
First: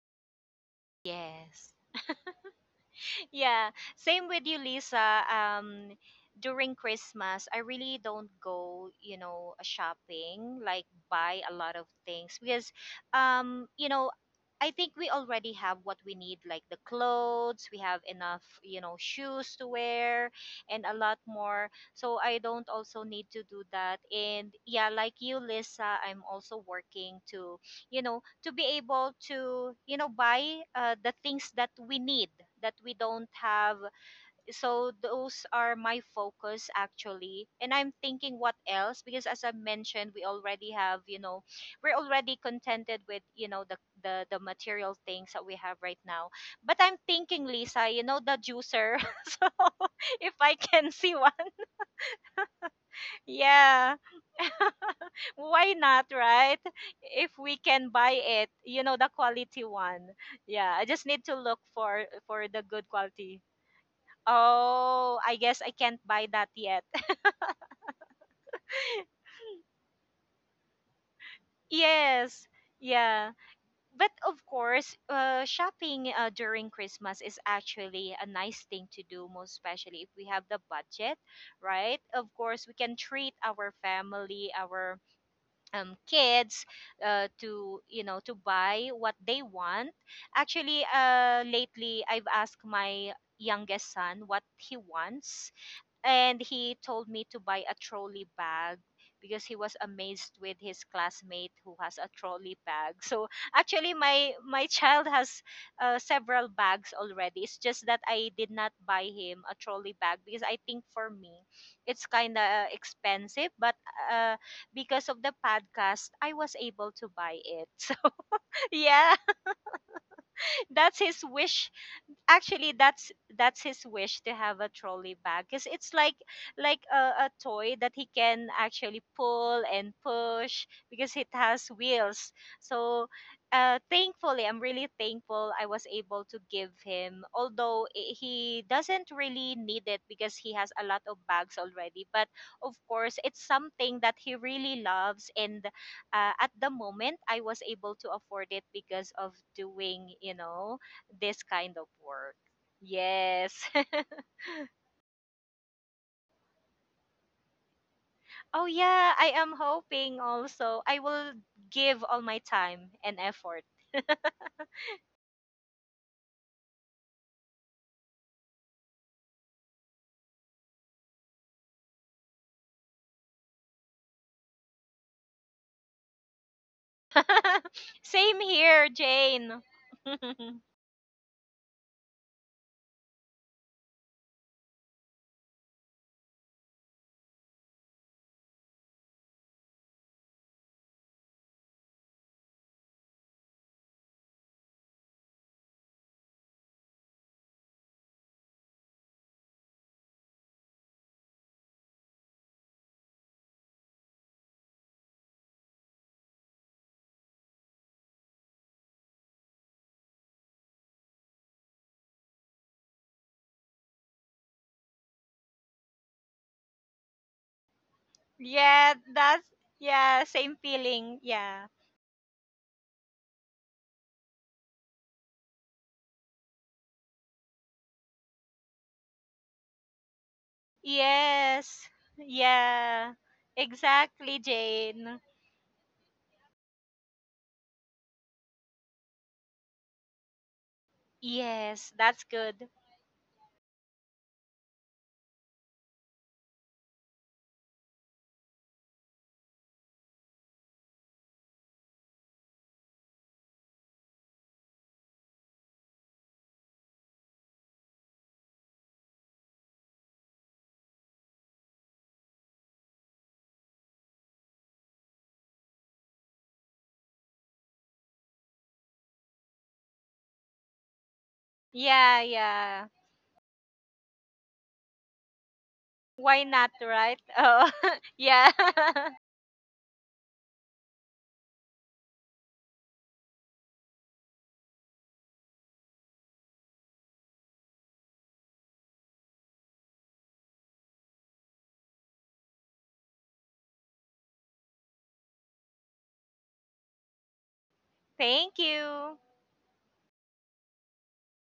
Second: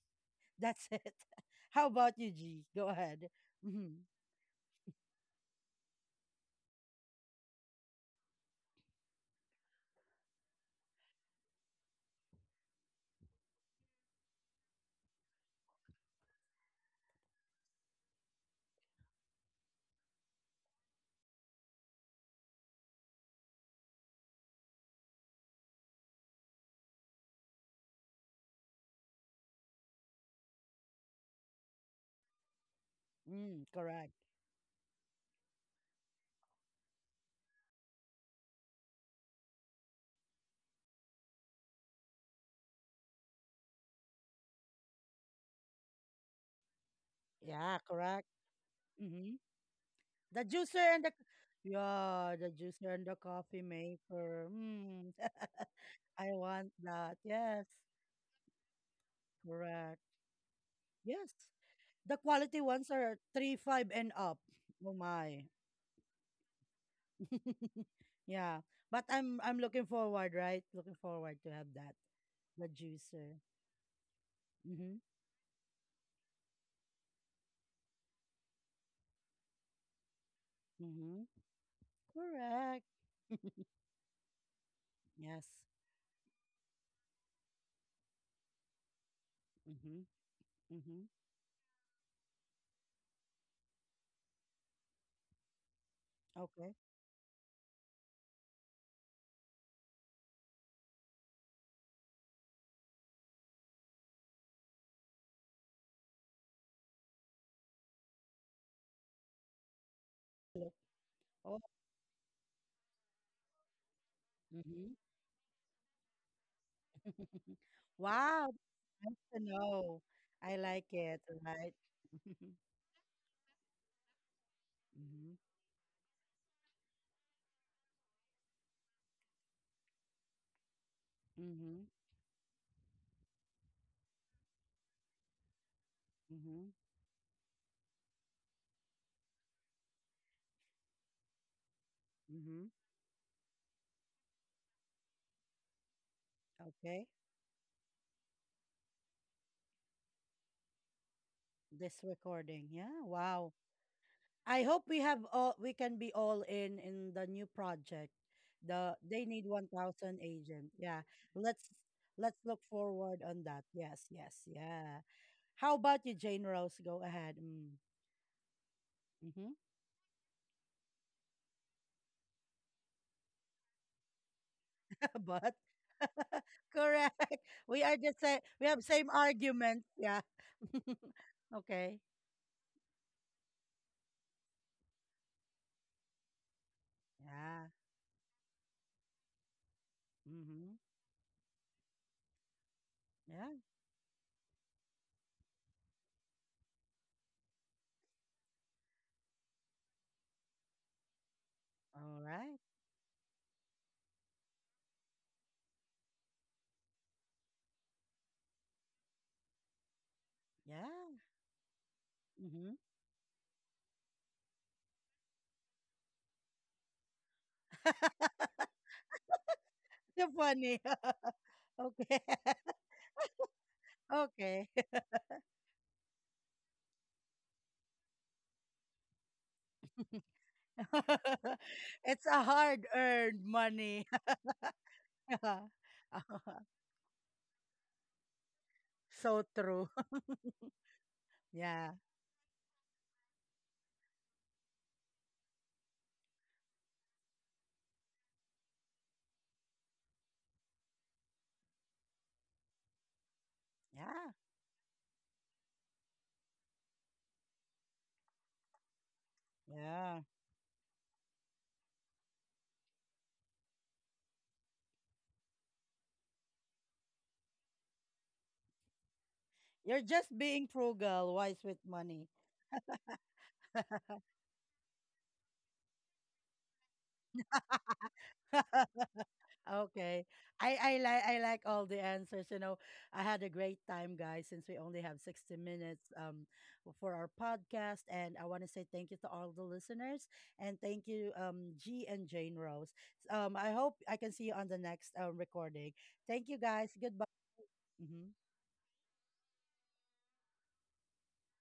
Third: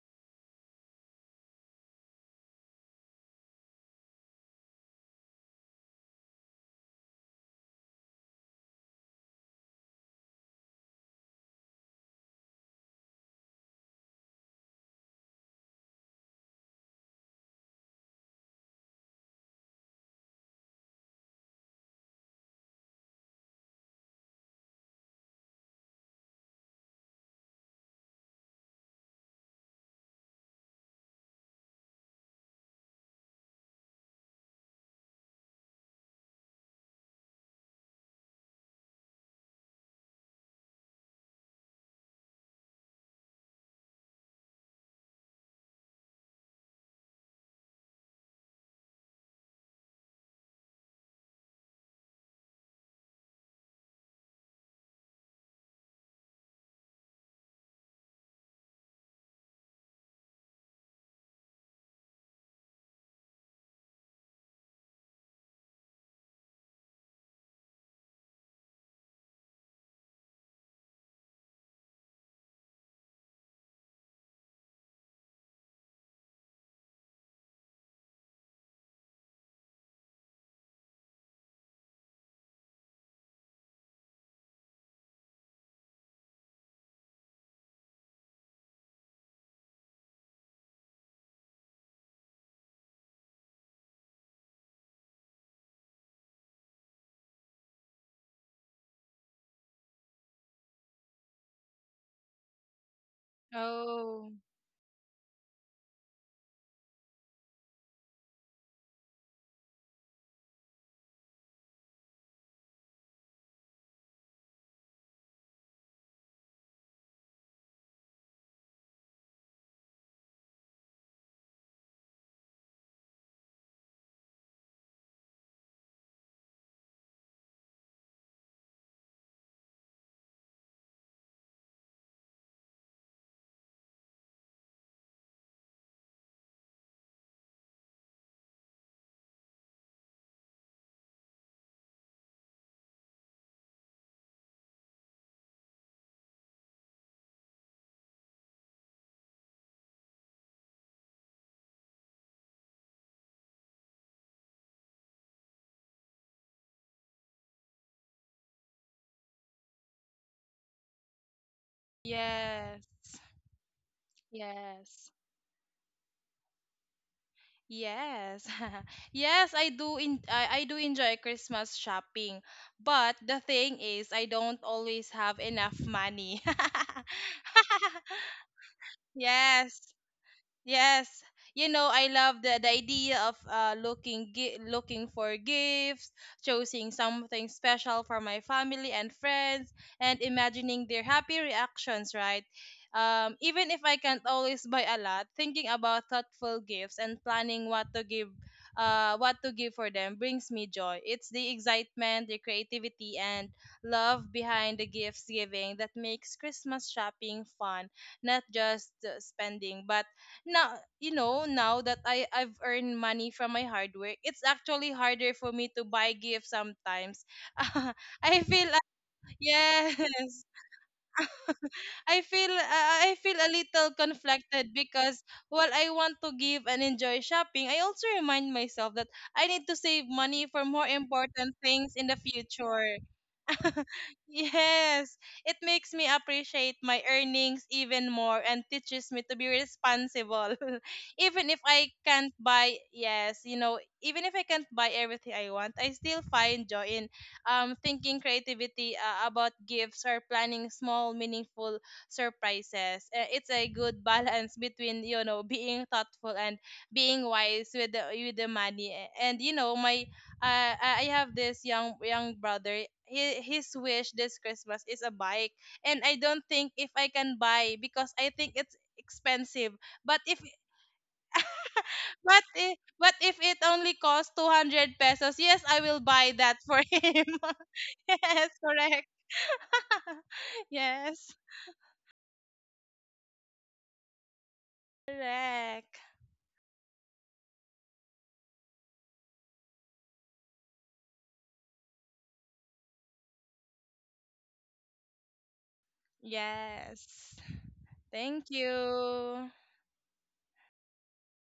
That's it. (laughs)
Yes.
How about you, G? Go ahead.
Yeah,
Mm-hmm.
same with you, Lisa. During Christmas, I really don't go, shopping, like buy a lot of things because, um, you know, I think we already have what we need, like the clothes, we have enough, shoes to wear and a lot more. So I don't also need to do that. And yeah, like you, Lisa, I'm also working to, to be able to, buy, the things that we need, that we don't
Mm,
have.
correct.
So those are my focus, actually. And I'm thinking what else, because as I mentioned, we already have, we're already contented with, the the material things that we have right now. But I'm thinking,
Yeah,
Lisa,
correct.
the juicer (laughs)
Mm-hmm.
so if
The
I
juicer
can
and the,
see one.
yeah, the juicer and the coffee
Yeah,
maker. Mm. (laughs)
why not,
I
right?
want that.
If
Yes,
we can buy it, the quality
correct.
one. Yeah, I just need
Yes.
to look for
The quality
the
ones
good
are
quality.
three, five, and up. Oh
Oh, I
my.
guess I can't buy that yet.
(laughs) Yeah. But I'm looking forward, right? Looking forward to have
(laughs)
that.
Yes.
The
Yeah.
juicer.
But of
Mm-hmm.
course, shopping, during Christmas is actually a nice thing to do, most especially if we have the
Mm-hmm.
budget, right? Of course we
Correct.
can treat
(laughs)
our family, our,
Yes.
kids, to, to buy what they want.
Mm-hmm.
Actually,
Mm-hmm.
lately I've asked my youngest son what he wants, and
Okay.
he told me to buy a trolley bag because he was amazed with his classmate who has a trolley bag. (laughs) So actually, my
Oh,
my child has, several bags already. It's just that I did not buy him a trolley bag because I
Look.
think for me,
Oh.
it's kind of expensive. But, uh,
Mm-hmm.
because of the podcast, I was able to buy
(laughs)
it. (laughs) So
Wow. Nice
yeah,
to know. I like
that's
it.
his
Right.
wish.
(laughs)
Actually, that's his wish, to have a trolley
Mm-hmm.
bag, because it's like, a, toy that he can actually pull and push because it has
Mm-hmm.
wheels. So, thankfully, I'm really thankful I was able to
Mm-hmm.
give him, although he doesn't really need it because he has a lot of bags already. But
Mm-hmm.
of course, it's something that he really loves. And, at the
Okay.
moment I was able to afford it because of doing, this kind of
This
work.
recording. Yeah. Wow.
Yes.
I hope we have all, we can be all in the new project.
(laughs) Oh
The
yeah,
they
I
need
am
1000
hoping
agent.
also
Yeah.
I will
Let's
give all my
look
yes.
time
forward
and
on that.
effort.
Yes, yes. Yeah.
Yes.
How about you, Jane Rose? Go ahead. Mm.
Yes. (laughs)
hmm
Yes, I do enjoy Christmas shopping. But the thing is I don't always
(laughs)
have
but
enough
(laughs)
money. (laughs)
correct. We
(laughs)
are the same,
Same
we have
here,
same
Jane.
argument.
Yes.
Yeah.
(laughs)
Yes,
(laughs)
you know,
Okay.
I love the idea of looking for gifts, choosing something
Yeah.
special for my family and friends, and
Mhm.
imagining their happy reactions. Right,
Yeah.
even if I can't always buy a lot, thinking about thoughtful gifts and planning what to give, for them brings me joy. It's the
All
excitement, the
right.
creativity, and love behind the gifts giving that makes Christmas shopping fun, not just spending, but
Yeah.
now you know now that I've
Mhm.
earned money from my hard work, it's actually harder for me to buy gifts sometimes. (laughs) I
(laughs)
feel
Yeah, that's
yes,
You're
yeah, same
funny.
feeling. Yeah.
(laughs) Okay. (laughs)
I feel a little
Okay.
conflicted because while I want to give and enjoy shopping, I also remind myself that I need to save money for more important
Yes.
things
(laughs)
in the
it's a
future.
Yeah.
hard-earned
(laughs)
money.
Exactly,
Yes,
Jane.
it
(laughs)
makes me appreciate my earnings even more and teaches me to
So
be
true. (laughs)
responsible. (laughs) Even if
Yeah.
I
Yes, that's
can't
good.
buy, yes, you know, even if I can't buy everything I want, I still find joy in thinking creativity about gifts or planning small meaningful surprises. It's a good (laughs)
Yeah.
balance between, you know, being thoughtful and being wise with the money. And you know, my
Yeah.
I have this young brother. He, his wish this Christmas is a bike, and I don't think if I can buy because I think it's expensive.
You're
But
just
if
being frugal, wise with
Yeah,
money.
but if,
yeah.
but if it only costs 200 pesos, yes, I will buy
Why
that
not,
for
right?
him.
Oh, (laughs)
(laughs) Yes,
yeah.
correct.
(laughs)
(laughs) Okay.
(laughs)
I like,
Yes,
I like all the answers. You know, I had a great time, guys, since we only have 60
correct.
minutes for our podcast, and I want to say thank you to all the listeners, and thank you, G and Jane Rose. Um, I hope I can see you on the next recording. Thank you, guys. Goodbye.
Yes.
Mhm.
Thank
Thank you.
you.